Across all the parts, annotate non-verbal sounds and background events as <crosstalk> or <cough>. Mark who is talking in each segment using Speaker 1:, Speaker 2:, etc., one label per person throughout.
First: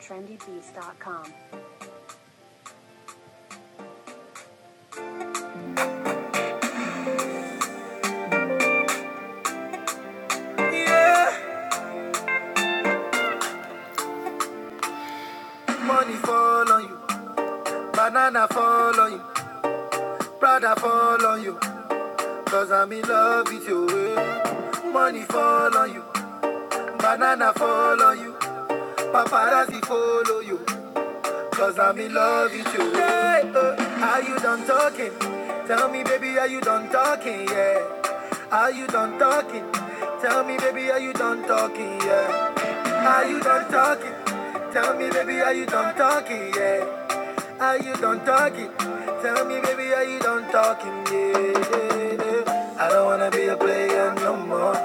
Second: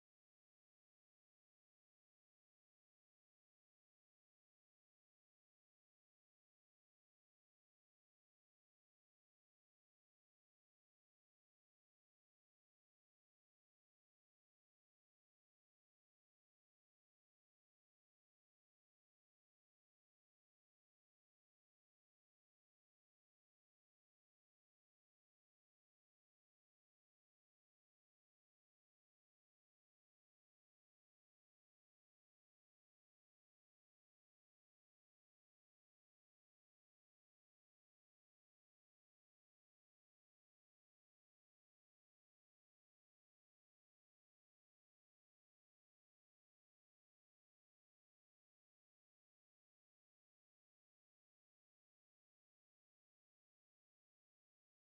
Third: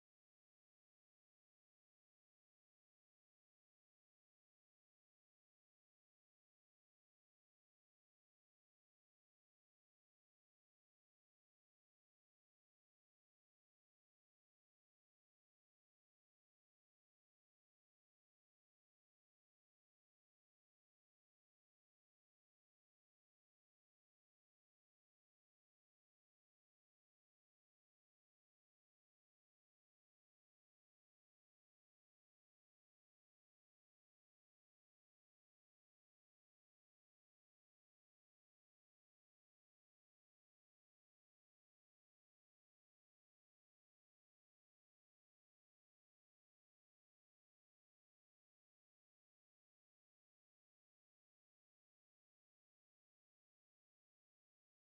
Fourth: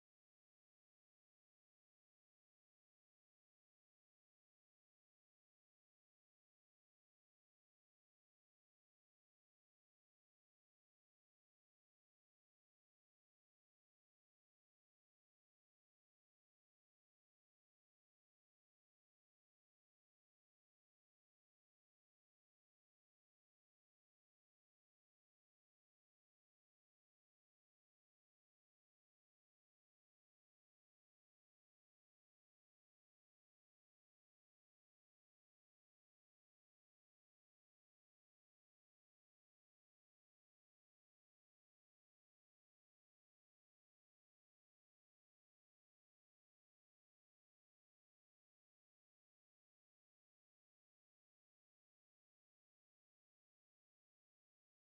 Speaker 1: trendybeats.com. Money fall on you, banana fall on you, brother fall on you, cause I'm in love with you. eh. Money fall on you, banana fall on you, paparazzi follow you. Cause I'm in love with you. Yeah, uh, are you done talking? Tell me, baby, are you done talking? Yeah. Are you done talking? Tell me, baby, are you done talking? Yeah. Are you done talking? Tell me, baby, are you done talking? Yeah. Are you done talking? Tell me, baby, are you done talking? Yeah. I don't wanna be a player no more.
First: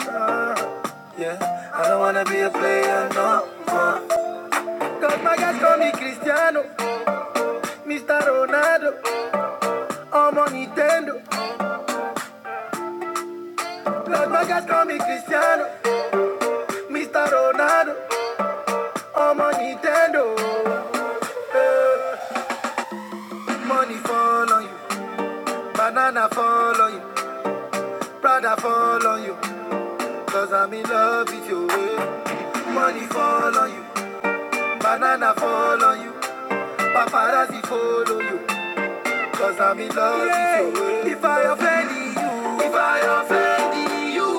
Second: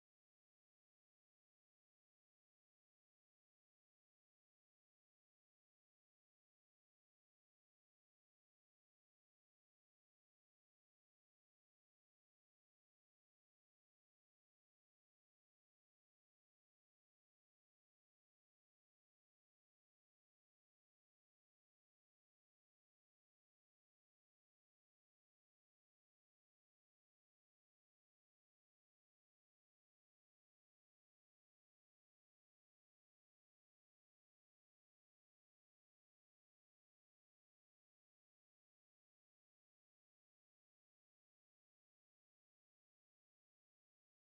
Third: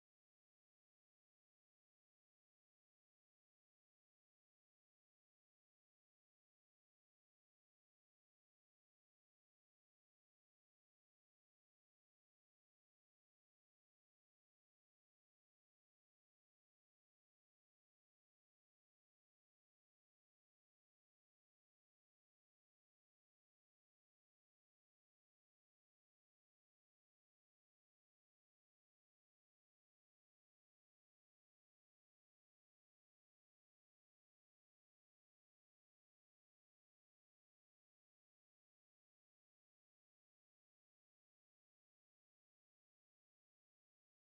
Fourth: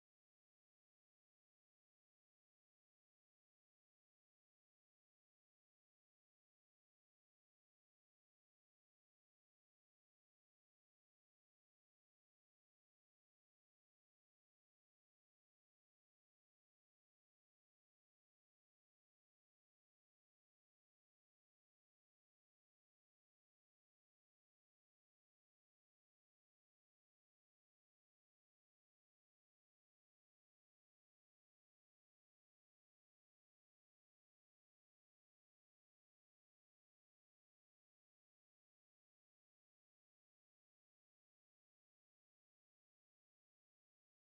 Speaker 1: Uh, yeah. I don't wanna be a player no more. Cause my guys call me Cristiano. Mr. Ronaldo, I'm on Nintendo. Las Vegas call me Cristiano. Mr. Ronaldo, I'm on Nintendo. Money fall on you, banana fall on you, Prada fall on you, cause I'm in love with you. eh. Money fall on you, banana fall on you, paparazzi follow you. Cause I'm in love with you. If I offend you, if I offend you,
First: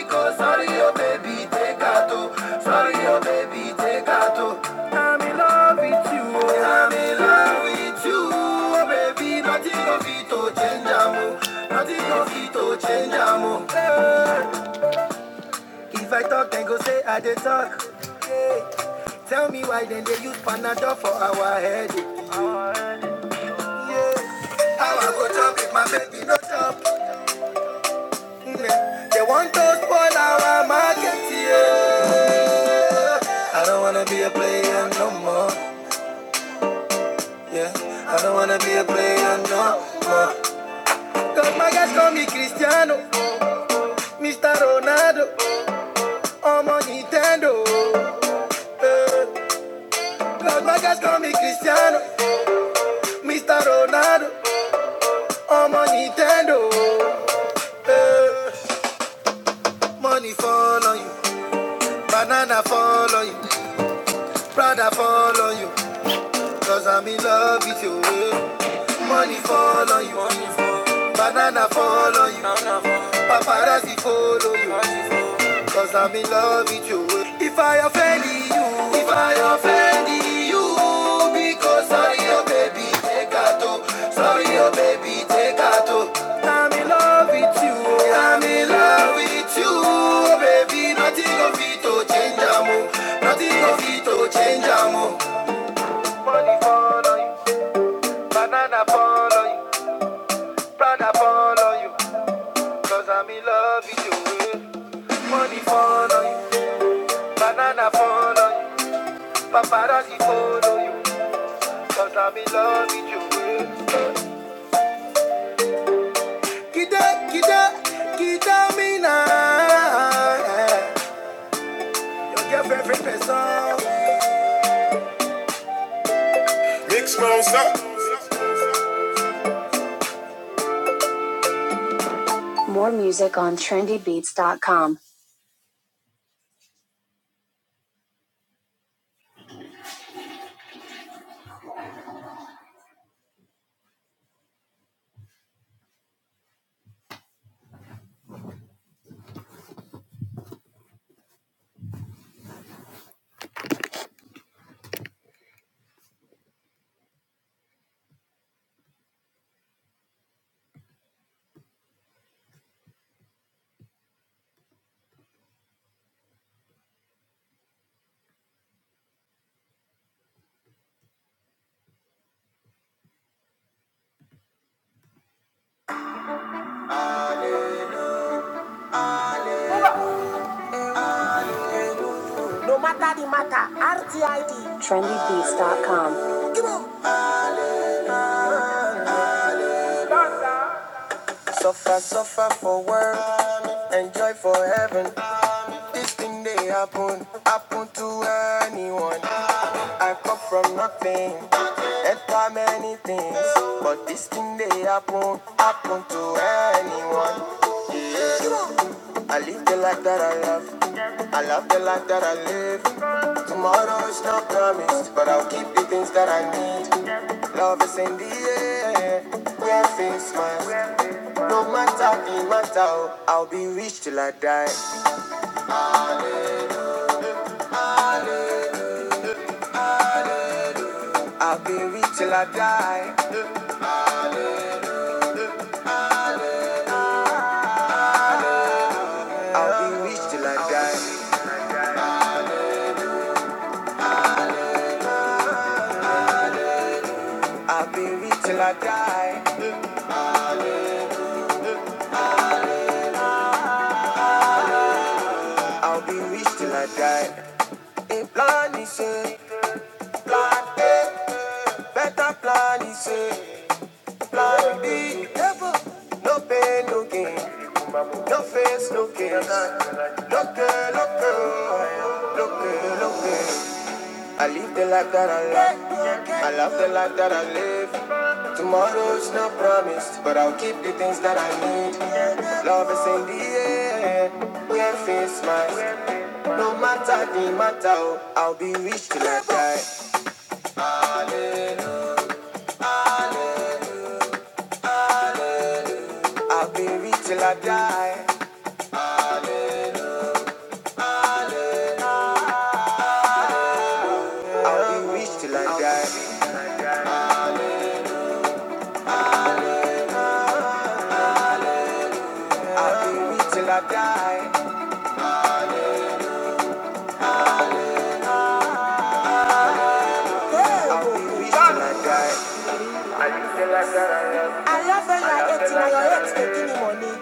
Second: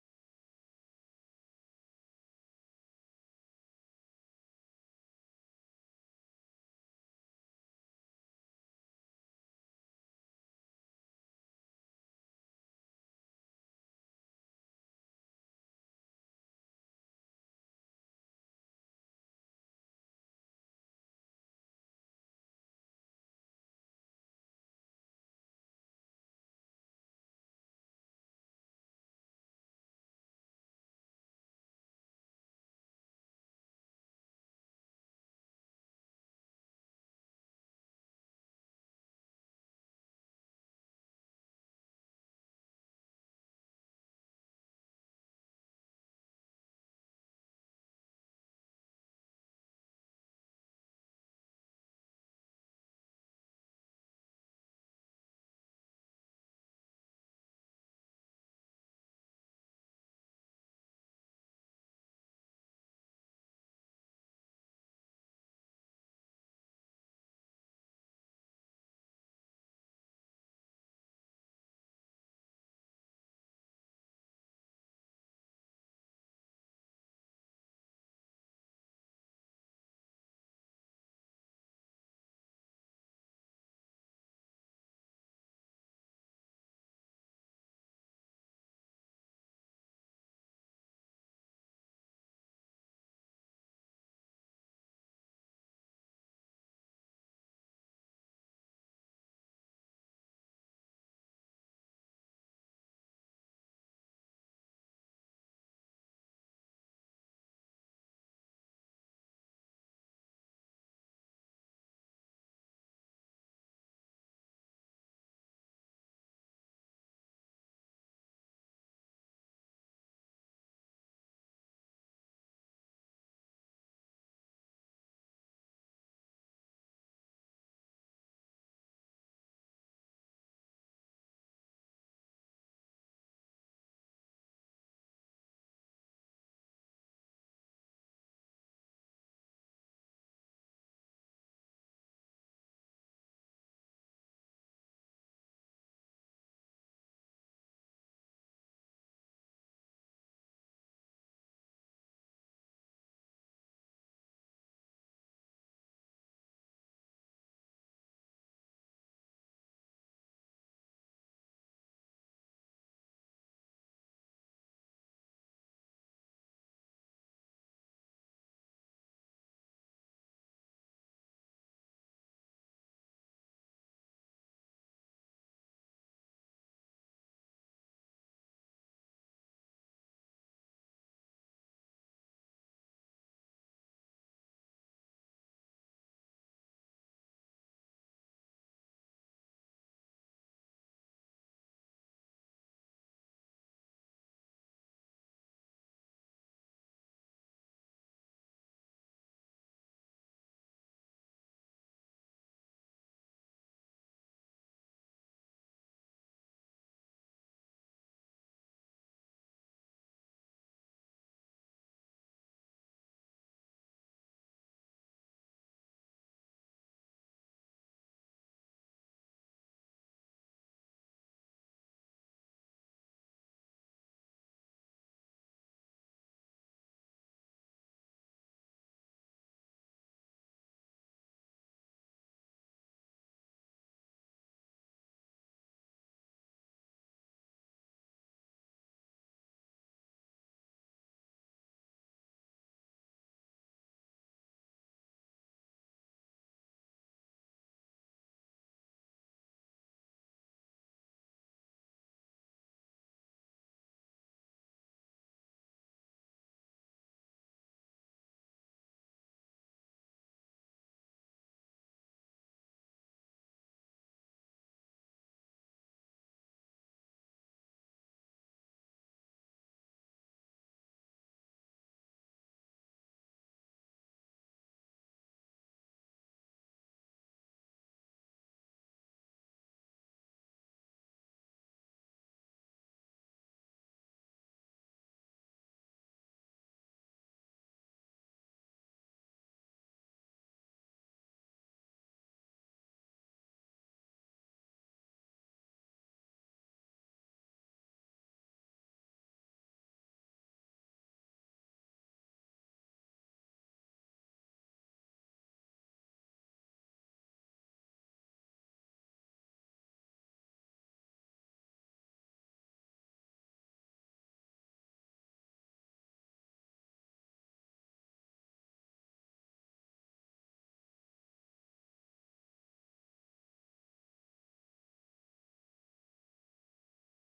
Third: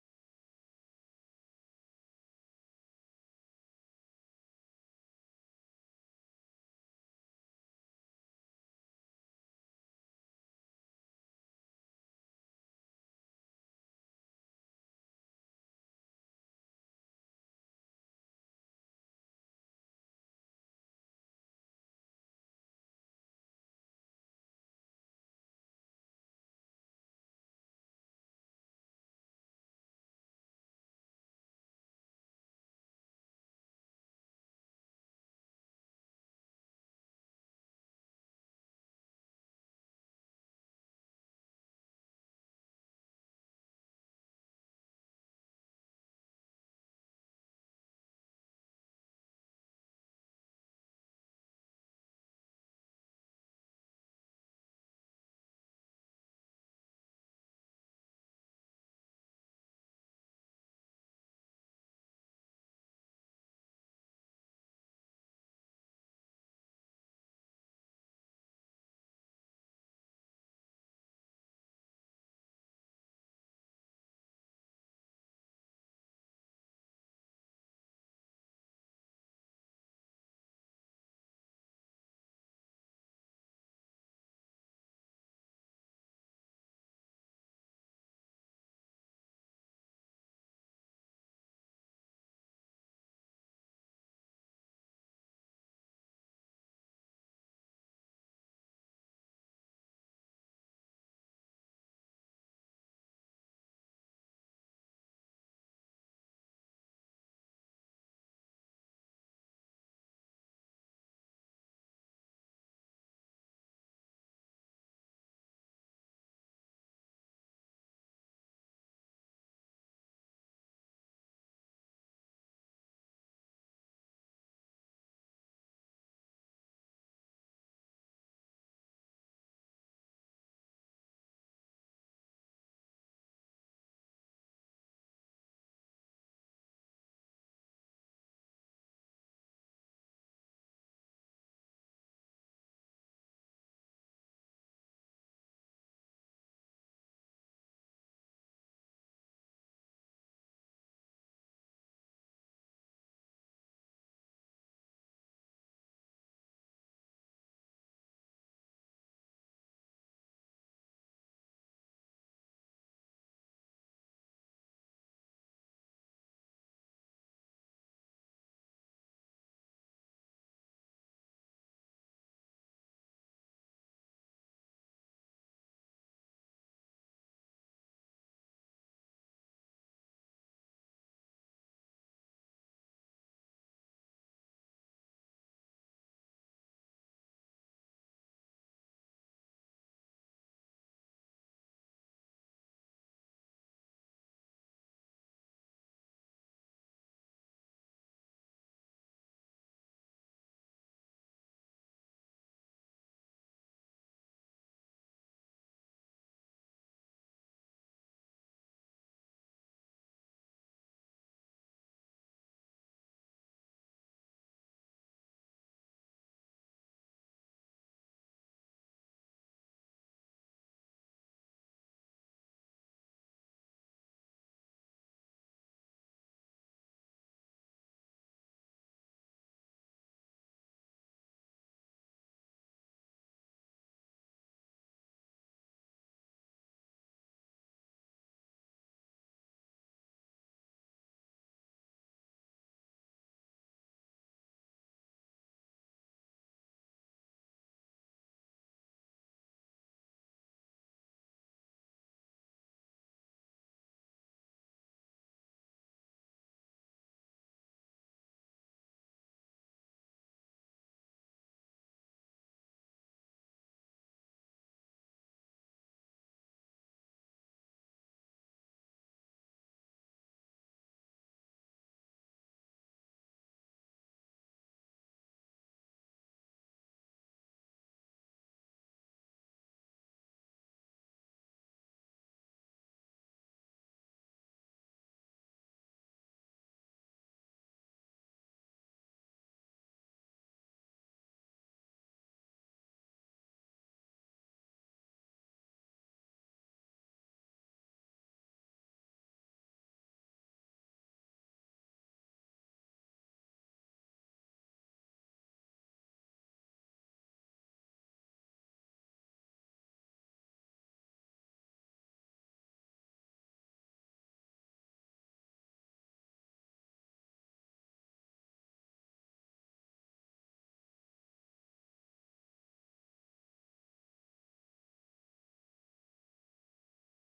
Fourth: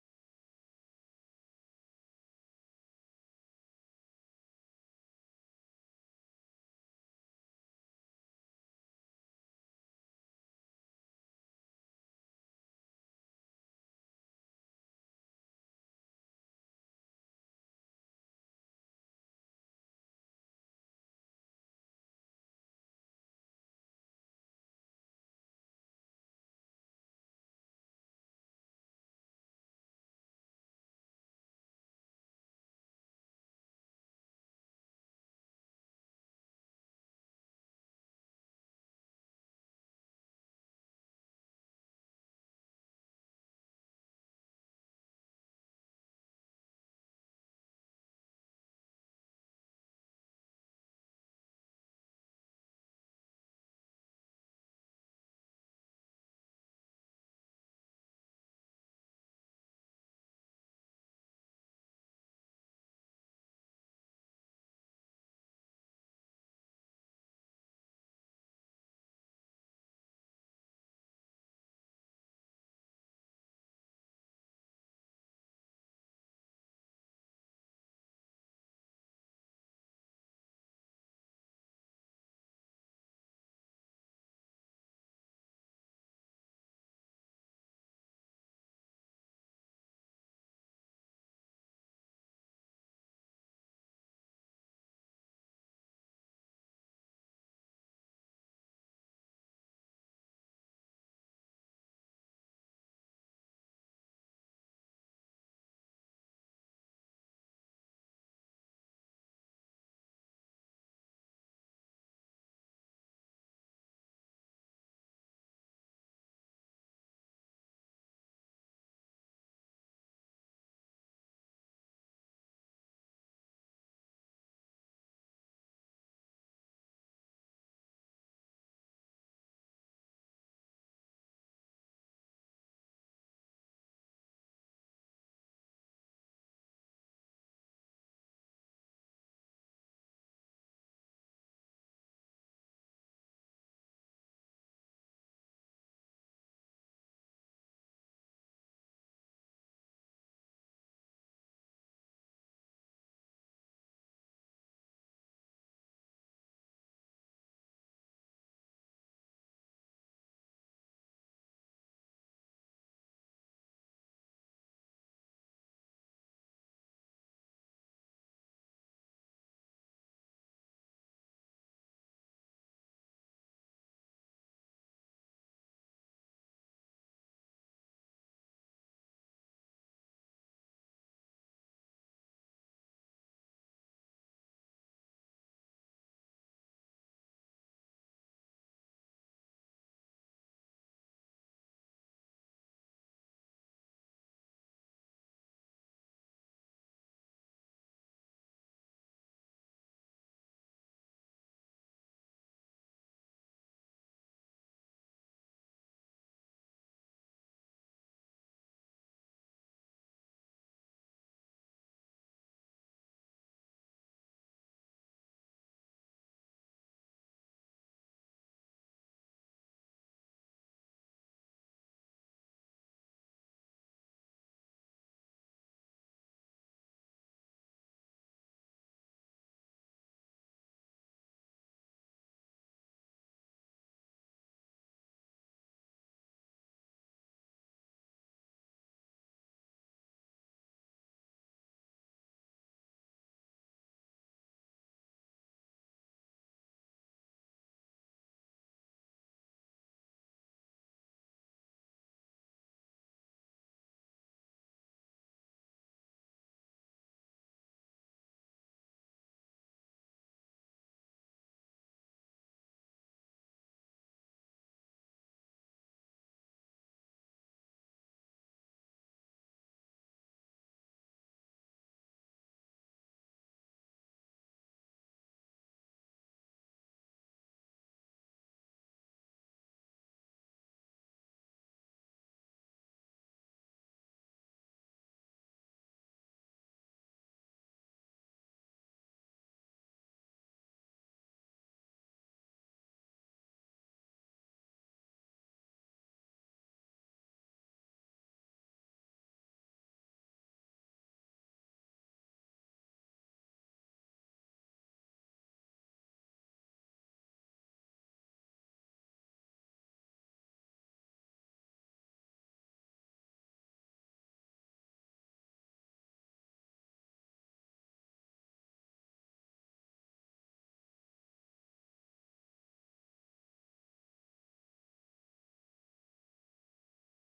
Speaker 1: because sorry, oh baby, take out. oh. Sorry, oh baby, take out. oh. I'm in love with you. oh. I'm in love with you, oh baby. Nothing of it to change, amo. Nothing of it to change, amo. Hey. If I talk, then go say I did talk. Hey. Tell me why then they use Panadol for our headache. Yeah. How I go chop if my baby no chop? Mm, They want to spoil our market, yeah. I don't wanna be a player no more, yeah. I don't wanna be a player no more. Cause my guys call me Cristiano, Mr. Ronaldo, I'm on my Nintendo. Cause my guys call me Cristiano, Mr. Ronaldo, I'm on Nintendo. Eh, money fall on you, banana fall on you, brother fall on you. Cause I'm in love with you. eh. Money fall on you. Banana fall on you. Paparazzi follow you. Cause I'm in love with you. eh. If I offend you, if I offend you, because sorry, your oh baby, take a toe. Sorry, your oh baby, take a toe. I'm in love with you. I'm in love with you, oh baby. Nothing of it to change, amo. Nothing of it to change, amo. Money fall on you. Banana fall on you, Prada fall on you, cause I'm in love with you. eh. Money fall on you, banana fall on you, paparazzi follow you, cause I'm in love with you. eh. Kita, kita, kita me eh. Your girlfriend, favorite person. Mix mouse up. More music on trendybeats.com. No matter the matter, RTID. Trendybeats.com. Suffer, suffer for work, enjoy for heaven. This thing they happen, happen to anyone. I come from nothing, enter many things. But this thing they happen, happen to anyone. I live the life that I love. I love the life that I live. Tomorrow is not promised, but I'll keep the things that I need. Love is in the air, where things must. No matter the matter, oh, I'll be rich till I die. I'll be rich till I die. I'll be rich till I die. I'll be rich till I die. I'll be rich till I die. A plan is a better plan is a. No no No no I live the life that I love. I love the life that I live. Tomorrow's not promised, but I'll keep the things that I need. Love is in yeah, it's mine. No matter the matter, oh, I'll be till I die. I'll be rich till I die. I'll be rich till I die. I'll be rich till I die. I love her like that till your ex taking the money.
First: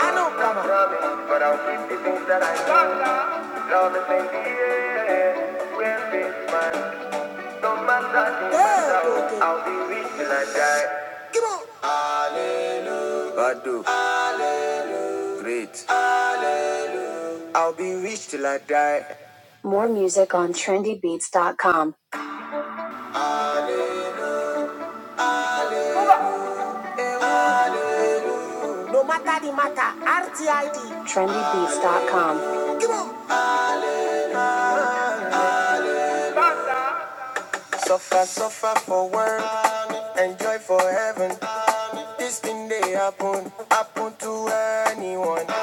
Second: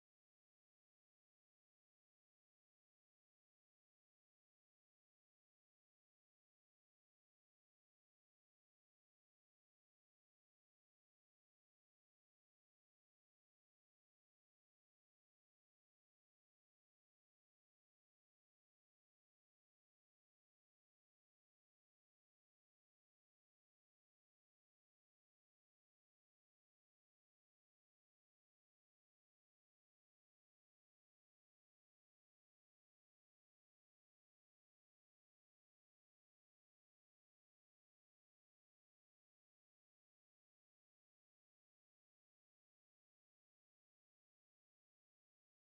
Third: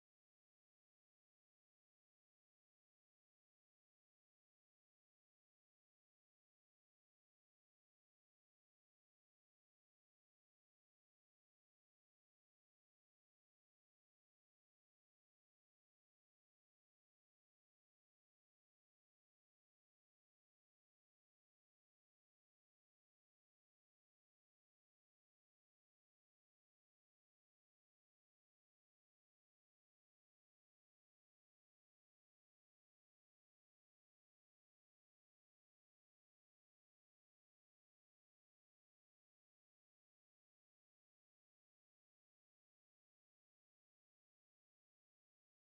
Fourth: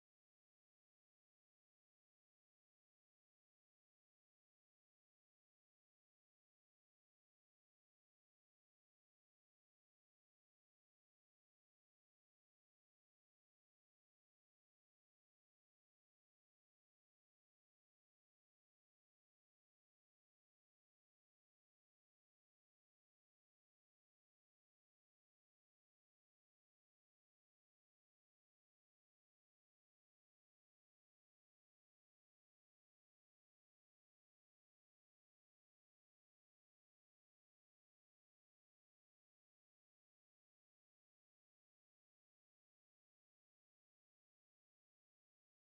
Speaker 1: I know, Brahma. Yeah, okay. Come great. I'll be rich till I die. More music on trendybeats.com. No matter the matter, RTID. Trendybeats.com. Come on. Suffer, suffer for work, enjoy for heaven. This thing they happen, happen to anyone.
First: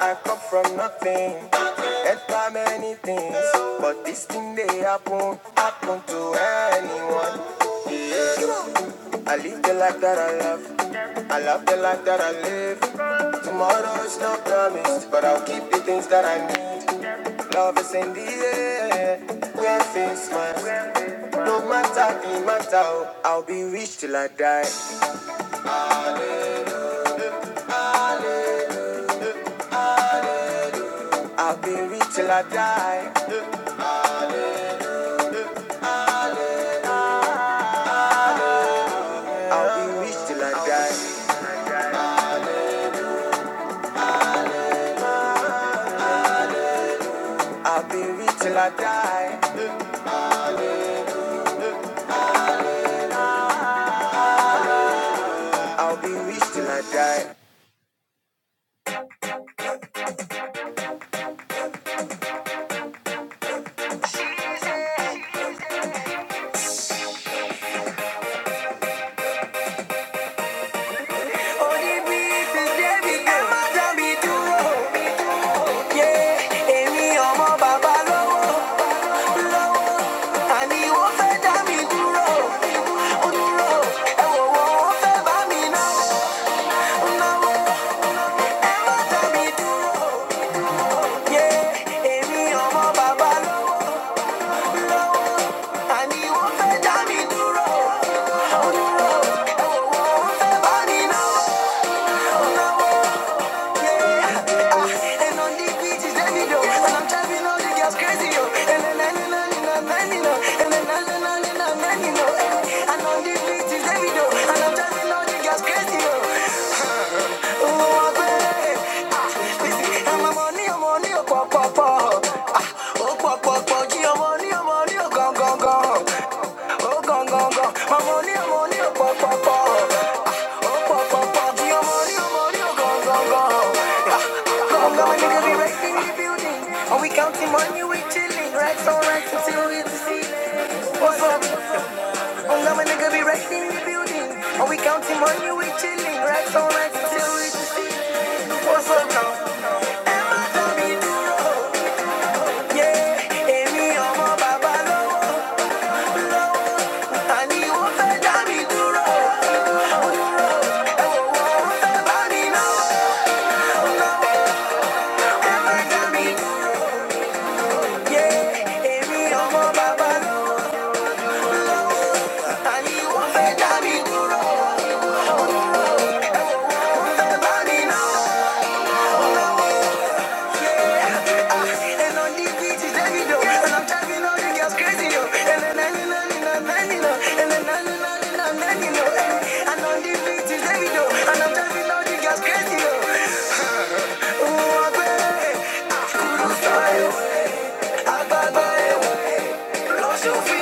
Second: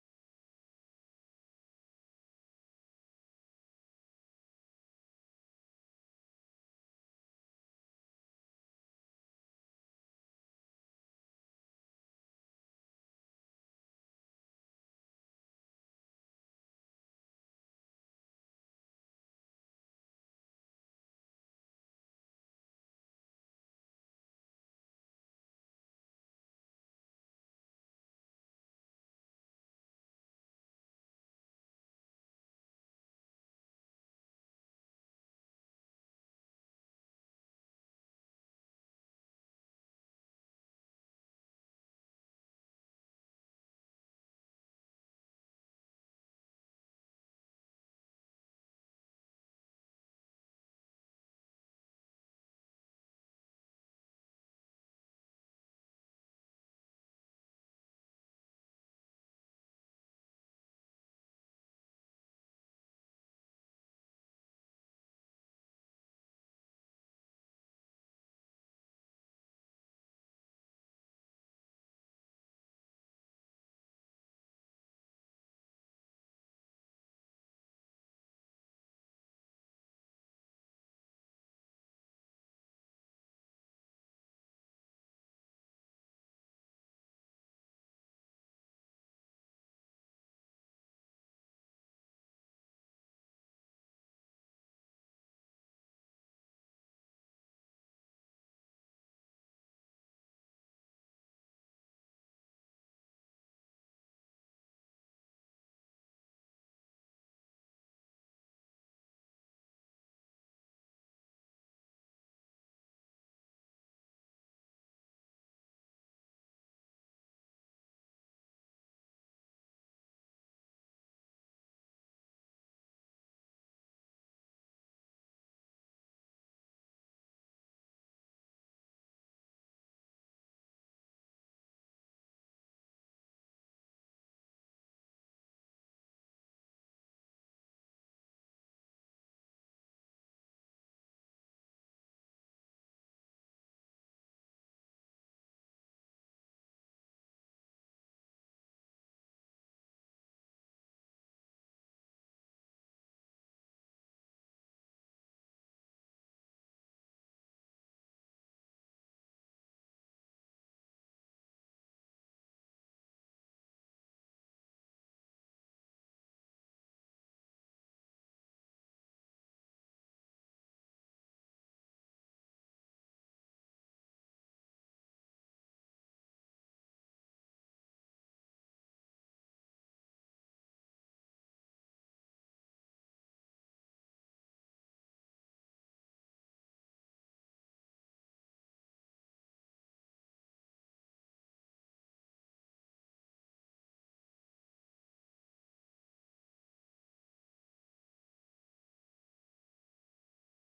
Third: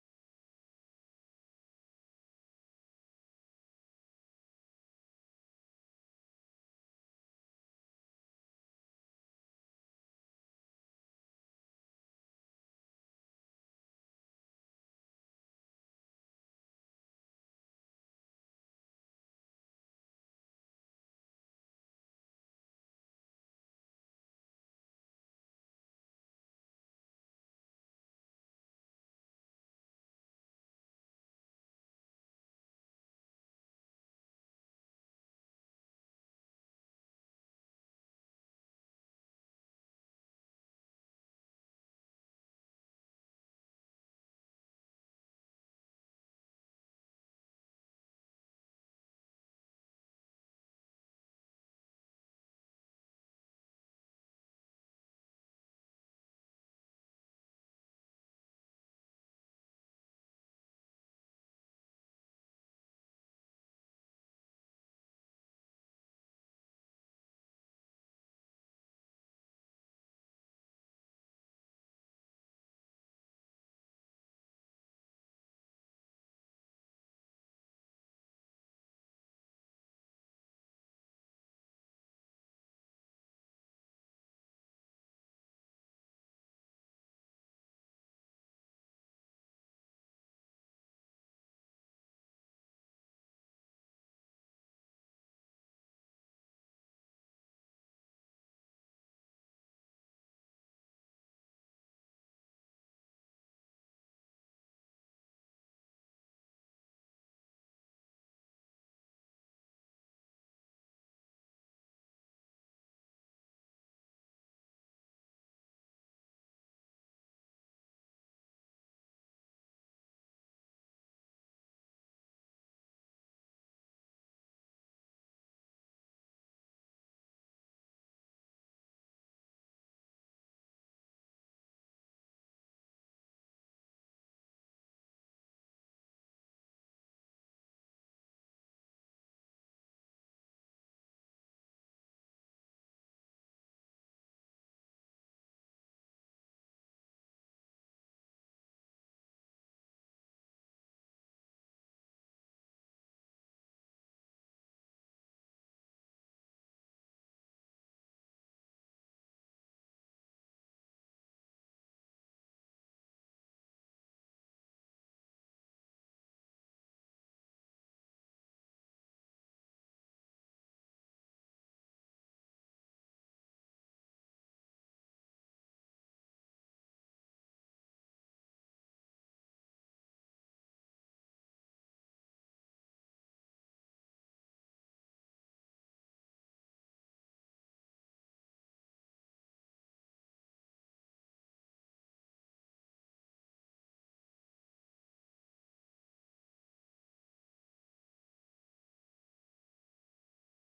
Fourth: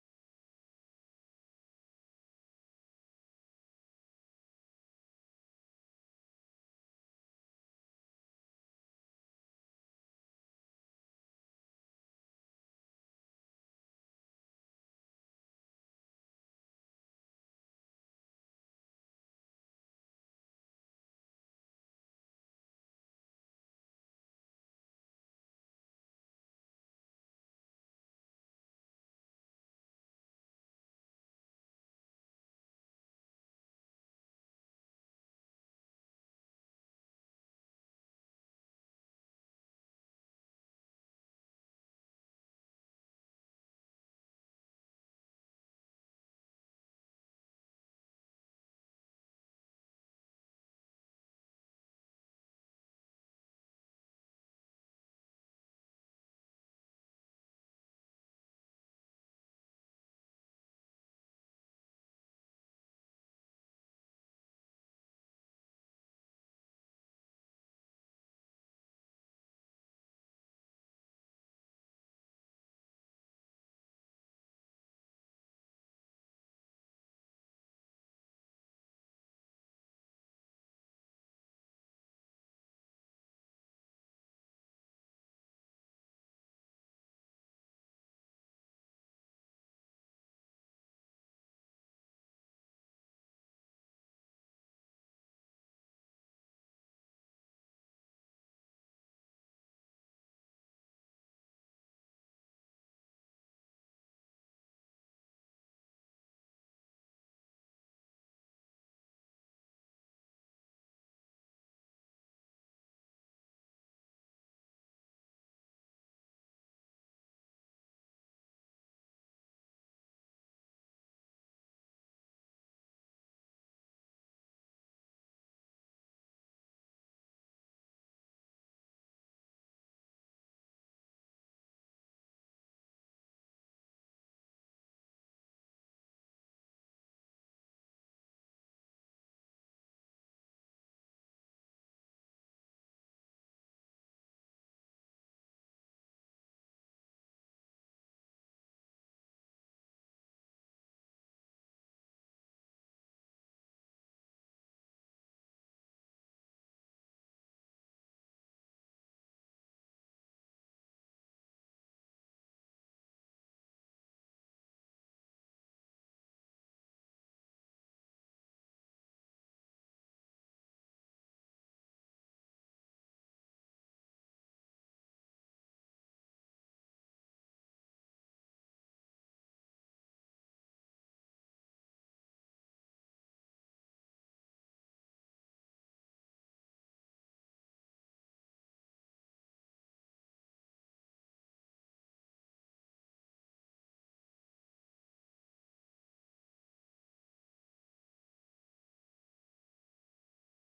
Speaker 1: I come from nothing, enter many things, but this thing they happen, happen to anyone. I live the life that I love, I love the life that I live. Tomorrow is not promised, but I'll keep the things that I need. Love is in the air, where things must. No matter the matter, I'll be rich till I die. I'll be rich till I die. I'll be rich till I die. I'll be rich till I die. I'll be rich till I die. Go, go, go. Oh, go, go, go. My money, oh, money, oh, pop, pop, pop. Oh, pop, pop, pop. Your money, your money, oh, go, go, go. Yeah. Go, go, my nigga, we right the building. And we counting money, we chilling. Racks on racks until we hit the ceiling. What's up? Oh, go, my nigga, we right the building. And we counting money, we chilling. Racks on racks until we hit the ceiling. What's up now? Emma, tell me, duro, eh, duro, eh, Èmi ọmọ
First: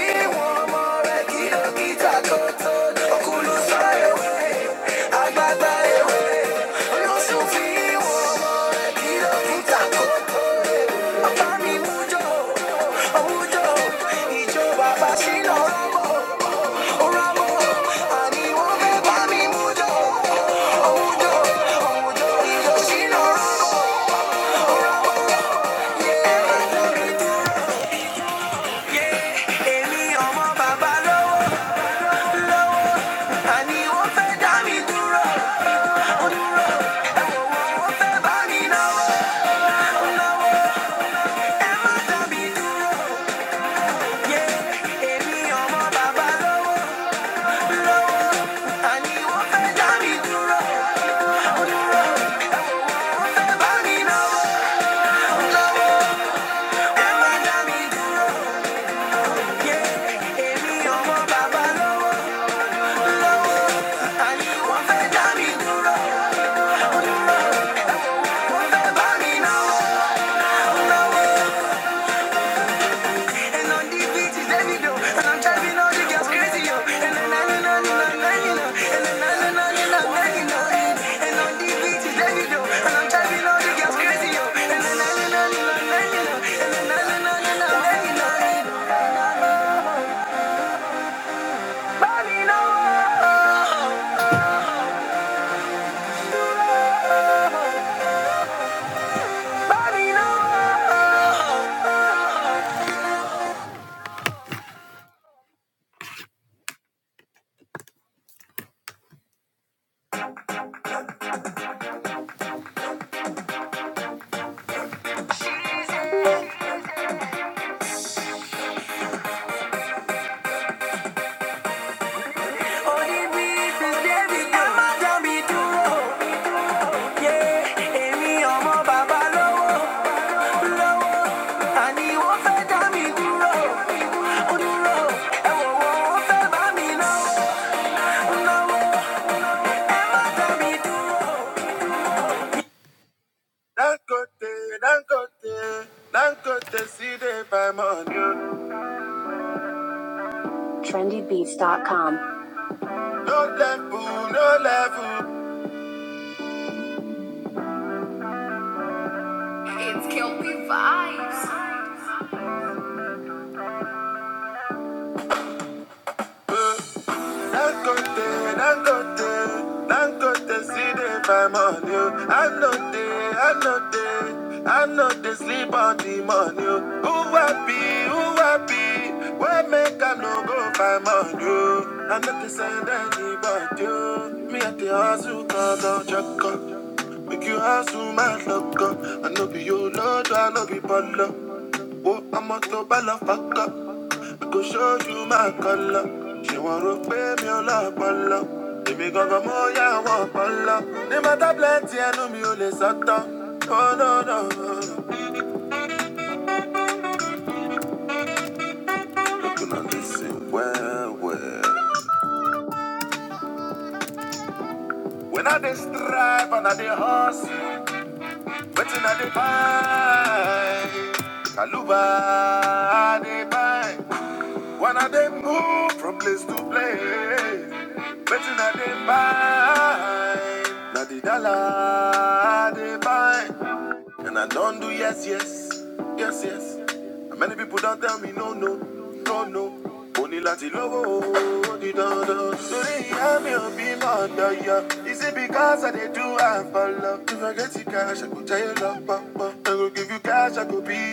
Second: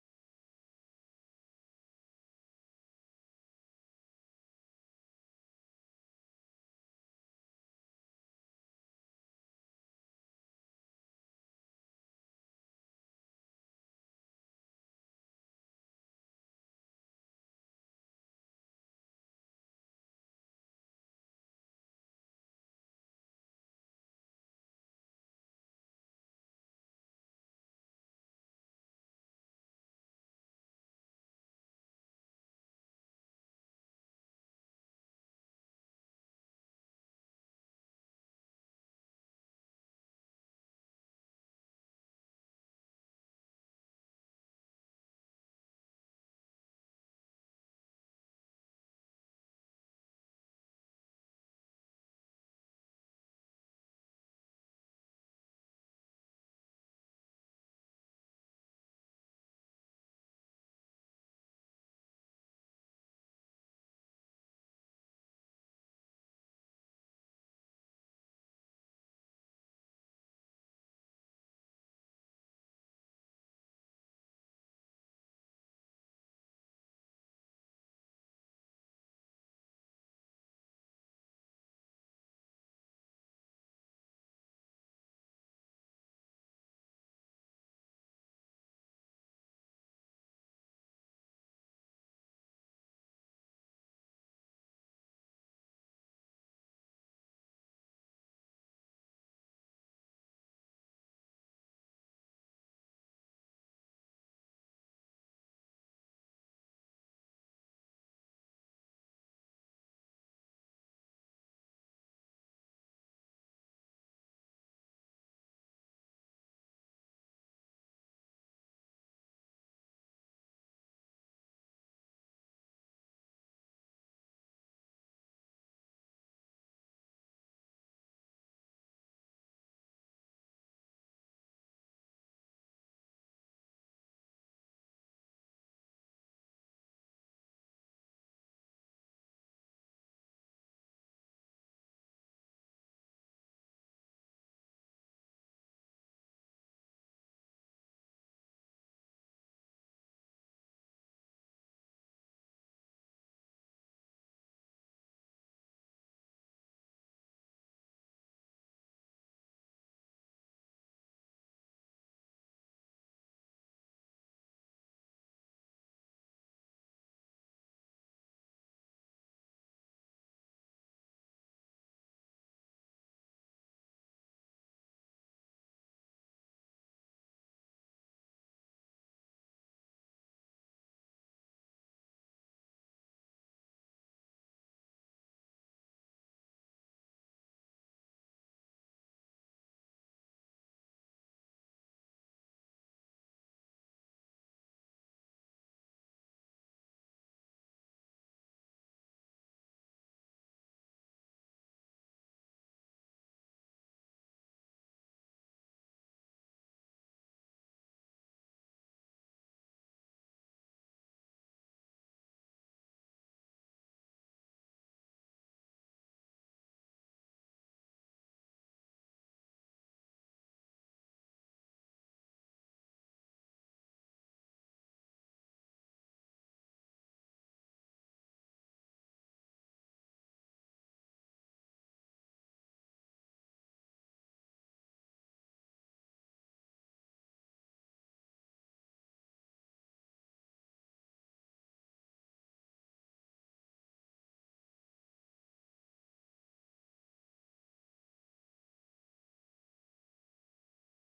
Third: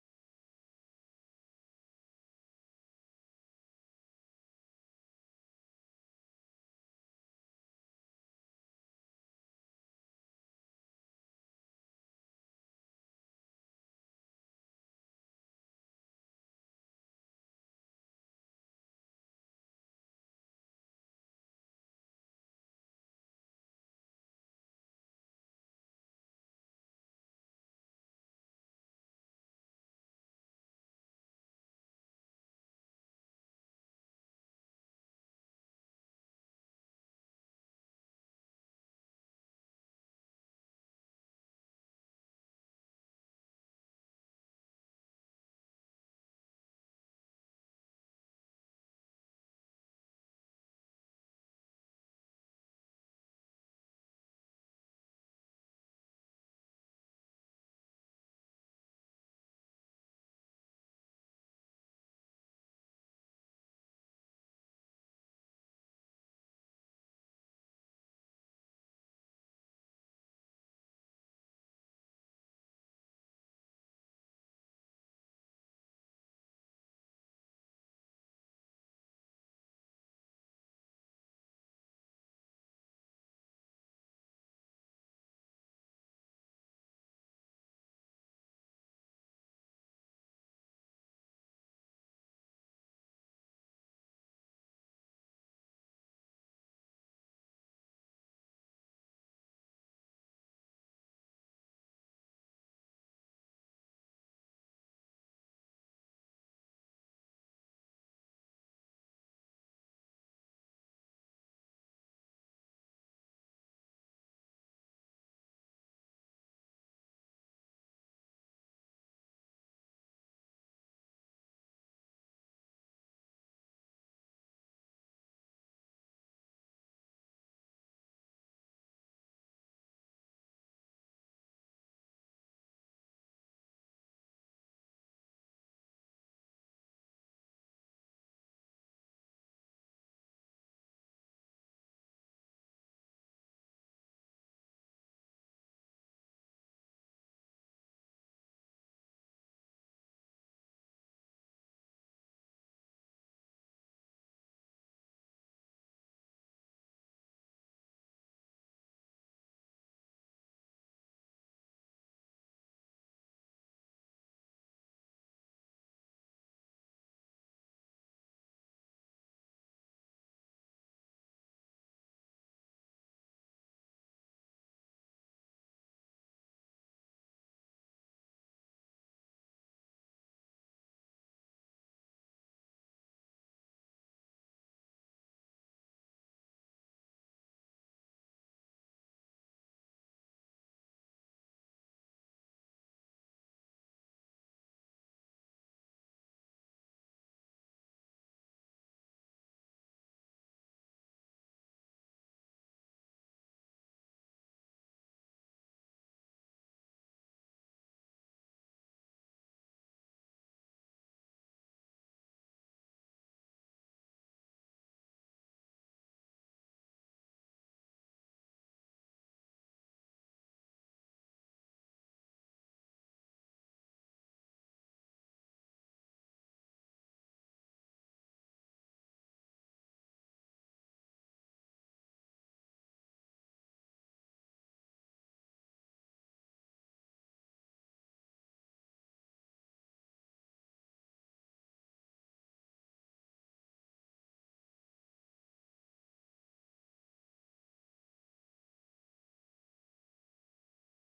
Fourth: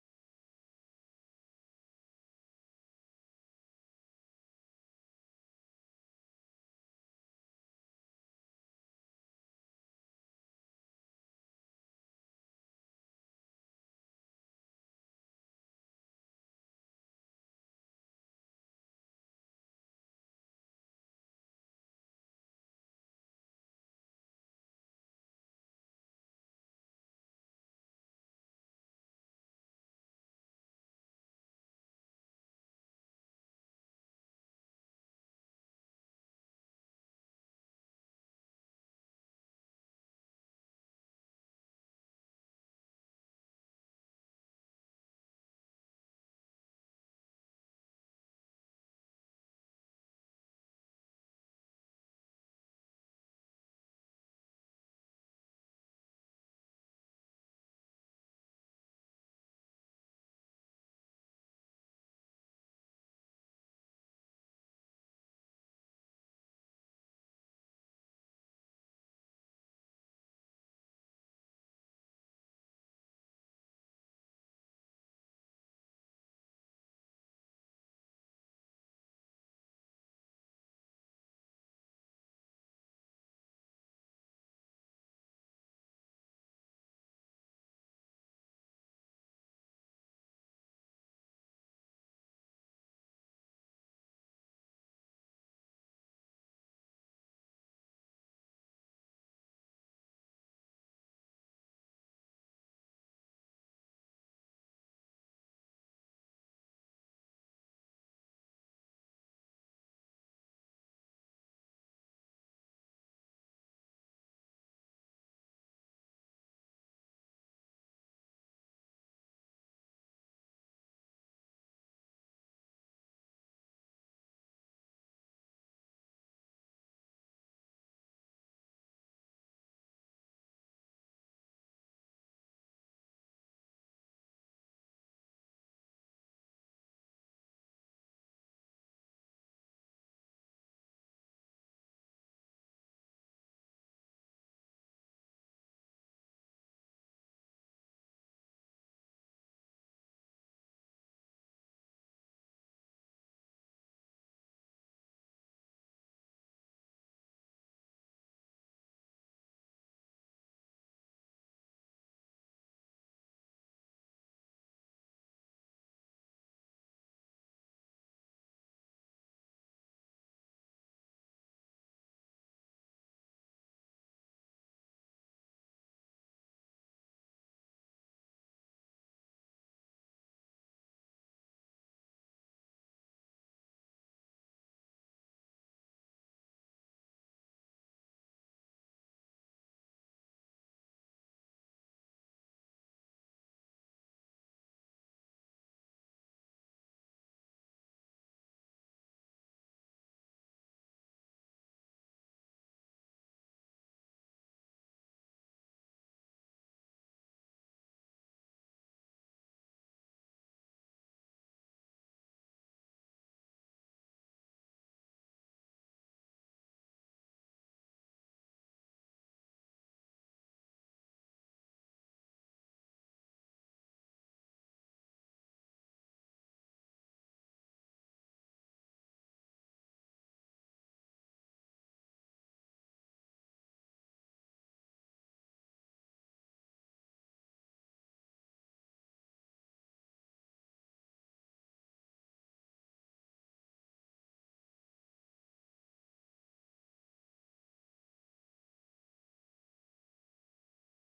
Speaker 1: bàbá lọ́wọ́, àní wọ́n fẹ́ dá mi dúró, wọ́n fẹ́ bá mi náwó. Yeah. yeah, yeah. And on these beaches, let And I'm driving all the girls crazy, yo. And then I know, I know, I know, you know. And then I know, I know, I know, you know. And and on these beaches, let me go. And I'm driving all the girls crazy, yo. And then I know, I know, I know, you know. And then I know, I know, I know, you know. And Bobby, no. Bobby, no. On these beaches, let me go. Ẹ má dá mi dúró. Yeah, èmi ọmọ bàbá lọ́wọ́. TrendyBeats.com. No level, no level. Dangote, Dangote, Dangote, see the fine money. oh. I know they, I know they, I know they sleep on the money. oh. Who happy, who happy? Where make I no go find money? oh. I know they send anybody. oh. Me at the hustle, cause I'm chuckle. Make you hustle, my love, girl. I know be your lord, I know be baller. Oh, I'm a to ball of back up. I go show you my color. She want to pay me a lot of love. Baby, go go more, yeah, I want for love. No matter plenty, I know me only sata. Oh, no, no. You know, listen well, well. When I dey strive and I dey hustle, waiting I dey find. Kaluba, I dey buy.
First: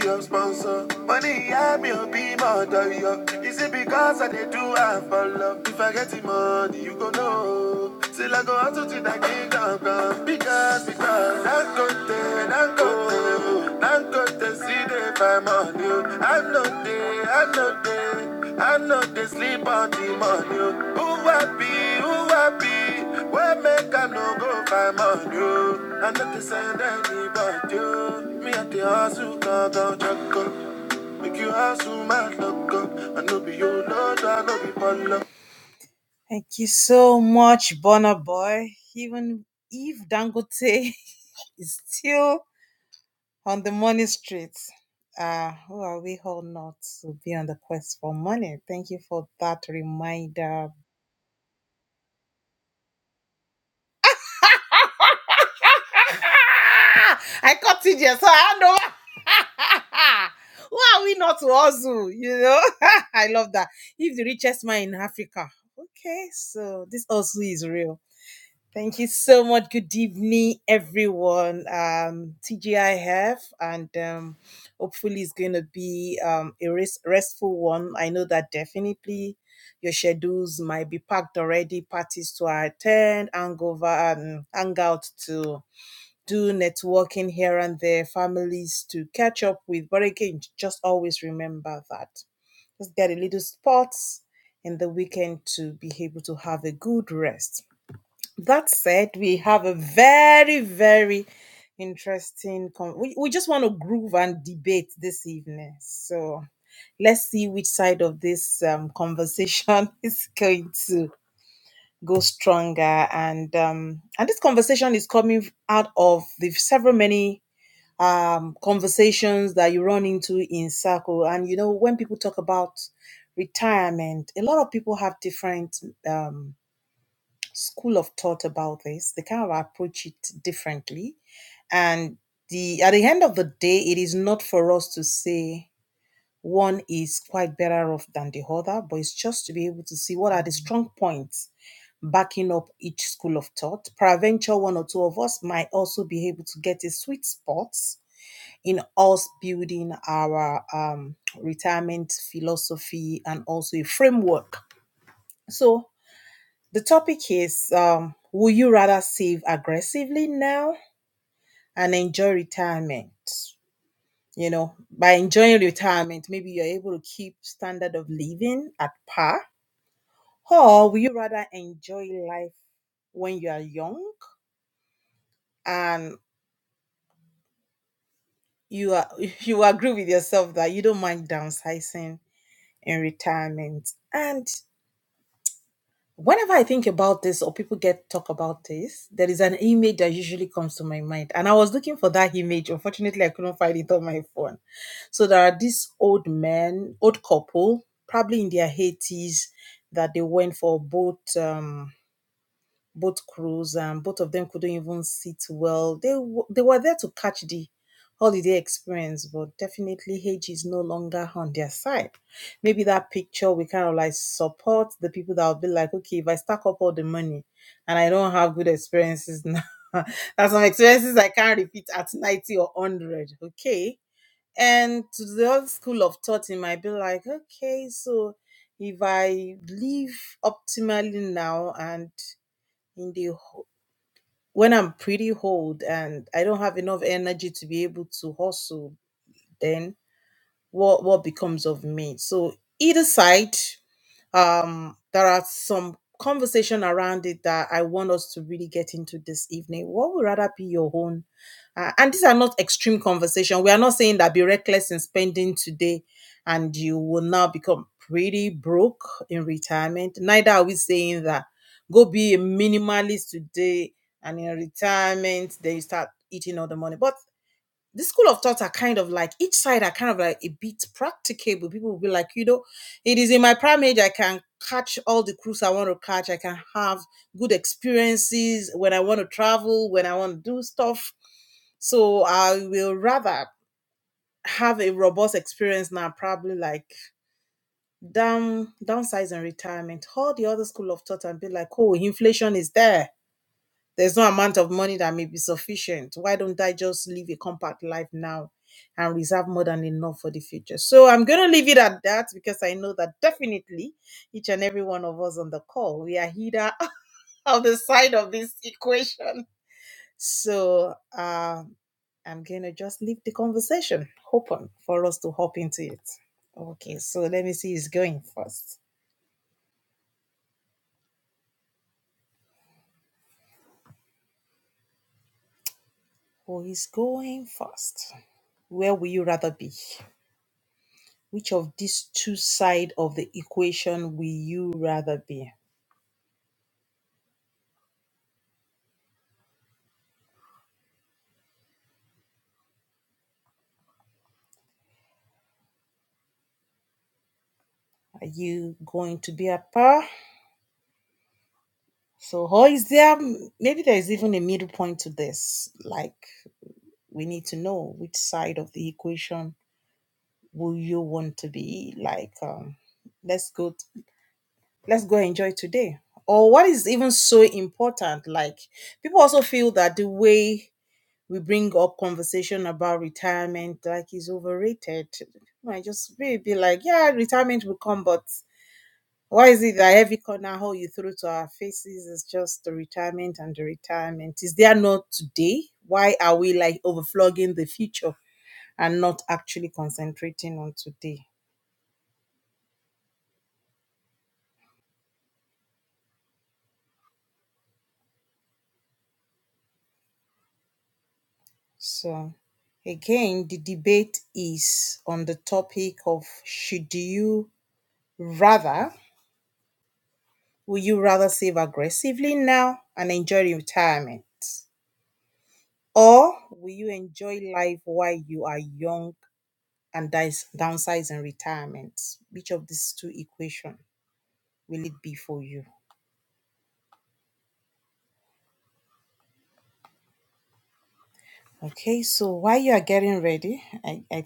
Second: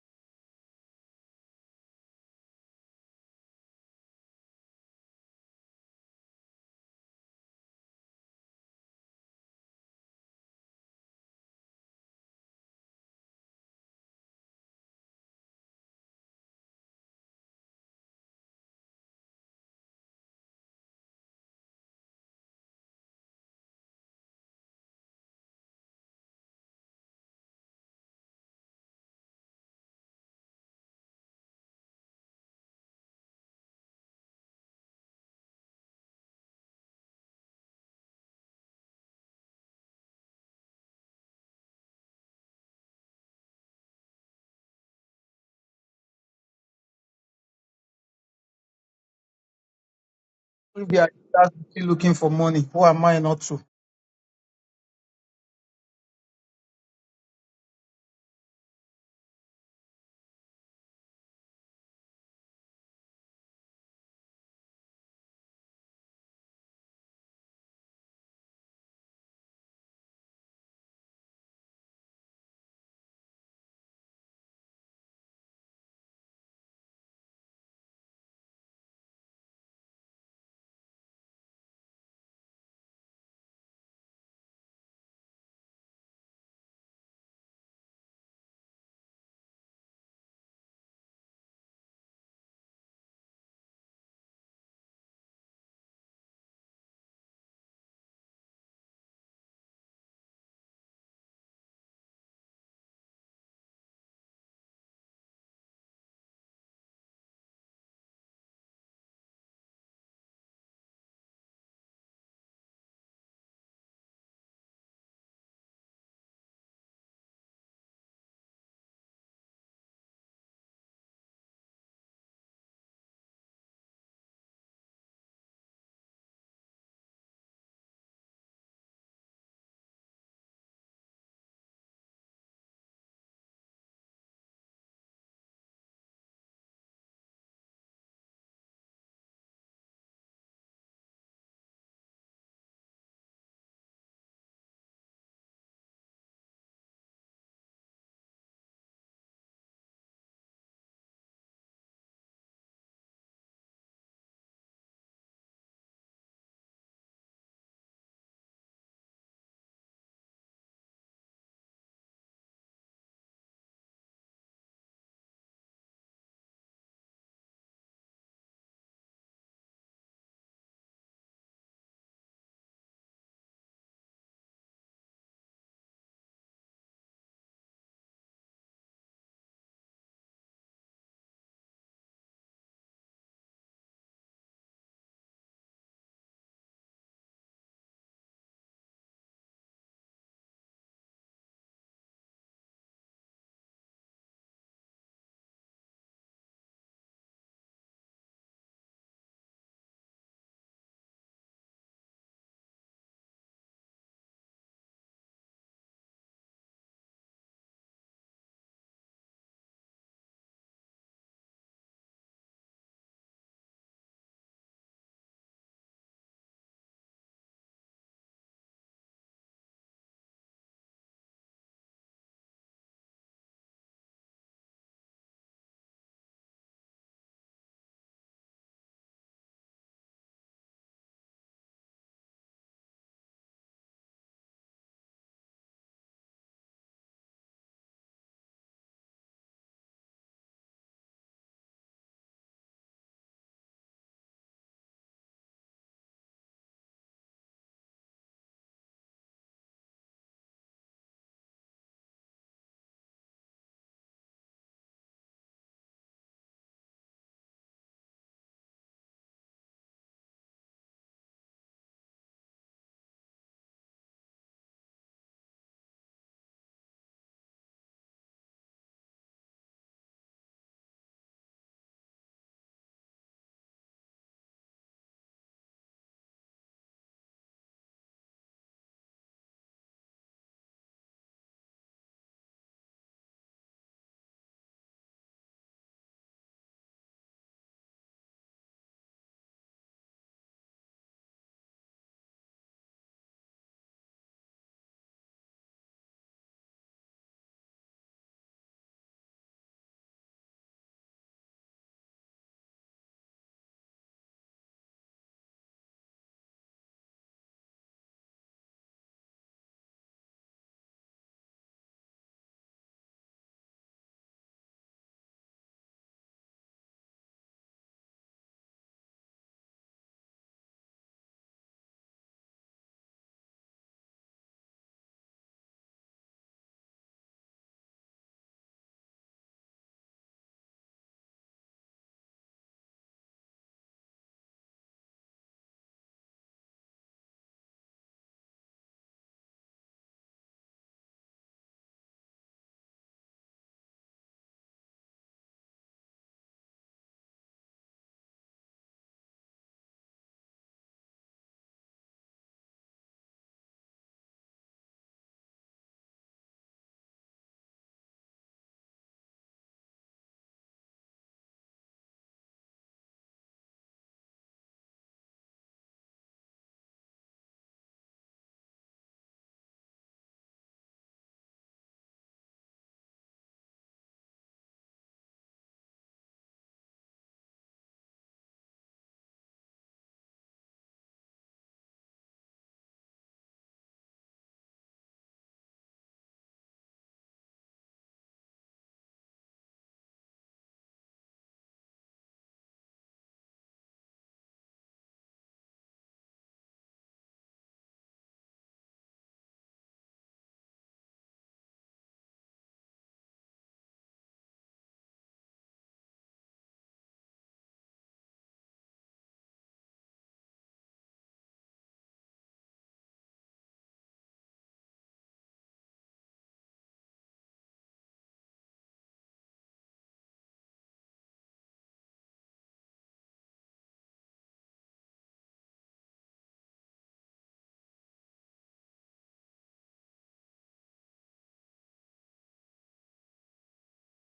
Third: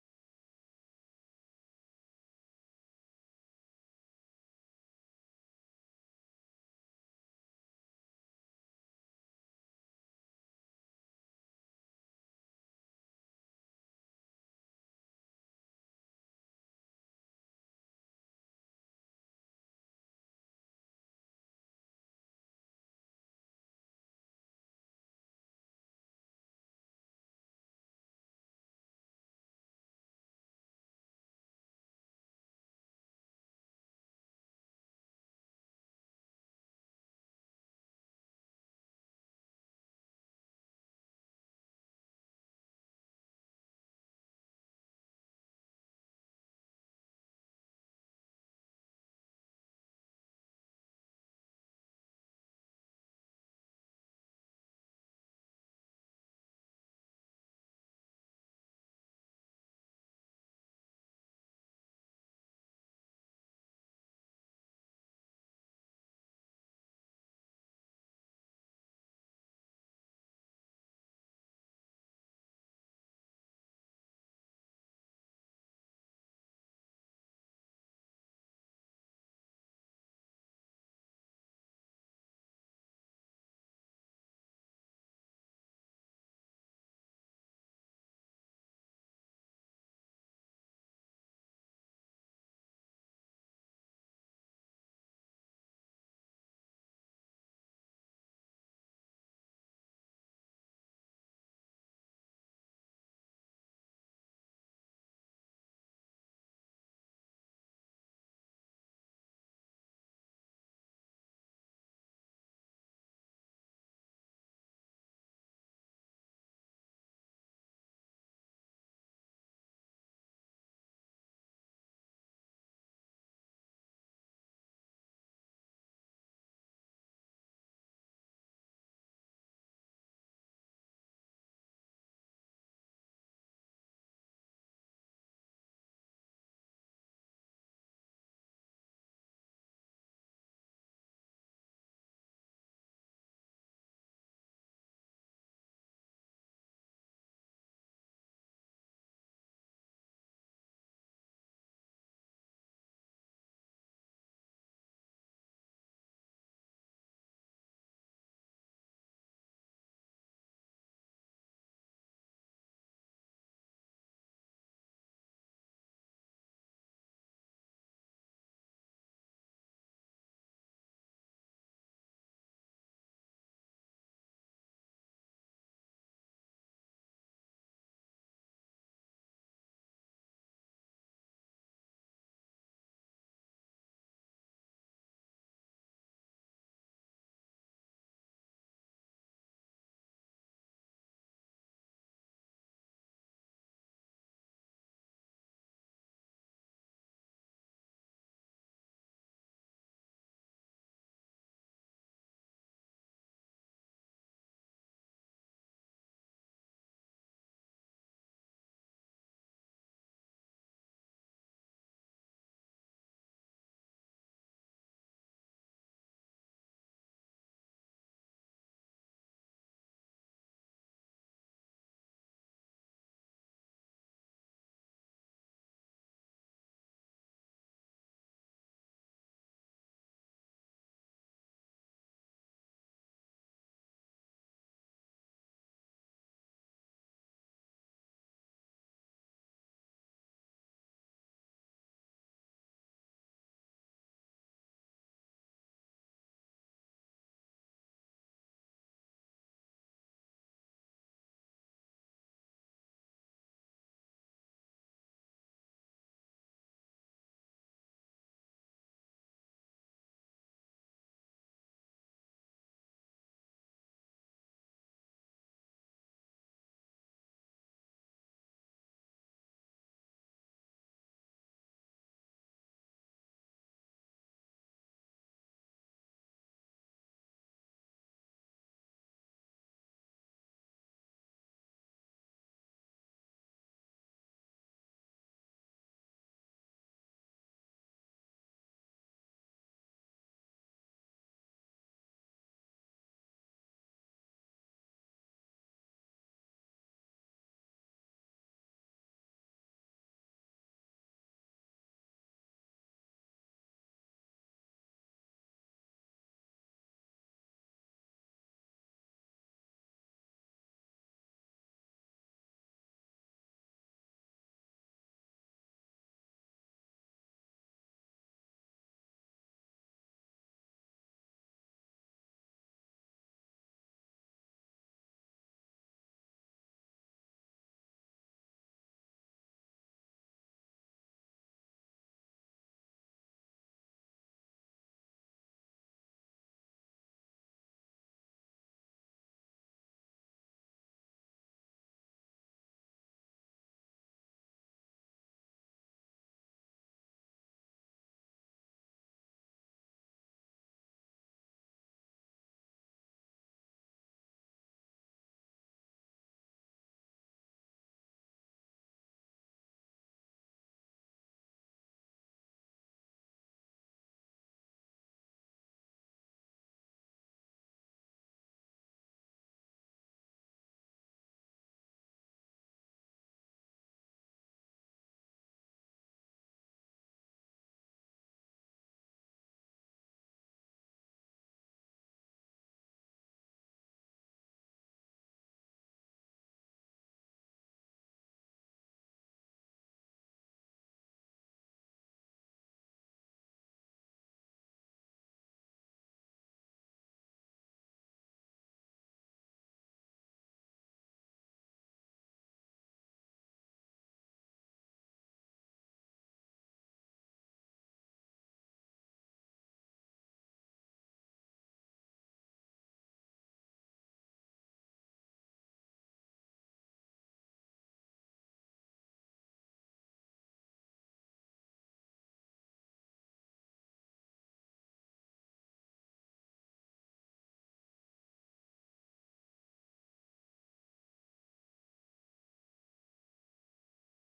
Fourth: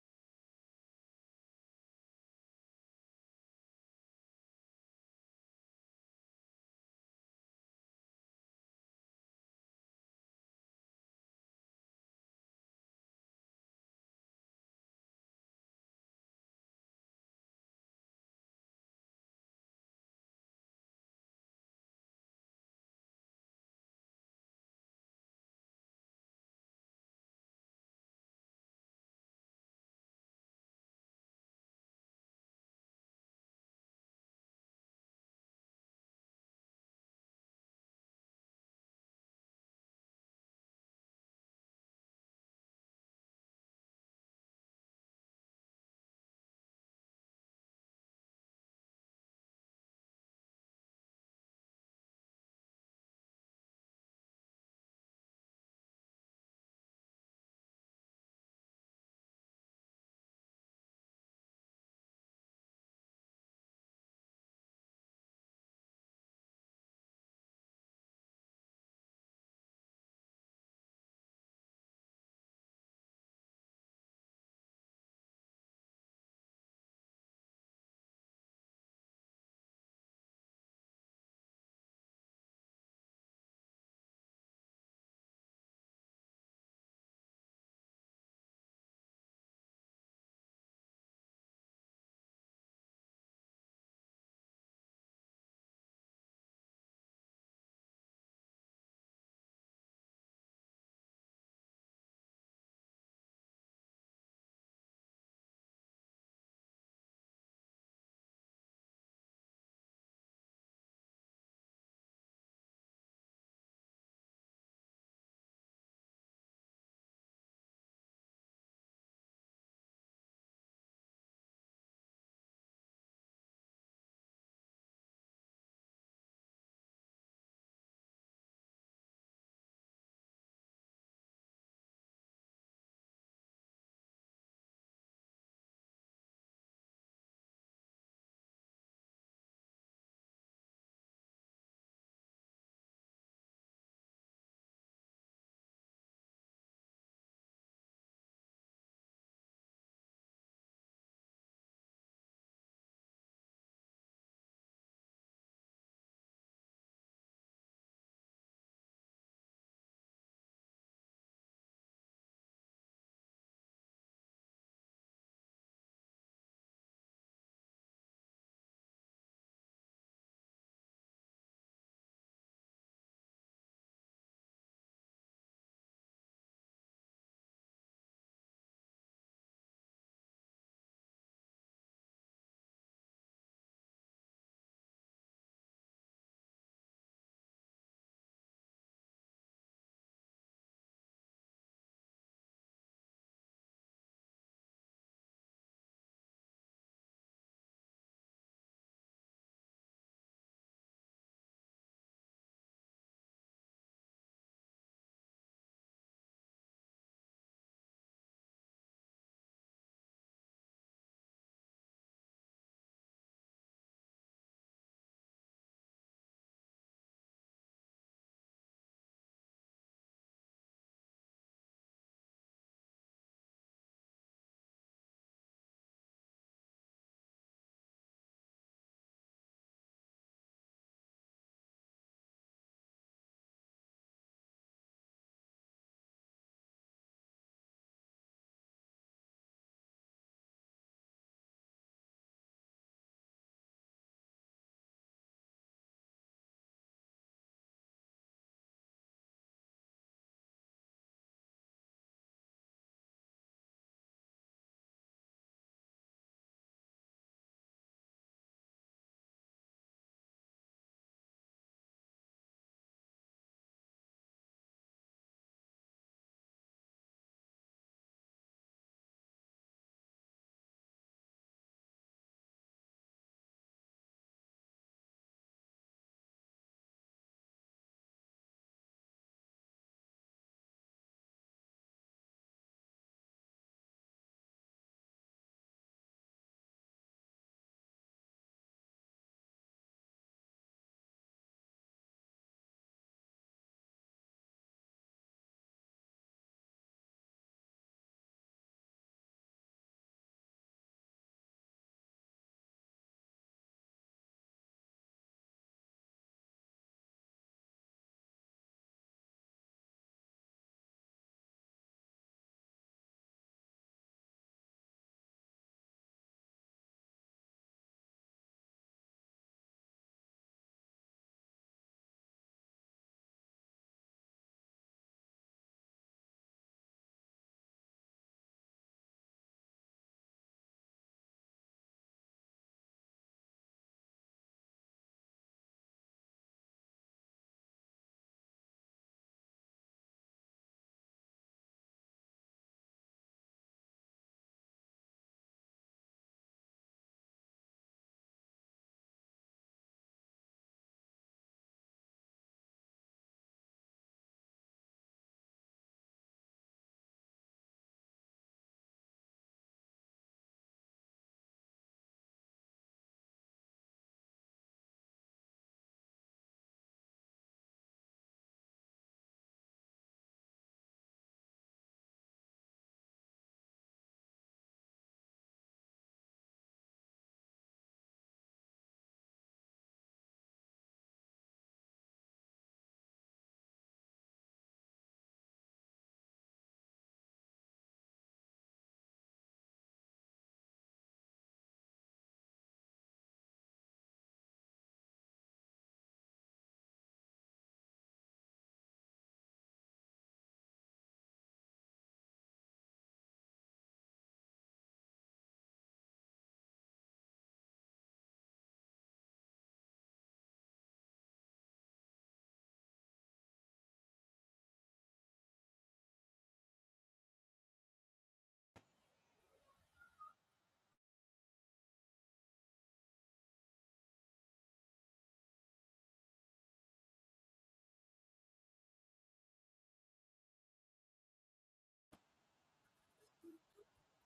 Speaker 1: your sponsor. Money, I'm your be my yo. Is it because I did do I for love? If I get the money, you go know. Till I go out to the kingdom come. Because, because, I'm good then, I'm good I'm good to see the fam on you. I know they, I know they, I know they sleep on the money. oh. Who happy, who happy? Where make I no go find money? oh? I know they send any.
Speaker 2: Maybe I still looking for money. Who am I not to?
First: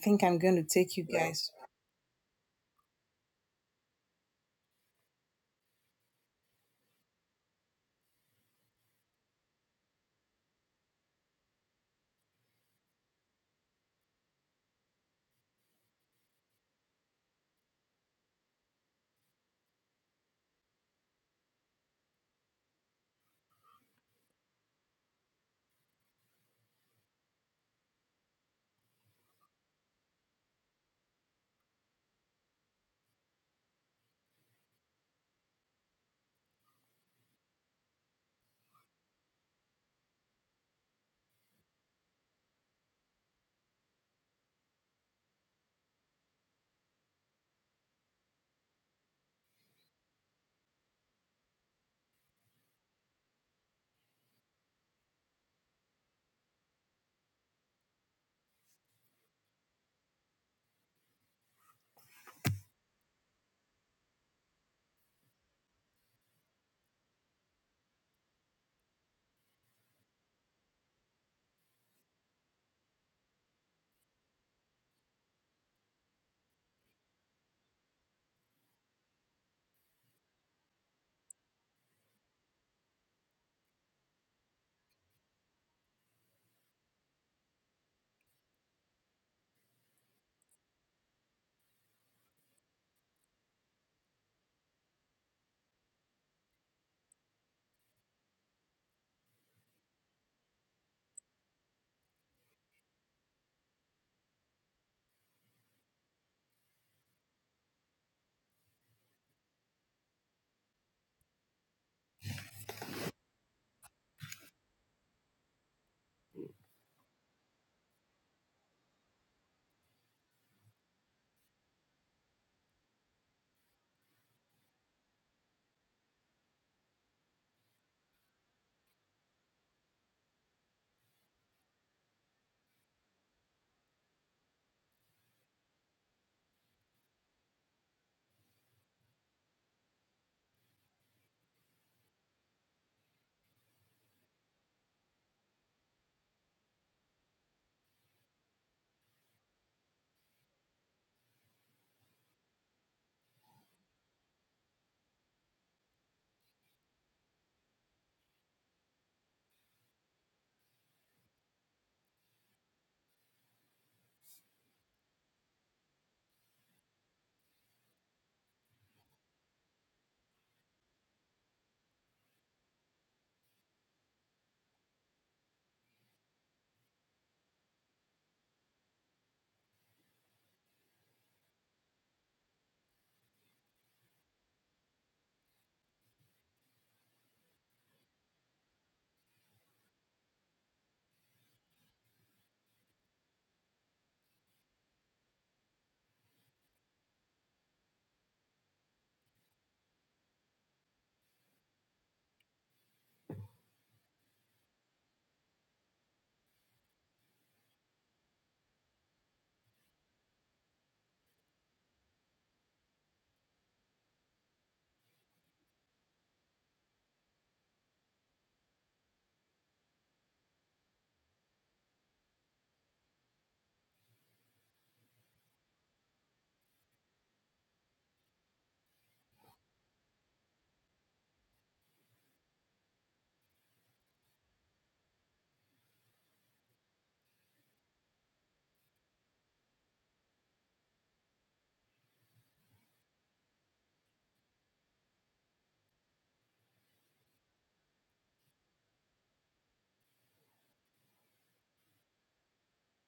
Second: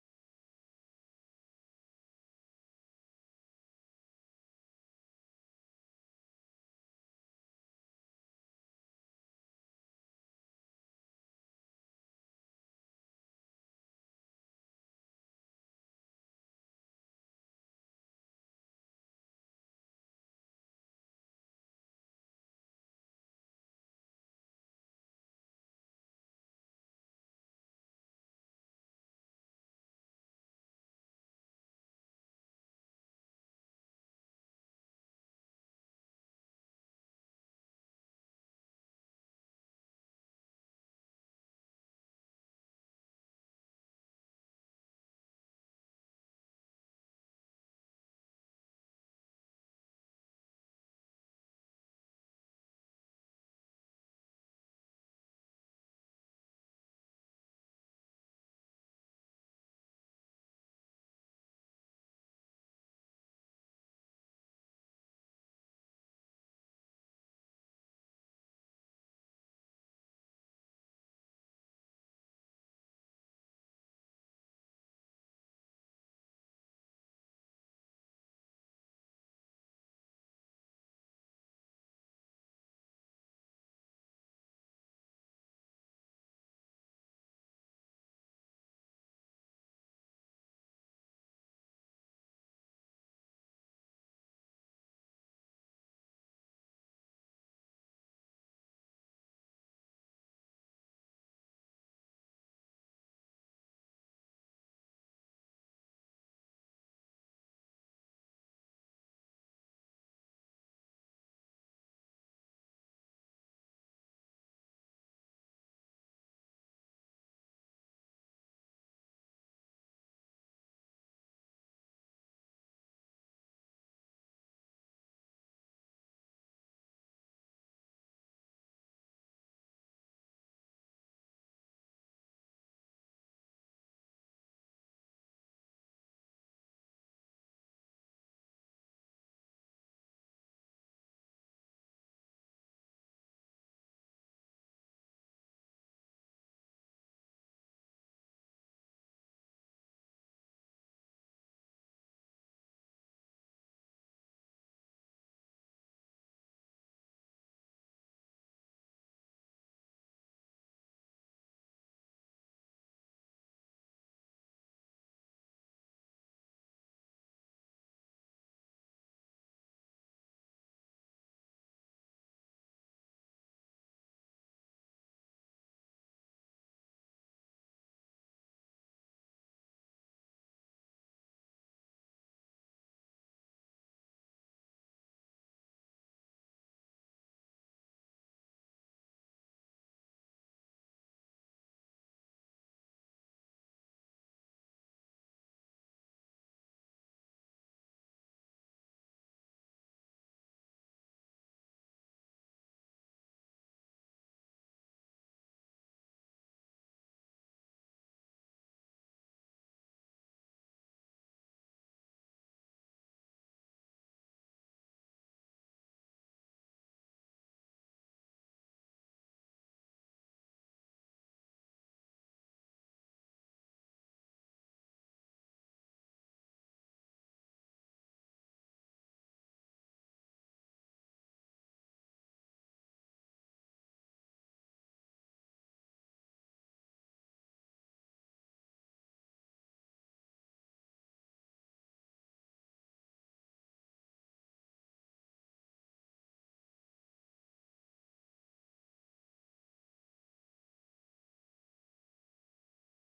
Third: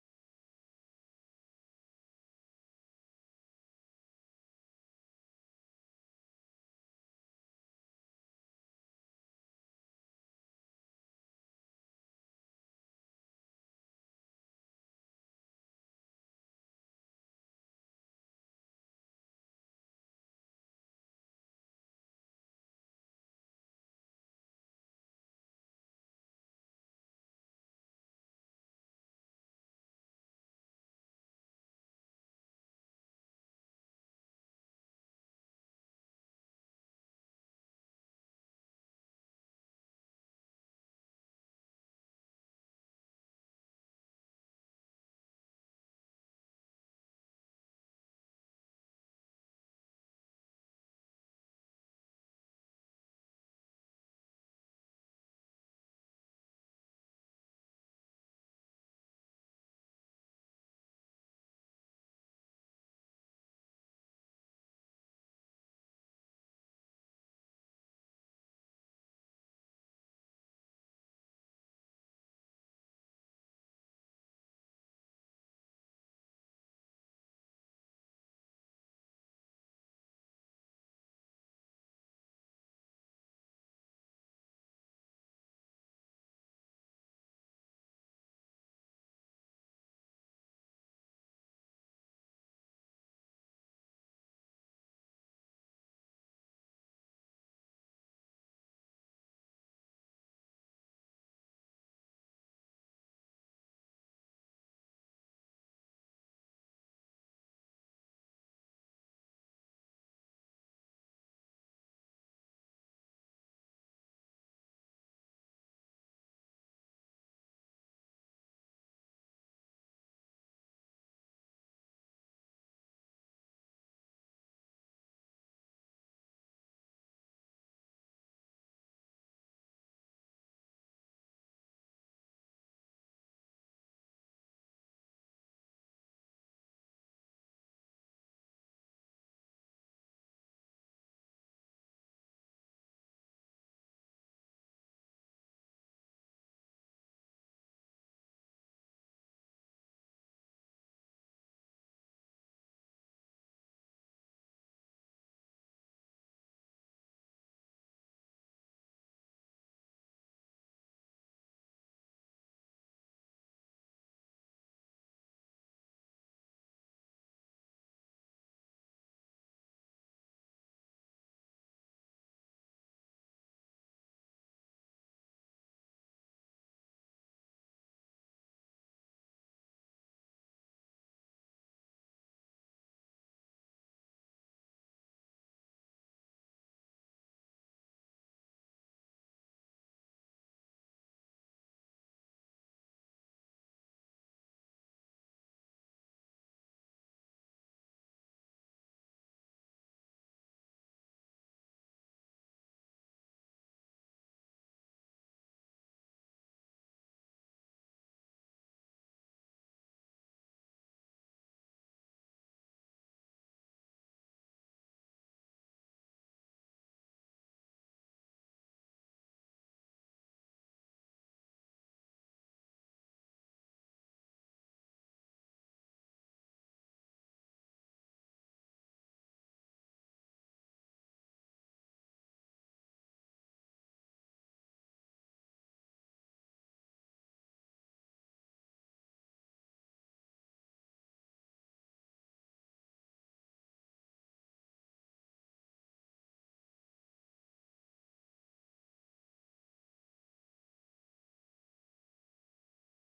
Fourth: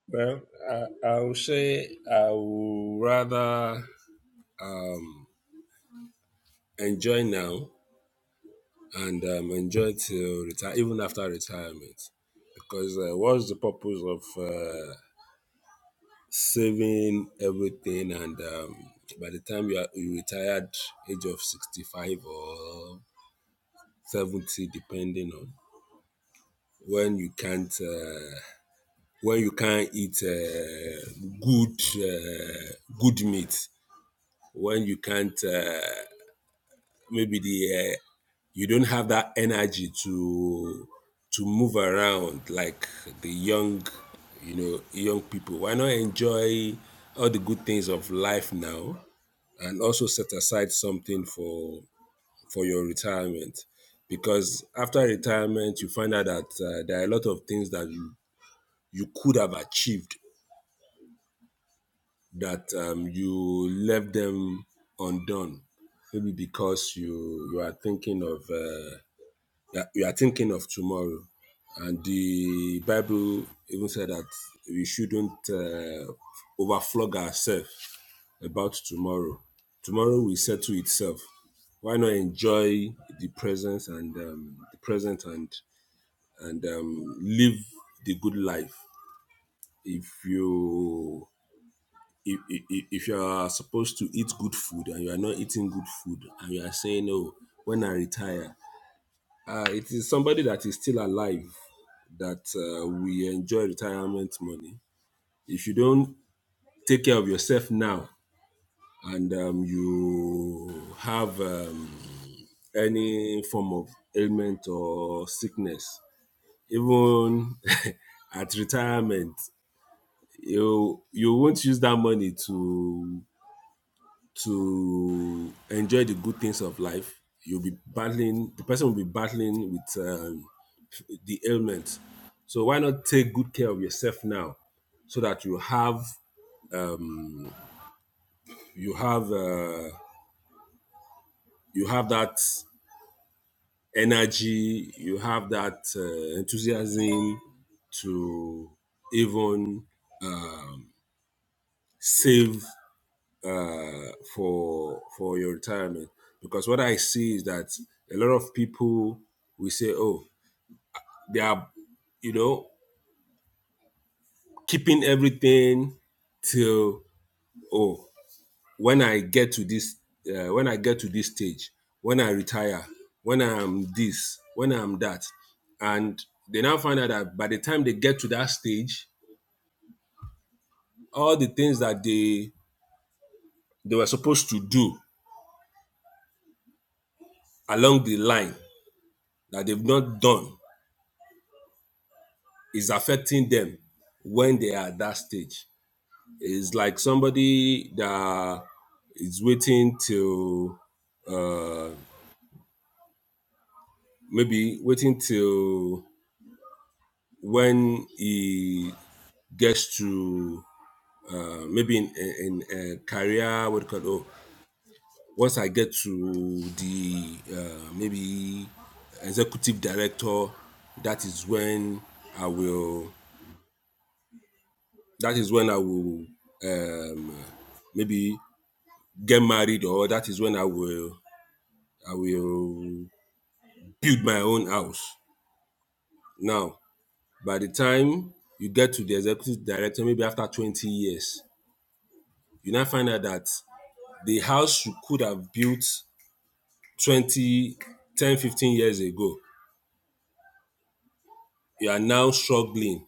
Speaker 3: Well, I, I would say I would rather um, enjoy now and um, enjoy till retire, even after retirement, because uh, what's the purpose of uh, saving everything and um, by the time you are you retired, age of sixty-five or seventy, depending on when you can't uh, when you can't eat uh, good uh, good meat when you can't uh, maybe the uh, you don't have that energy to to move around like the young you know young people why not enjoy all the good things of life now and also set aside something for for your retirement because after retirement you find out that uh, there are a lot of things that you, you could have achieved that um, you left them undone maybe because you you are thinking of uh, yeah, we are thinking of tomorrow. And the Bible even said that we shouldn't uh, overflog ourselves about tomorrow. Tomorrow will settle itself. Why not enjoy the presence and um, the present and and um, live the good life? If you if, if, if you are supposed to eat good food and you are not eating good food and you are saying, "Oh, when I retire," uh, it is somebody that is still alive that uh, we enjoy retirement money. If you don't take care of yourself now and um, you have um, any form of ailment or sickness, even <laughs> at retirement, you you won't use that money to to enjoy the good things of life. You'll be battling. The person will be battling with um, the ailment. So why not take good care of yourself now, so that you have um, you have uh, you have that energy, you have that uh, enthusiasm to even save uh, for for your retirement. Because what I see is that a lot of people will say, "Oh, they are, you know, keeping everything till oh." when I get to this, uh, when I get to this stage, when I retire, when I'm this, when I'm that, and they now find out that by the time they get to that stage, all the things that they they were supposed to do along the line that they've not done is affecting them when they are at that stage. It's like somebody that is waiting till uh, maybe waiting till when he gets to uh, maybe in in, in uh, career what do you call it? oh, once I get to the uh, maybe executive director, that is when I will. That is when I will um, maybe get married, or that is when I will I will build my own house. Now, by the time you get to the executive director, maybe after twenty years, you now find out that the house you could have built 20 10 15 years ago you are now struggling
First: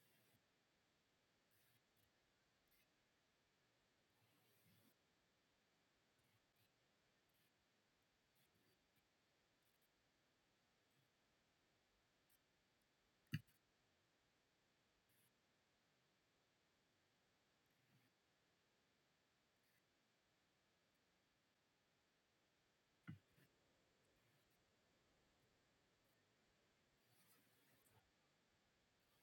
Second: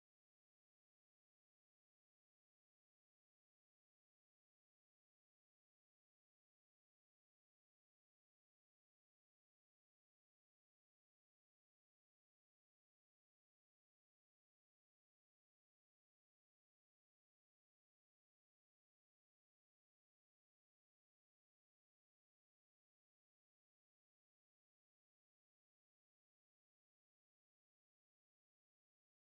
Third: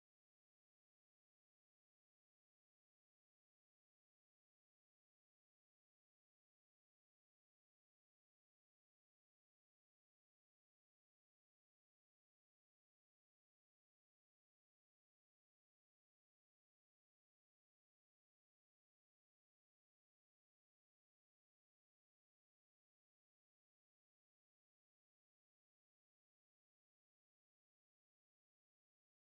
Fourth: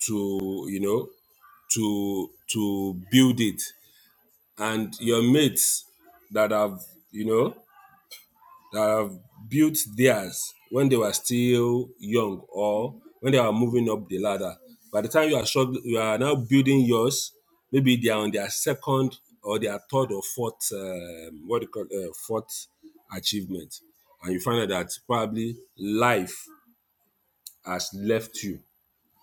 Speaker 3: to you know to to build it and your mates that have you know that have built theirs when they were still young or when they are moving up the ladder. By the time you are struggling, you are now building yours. Maybe they are on their second or their third or fourth, um, what do you call uh, fourth achievement, and you find out that probably life has left you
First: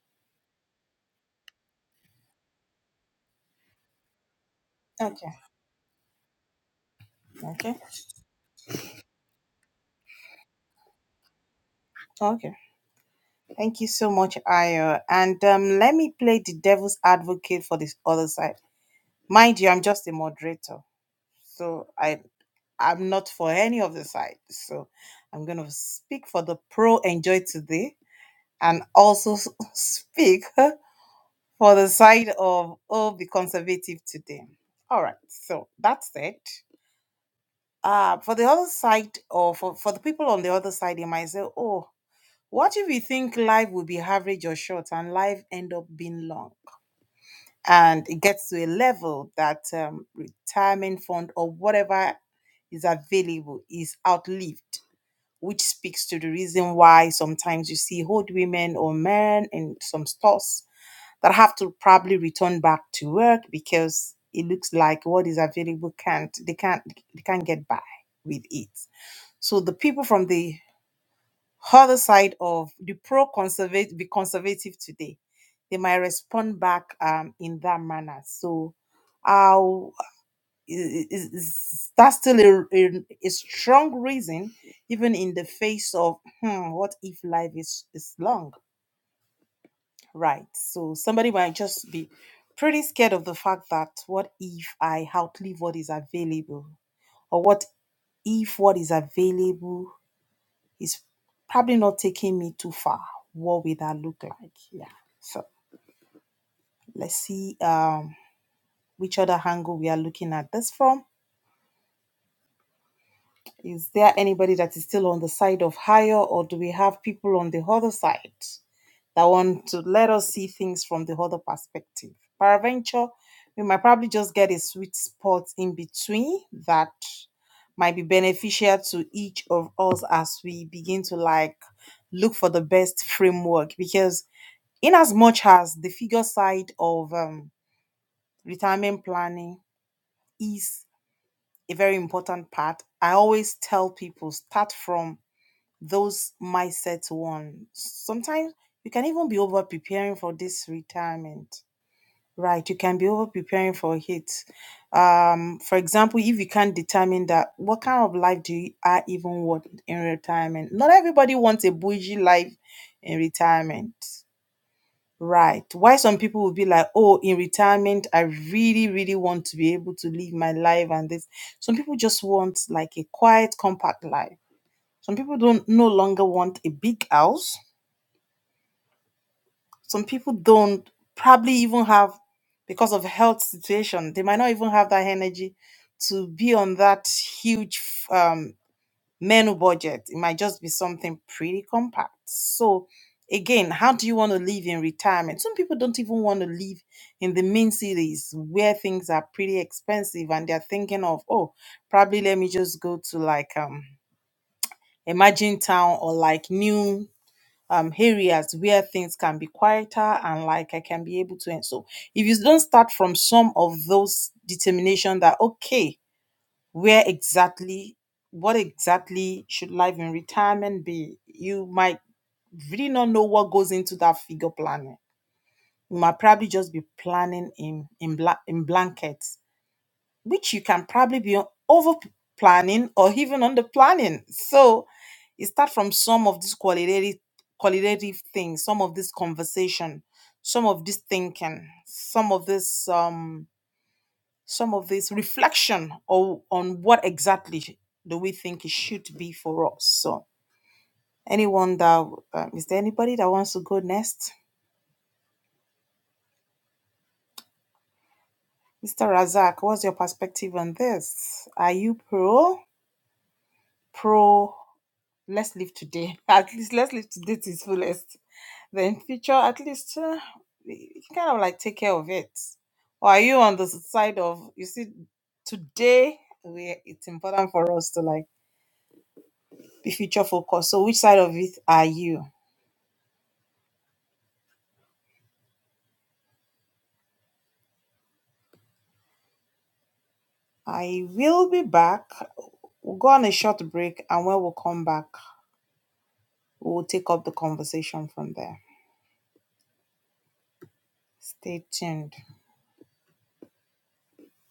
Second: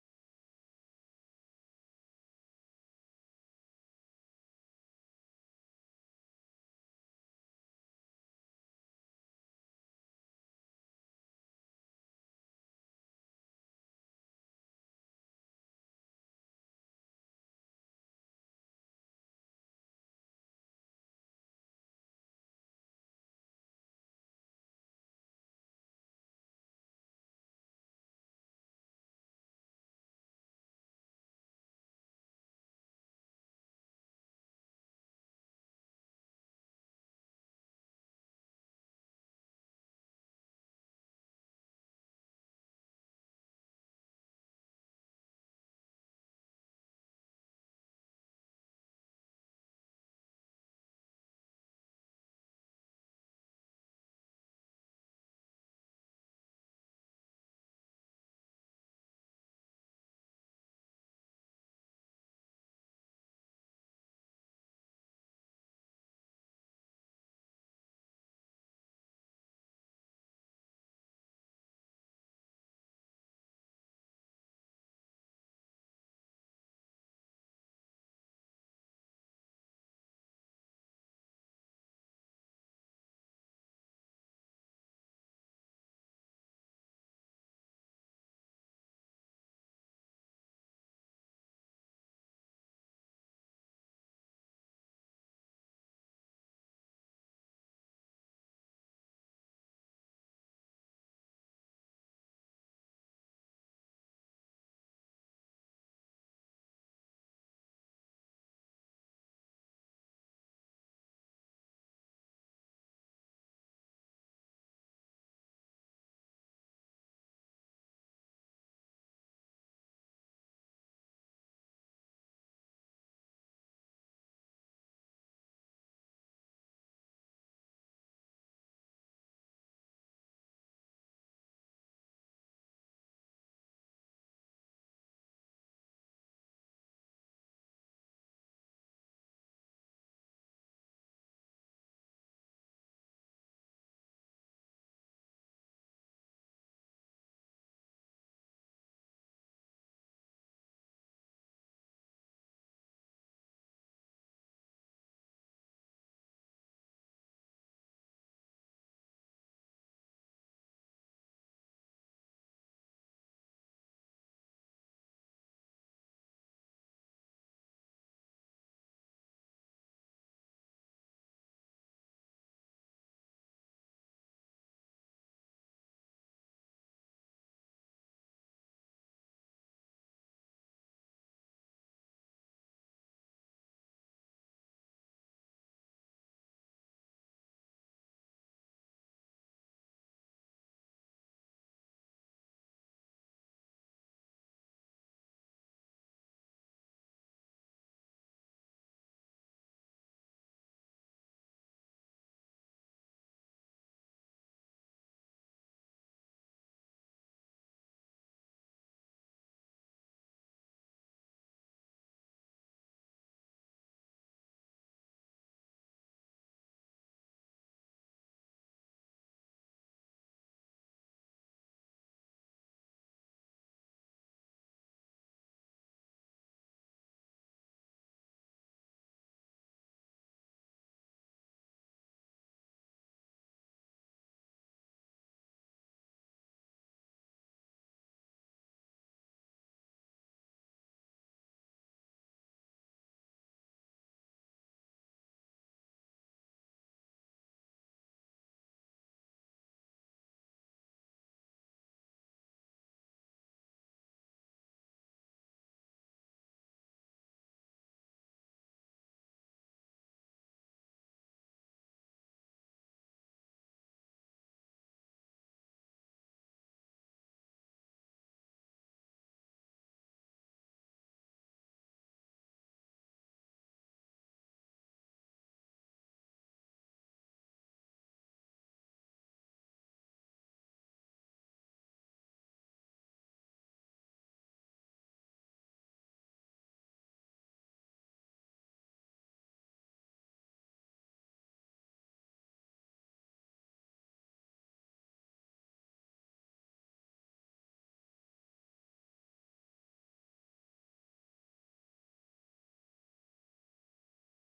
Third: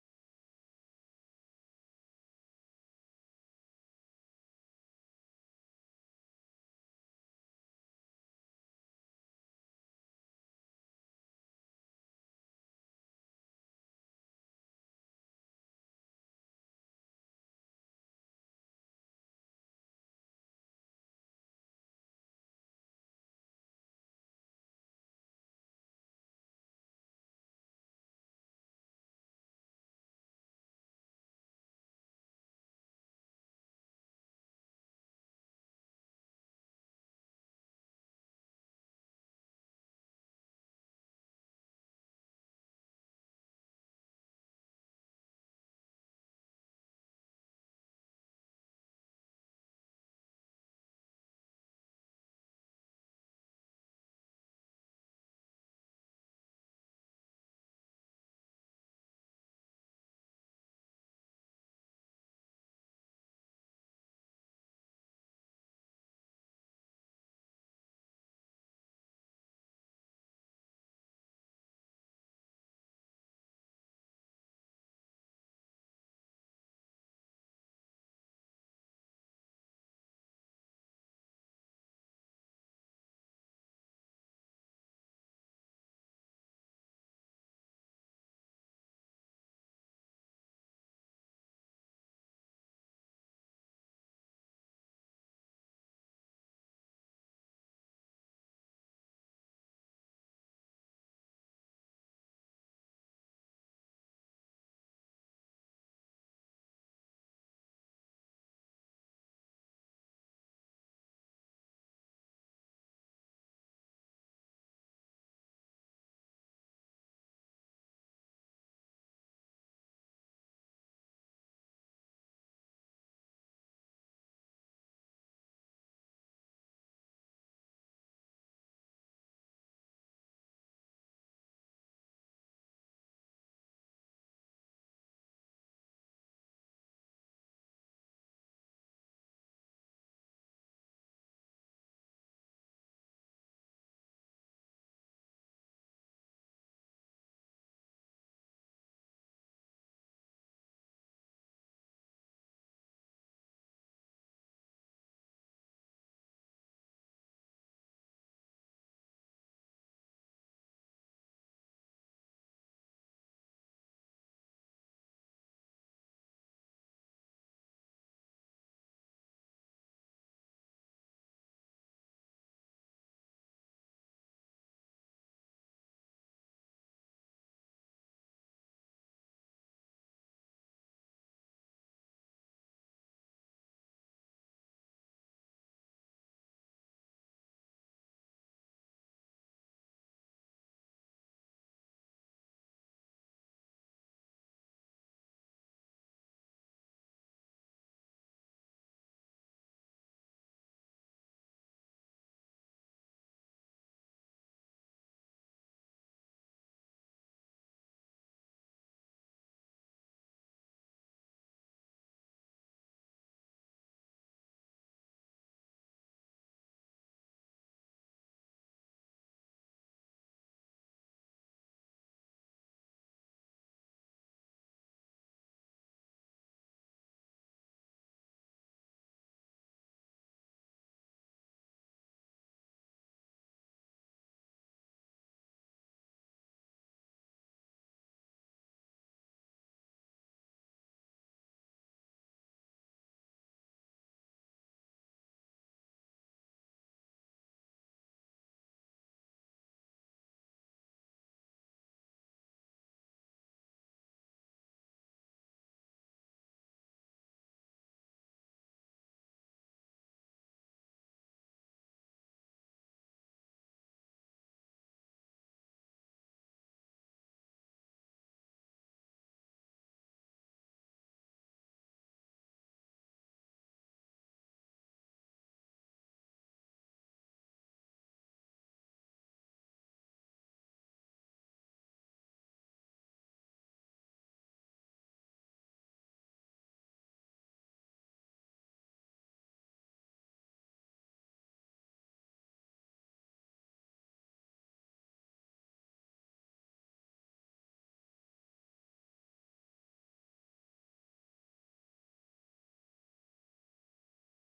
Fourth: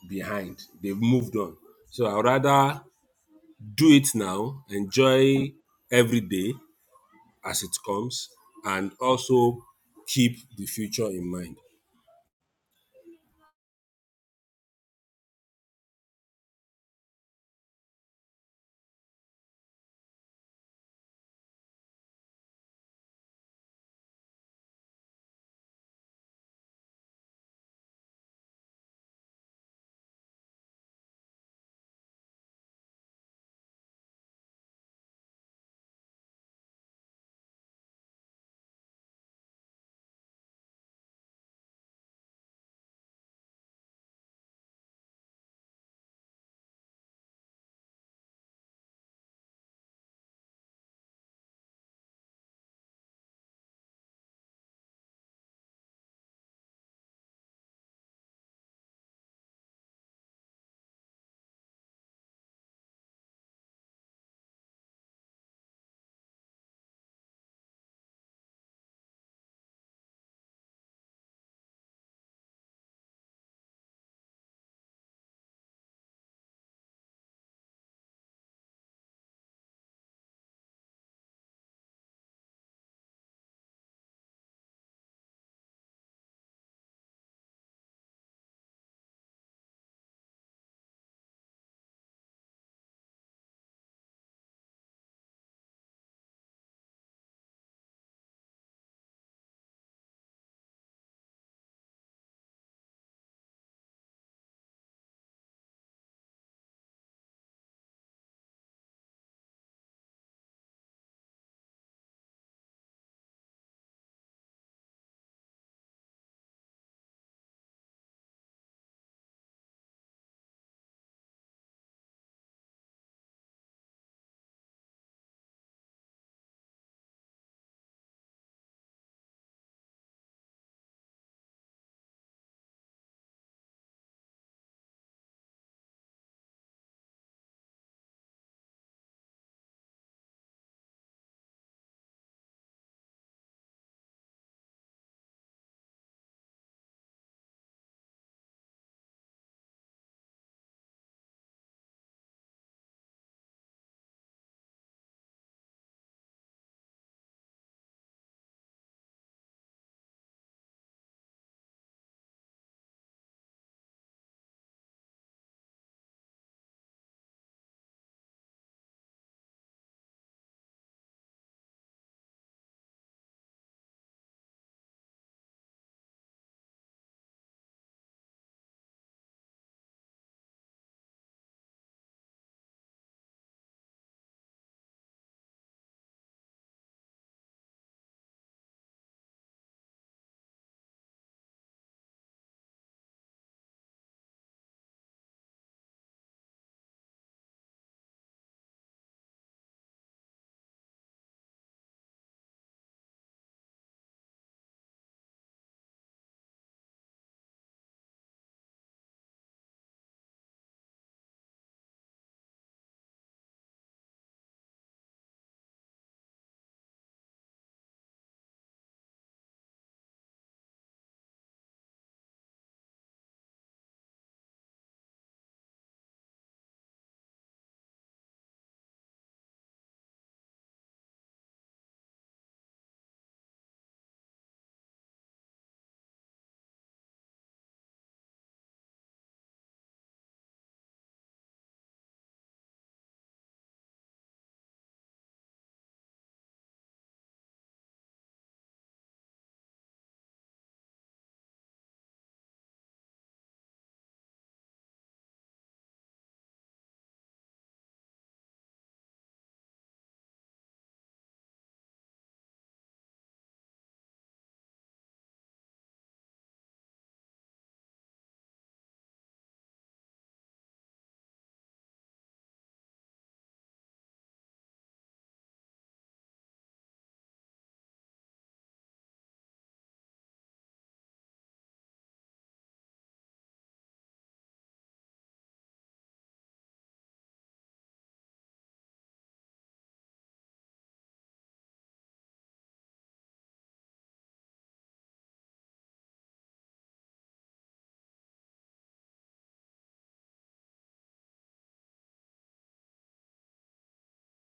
Speaker 3: behind. They've moved on. So I'd rather do it now, enjoy every day as it comes, and also keep the future in mind.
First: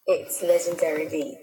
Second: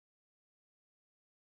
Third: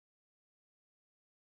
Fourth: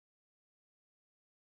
Speaker 1: It's legendary beats.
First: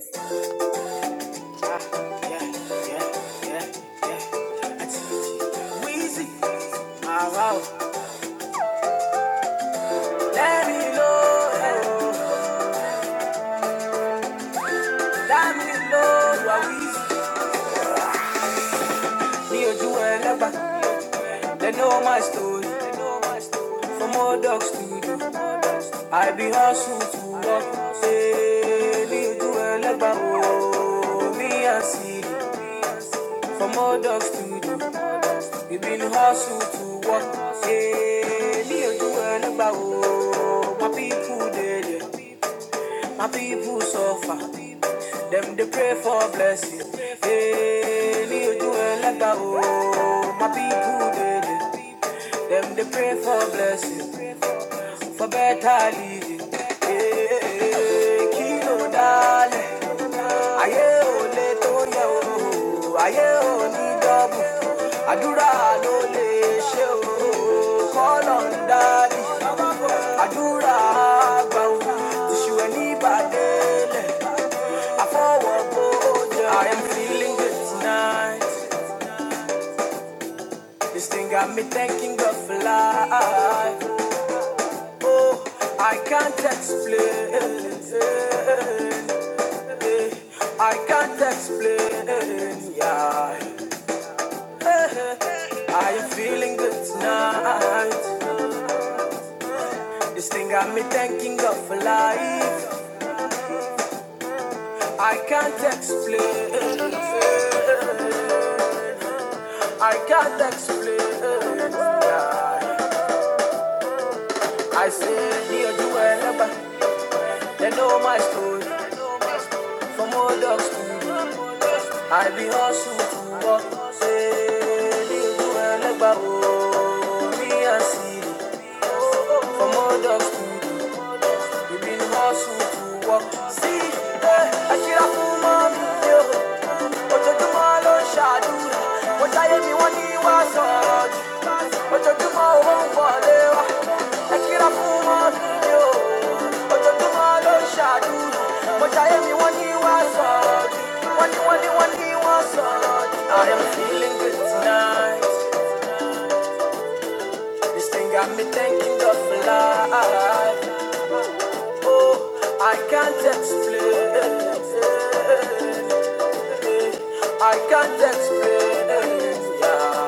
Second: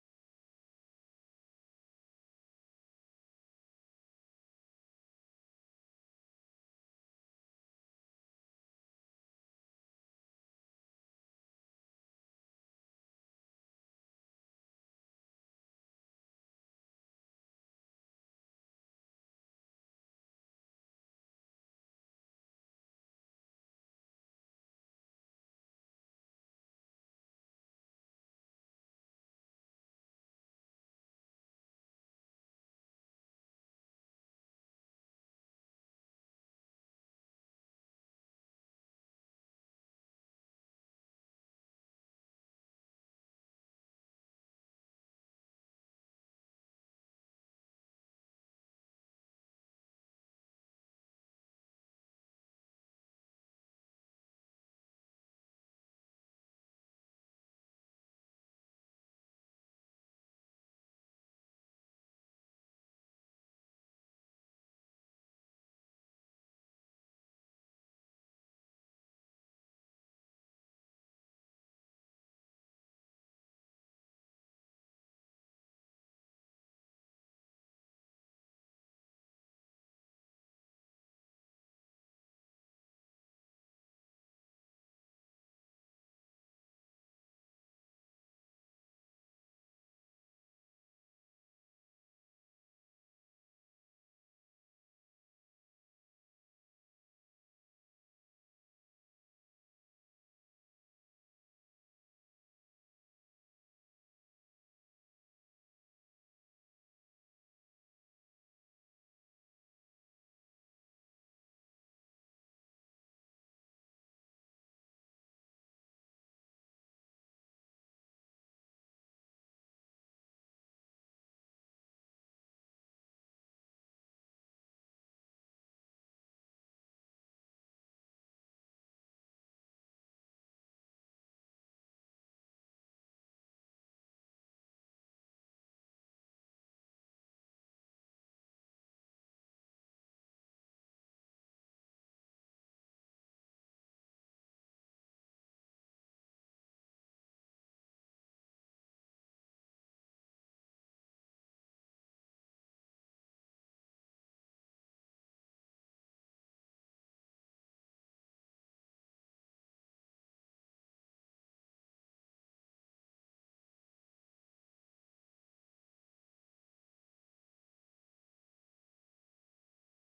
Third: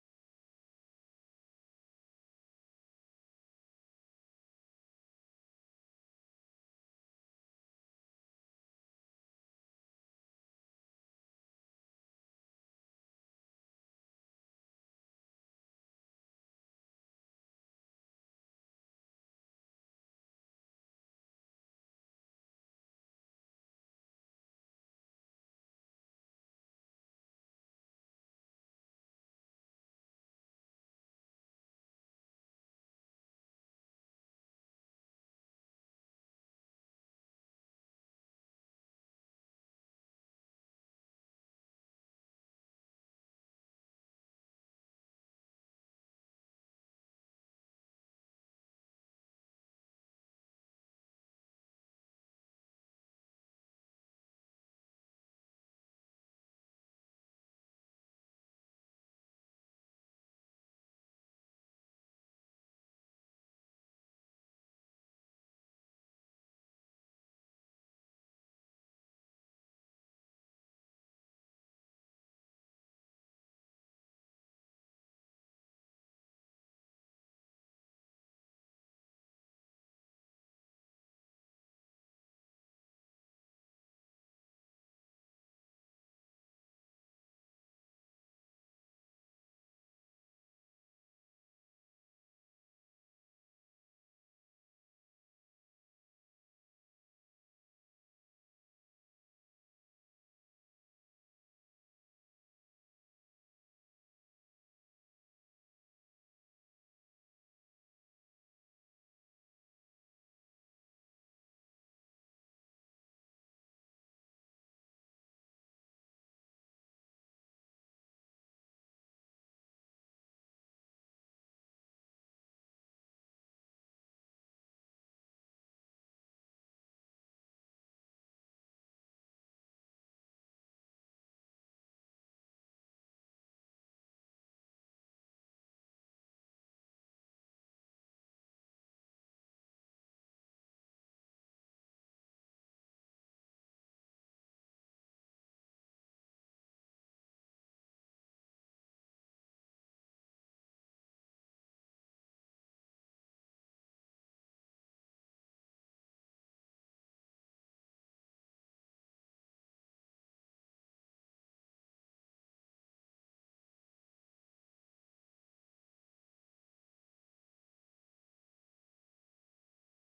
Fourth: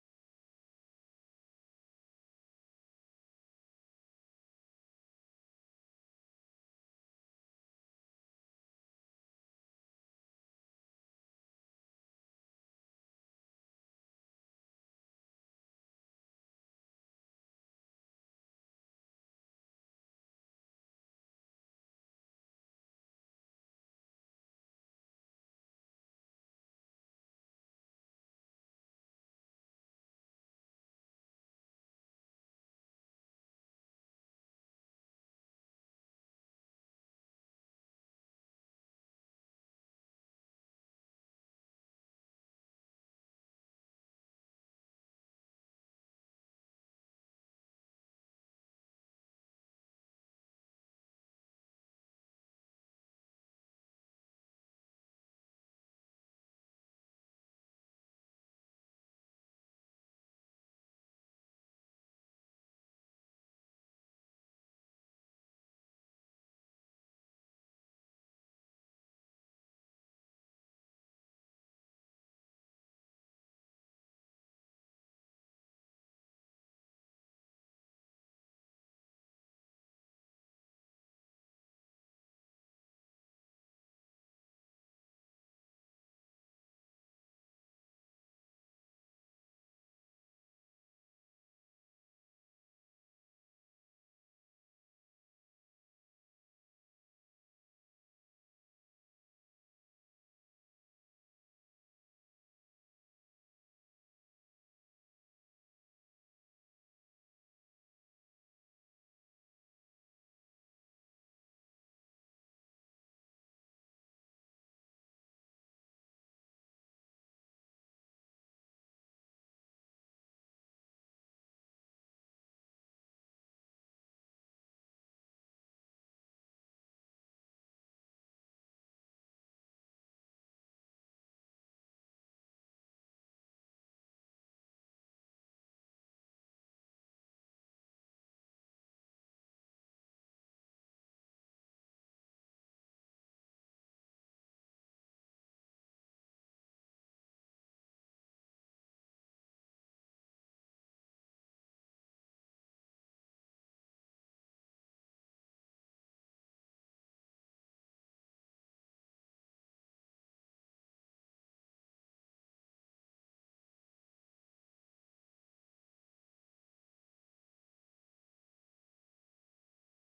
Speaker 1: explain, I can't explain, yeah. I am feeling good tonight. This thing got me thinking of life. I can't explain, I can't explain, yeah. I said, dear, you were They know my story. From old dog school. I be hustle to work. Say, they do the world about me and see. From old dog school eh, I I am feeling good tonight. This thing got me thinking of life. I can't explain. I can't explain. Yeah.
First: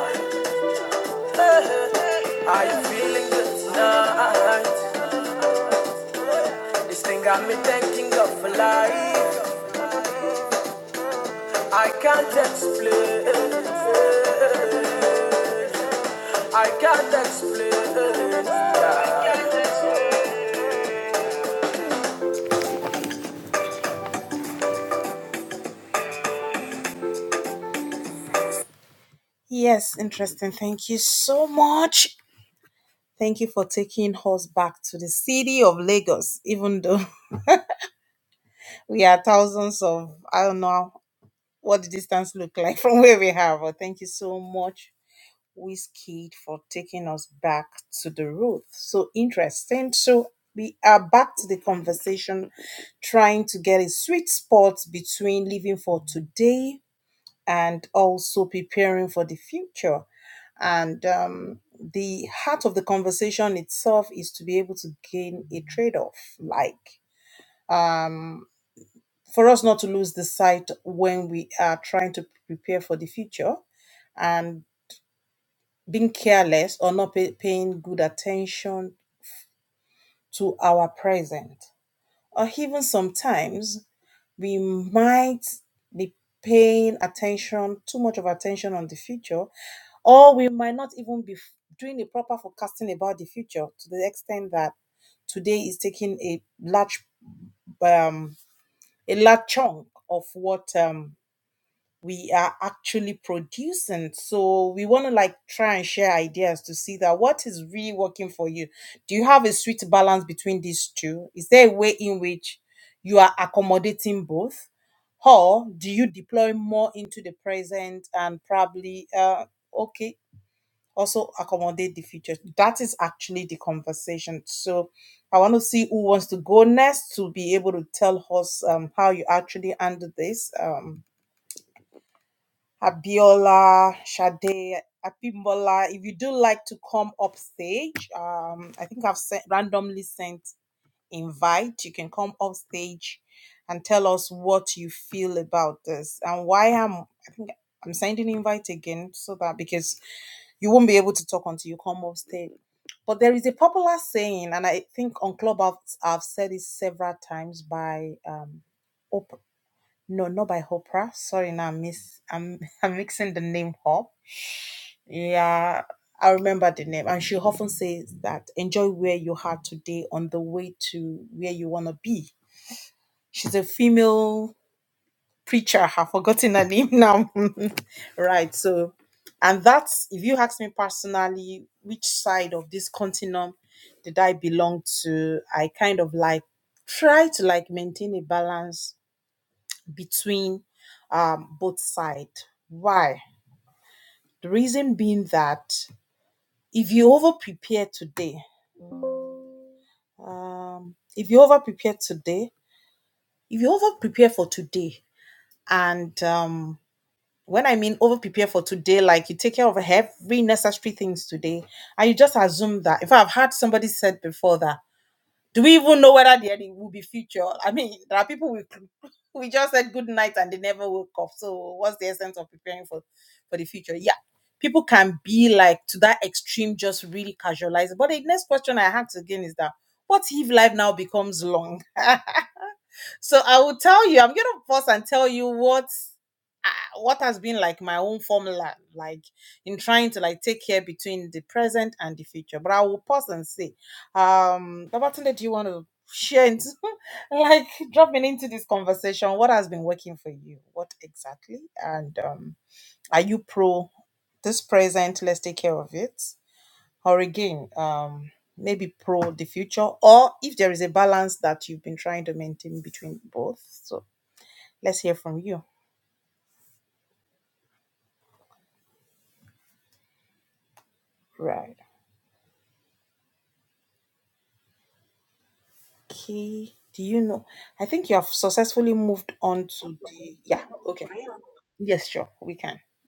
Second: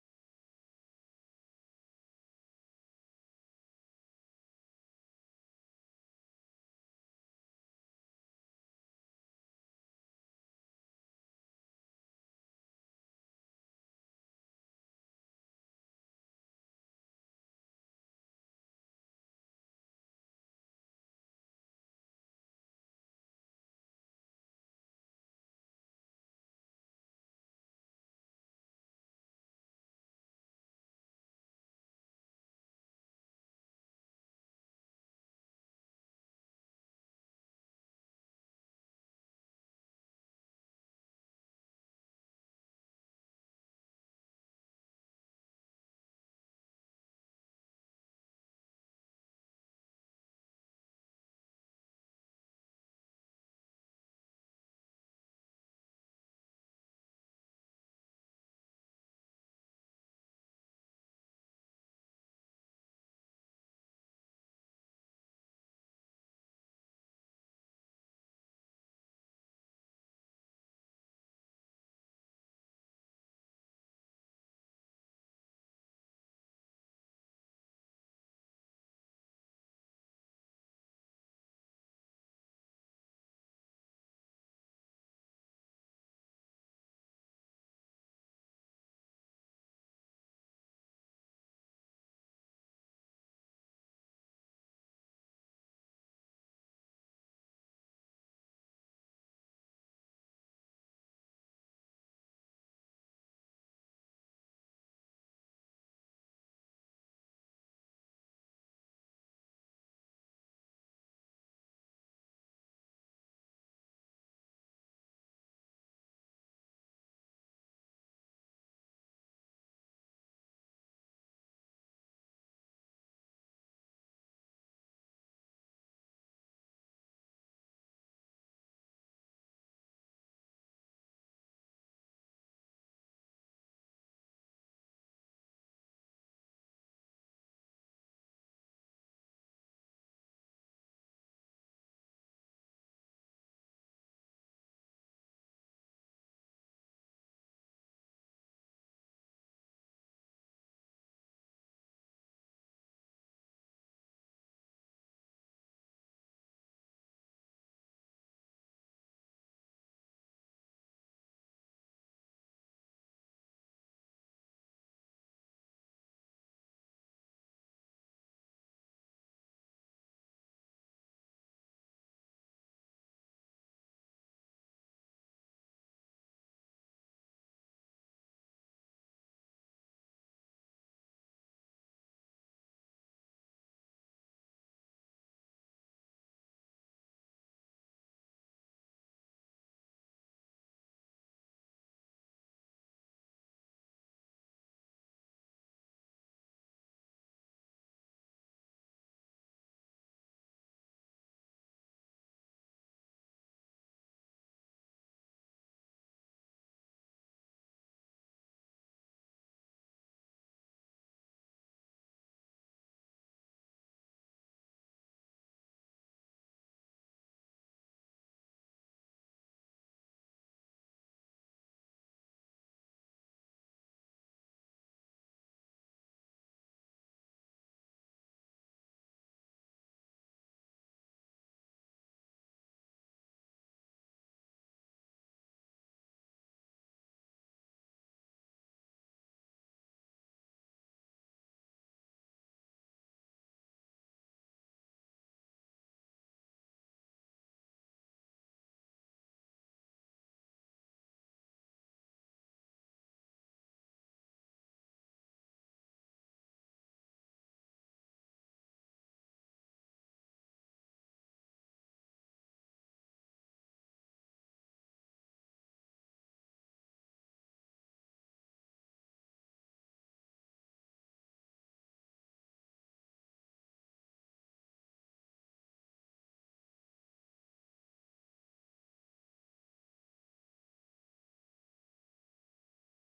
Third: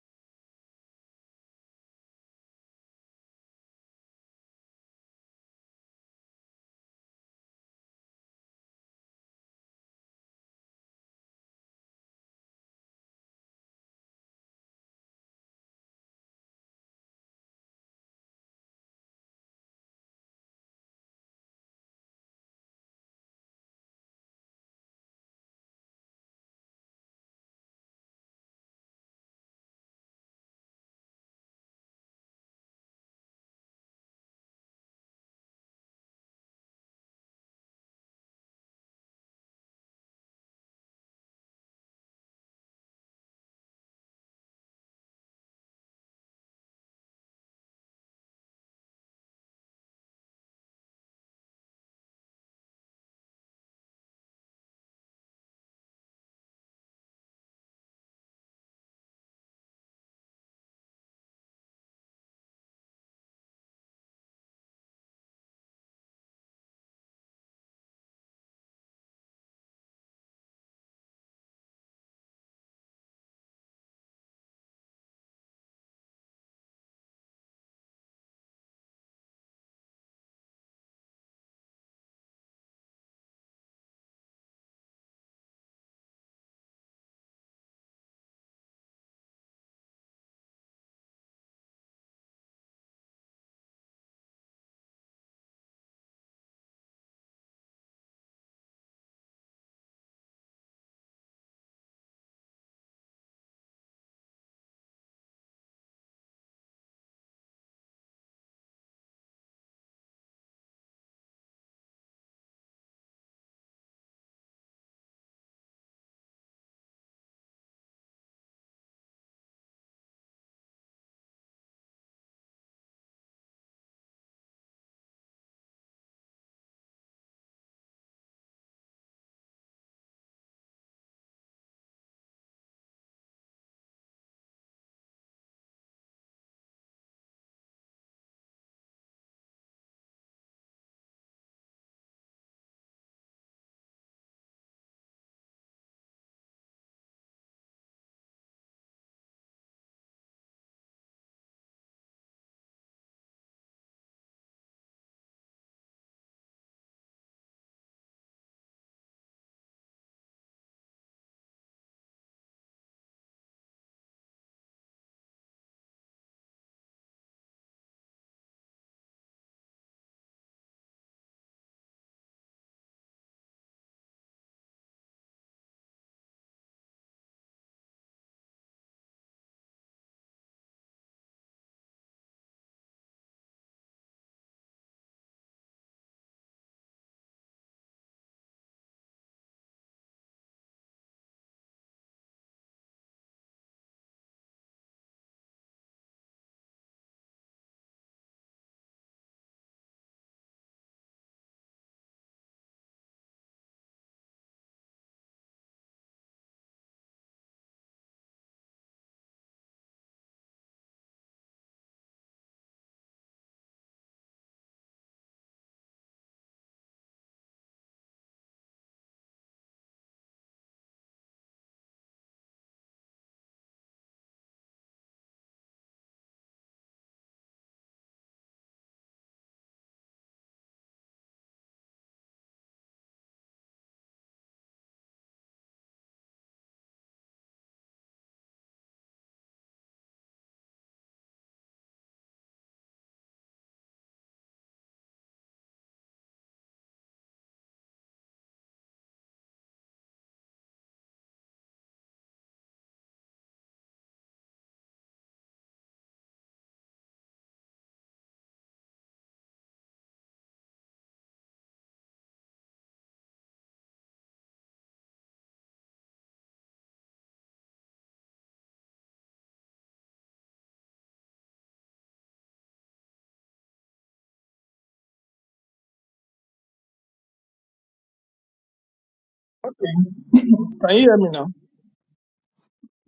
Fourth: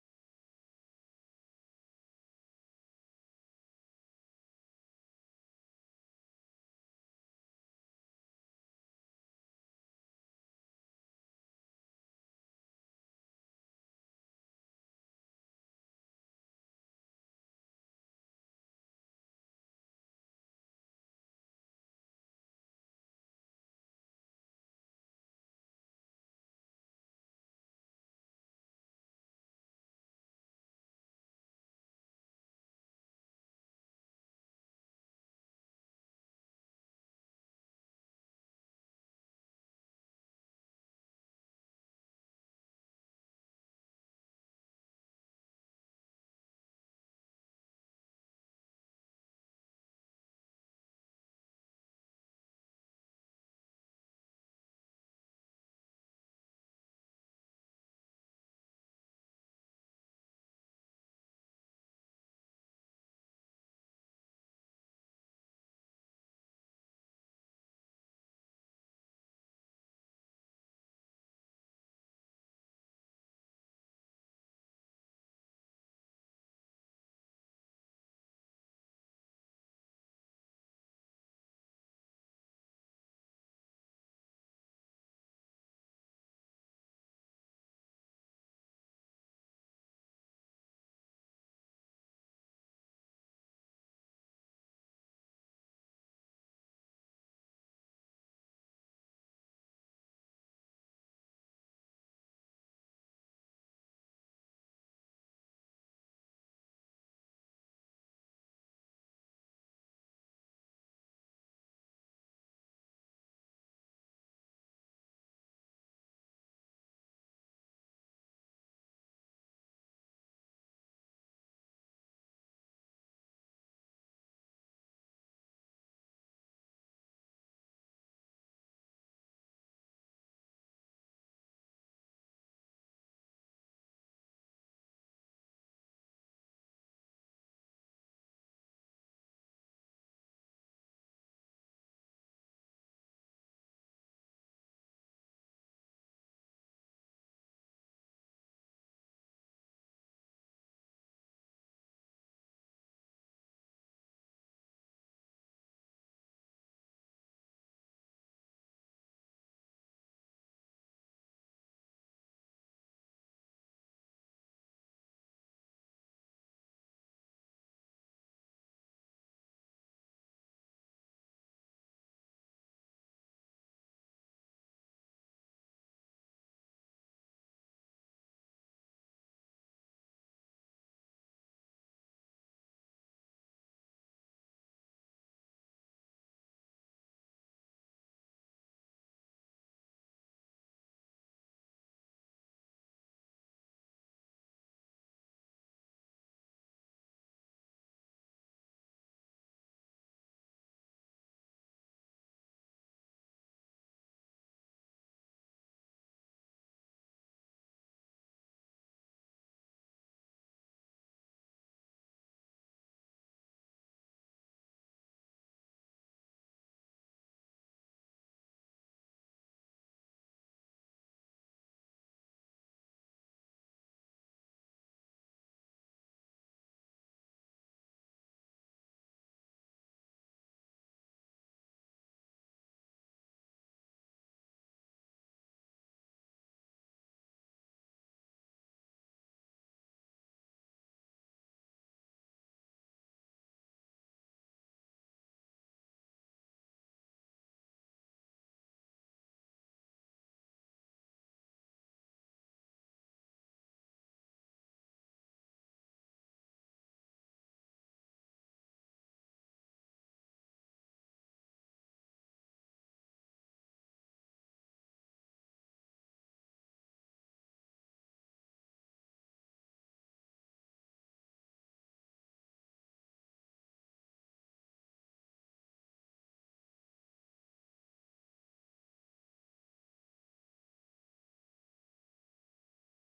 Speaker 4: Can you hear me now?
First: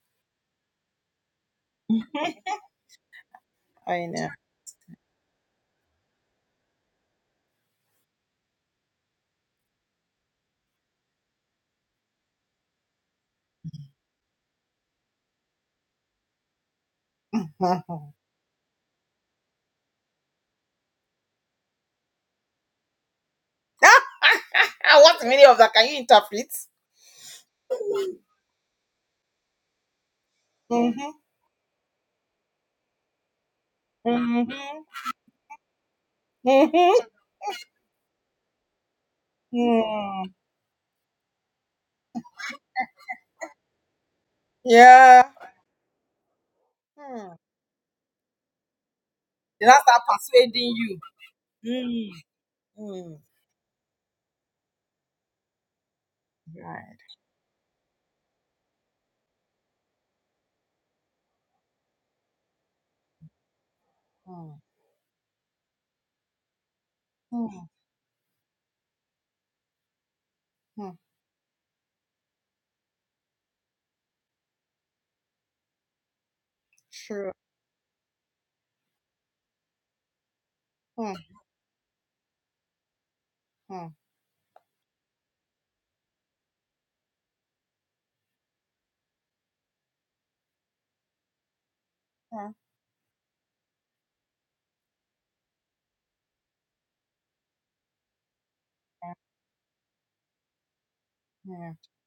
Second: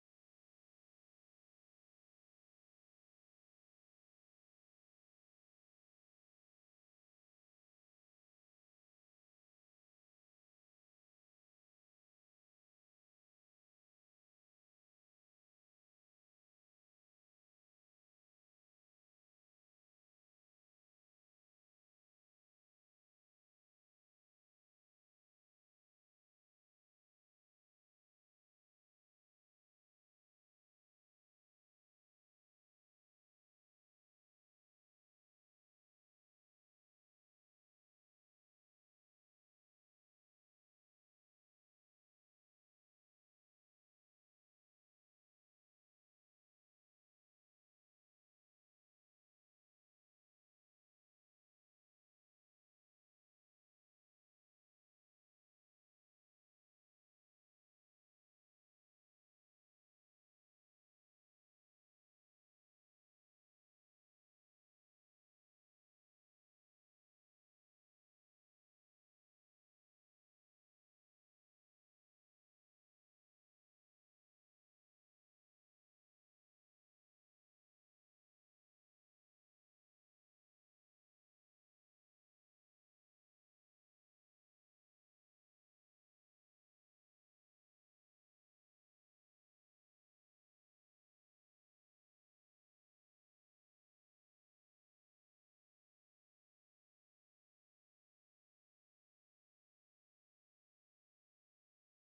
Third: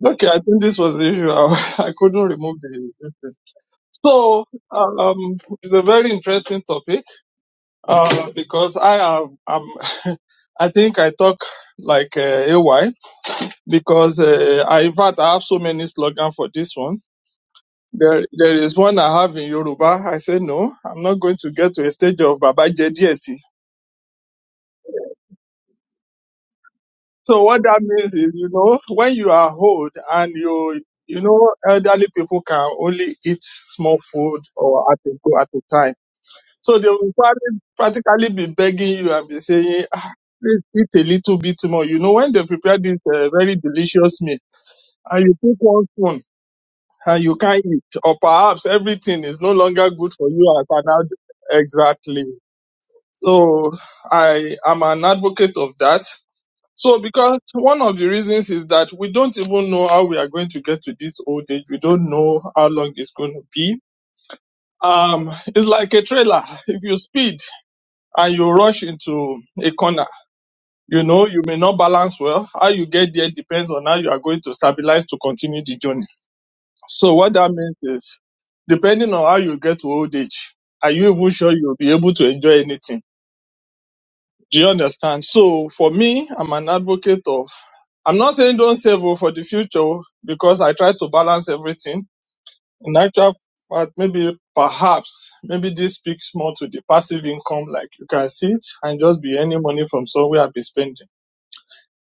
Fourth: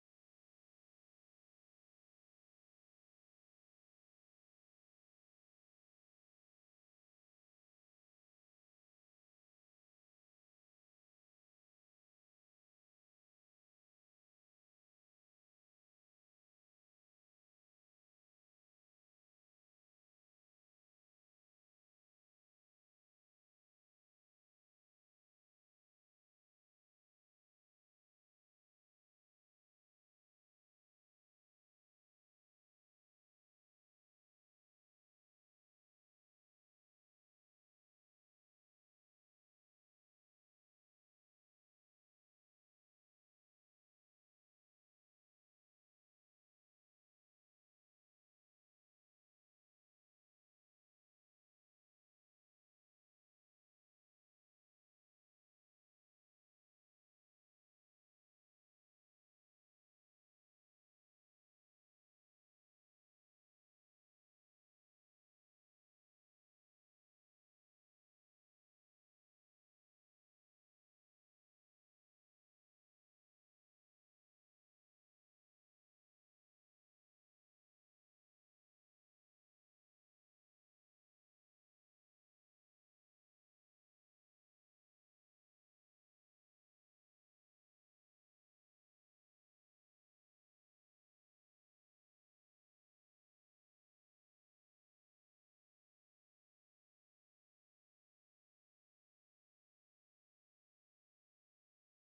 Speaker 4: Okay, I think this was the issue. <laughs> I, couldn't remove the. issue. So, um, it's a very interesting topic uh, because I am. am- <laughs> I think I talk like uh, AY because uh, I, in fact, I have so many slogans for this one. There, there is one I have in Yoruba. I say no, I'm not going to get to a stage of Baba JDSC. So what that means is, you know, when you are old and you, you know, elderly people can only eat small food or at a go at a time. So they will probably practically be begging you and be saying, ah, please eat a little bit more. You know, when they prepare this uh, very delicious meal and you pick one spoon and you can't eat, or perhaps everything is no longer good for you as an adult. Exactly. So I am an advocate of that so, because one of the reasons is that we don't even know how we are going to get to this old age. We don't know how long it's going to be. Um, it's like a trailer. If you speed and you rush into a corner, you know, you may not balance well. How you get there depends on how you are going to stabilize to continue the journey. So what that means is, depending on how you get to old age, are you even sure you'll be able to enjoy anything? Do you understand? So for me, I'm an advocate of, I'm not saying don't save oh, for the future oh, because I try to balance everything. In actual fact, maybe perhaps, maybe this speaks more to the passive income, like you can sit and just be any money from somewhere and be spending.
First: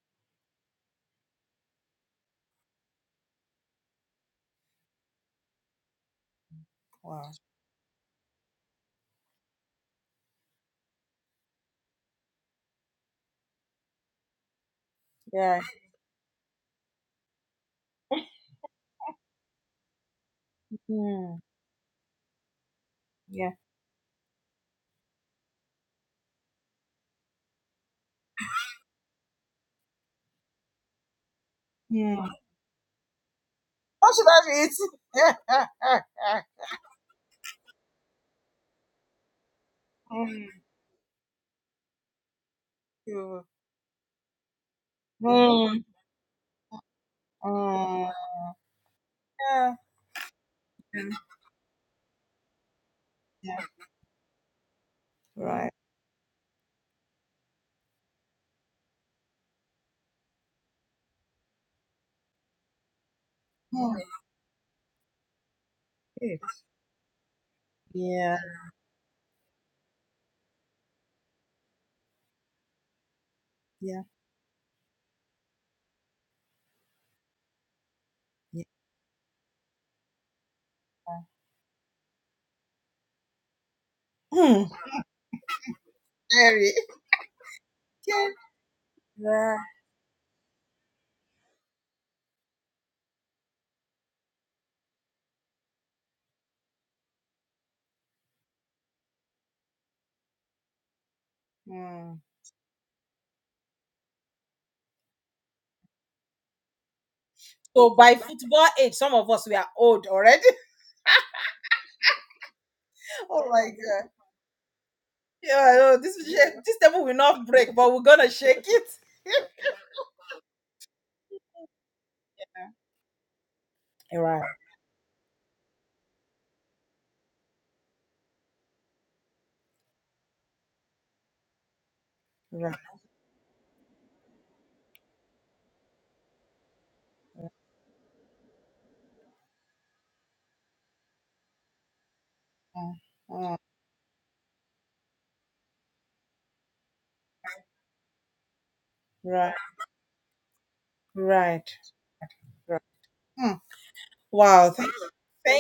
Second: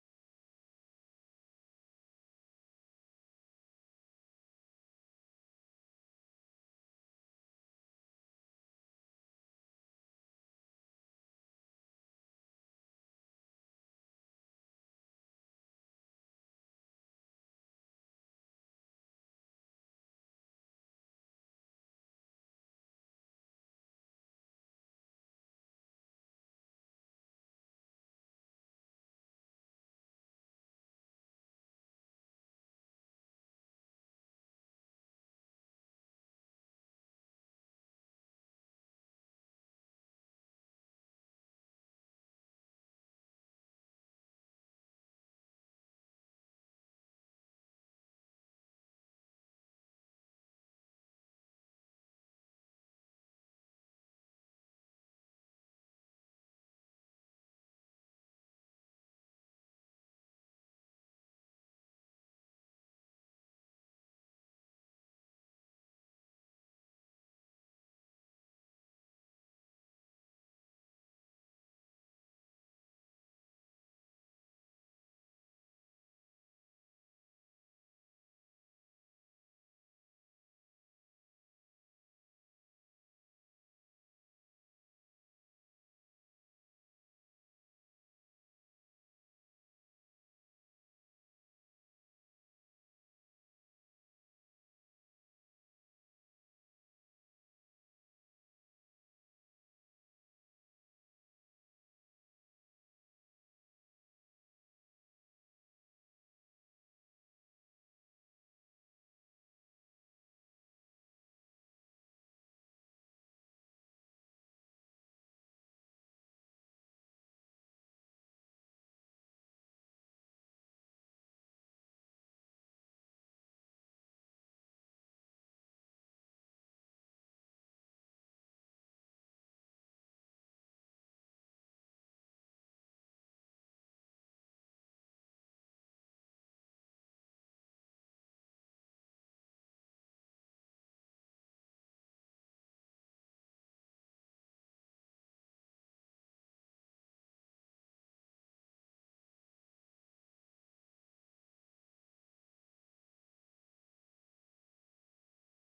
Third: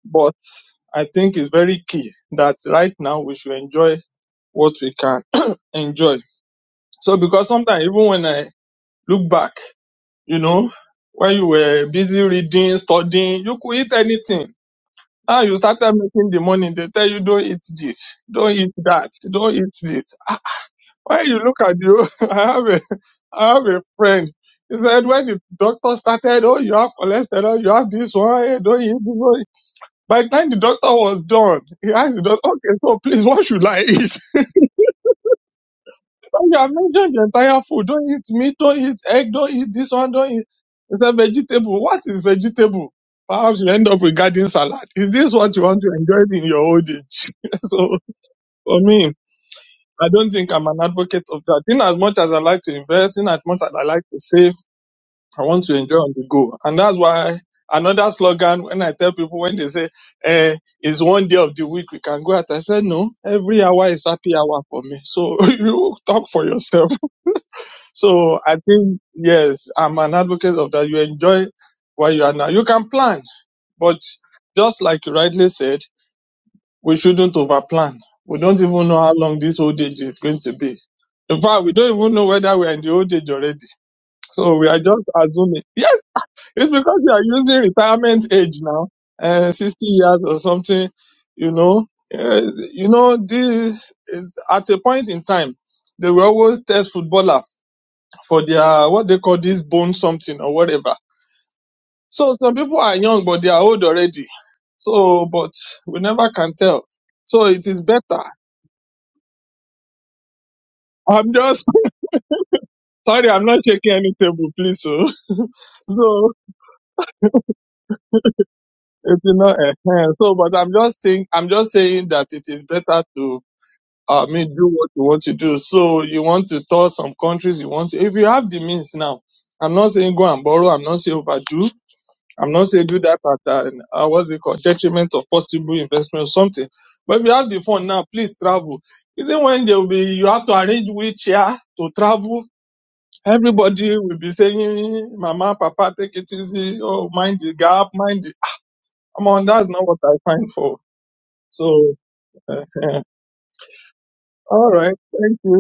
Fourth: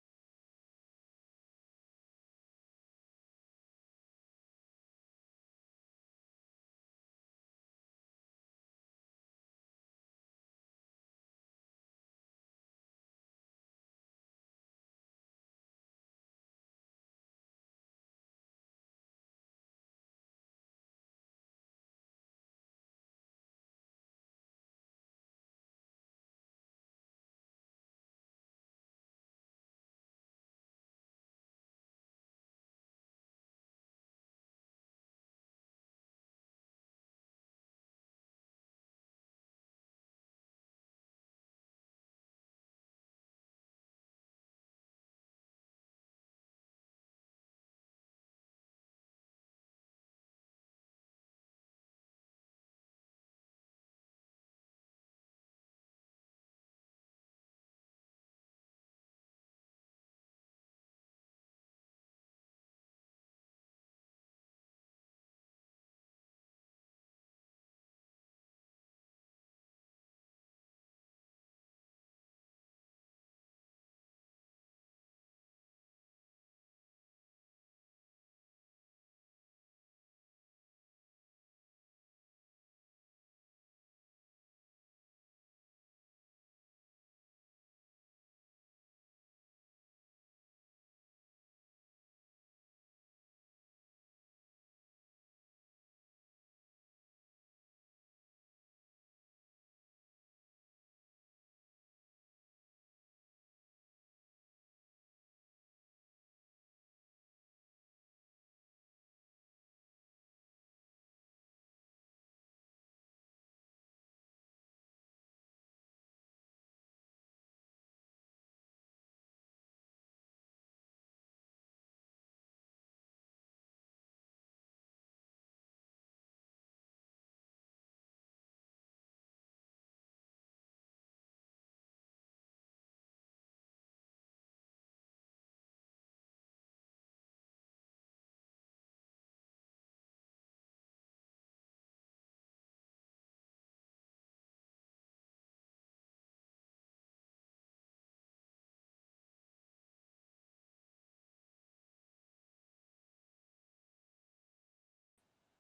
Speaker 4: But I think it's very key that right now we should enjoy what we can <clears throat> enjoy. So because sometimes even when I look back, you know, when you were busy reading, studying, you could eat anything Ah, you started making the money. They tell you don't eat this, don't eat that, don't eat this. When you look at you, <laughs> I have a, I have a friend. He said when the doctor started, oh, you have cholesterol, oh, you have this one, eh, don't eat this one. By the time the doctor was done, he asked the doctor, okay, so please, <laughs> what should I eat? <laughs> So you have mentioned the entire food. Don't eat meat, don't eat egg, don't eat this one, don't eat. He said vegetable. What is vegetable? Perhaps you end up with garden salad. Is this what you want to enjoy in your old age? <laughs> so. For me, I don't think I'm an advocate of that. In as much as I like to invest, in as much as I like to save, I want to enjoy on the go. And that's why another slogan when I tell people when they say, eh, it's one day of the week we can go out. I said, no, every hour is happy hour for me. So <laughs> you talk for yourself. So I think, yes, I'm an advocate of that. You enjoy where you are now. You can plan, but just like you rightly said, we shouldn't overplan. We don't even know how long this old age is going to be. In fact, we don't even know whether we are in the old age already. So we are just assuming. Yes, it's because you are using retirement age now, uh, 60 years or something, you know. Uh, you know, this is at a point in time, they will always test footballer for their, what they call this bone something or whatever. So some people are young, but they are old already. So, but we never can tell. So it is better. I'm just sorry, I'm not shaking any table, please. So, <laughs> so it's not uh, so, but I'm just saying, I'm just saying that it is better to, uh, I mean, do what you want to do. So you want to tour some countries, you want to, if you have the means now. I'm not saying go and borrow. I'm not saying overdo. I'm not saying do that at uh, uh, what's it called detriment of possible investment or something. But if you have the fund now, please travel. Isn't when they will be you have to arrange wheelchair to travel Everybody will be saying, Mama, Papa, take it easy. Oh, mind the gap, mind the. Come on, that's not what I find for. So, uh, <laughs> all right, thank you.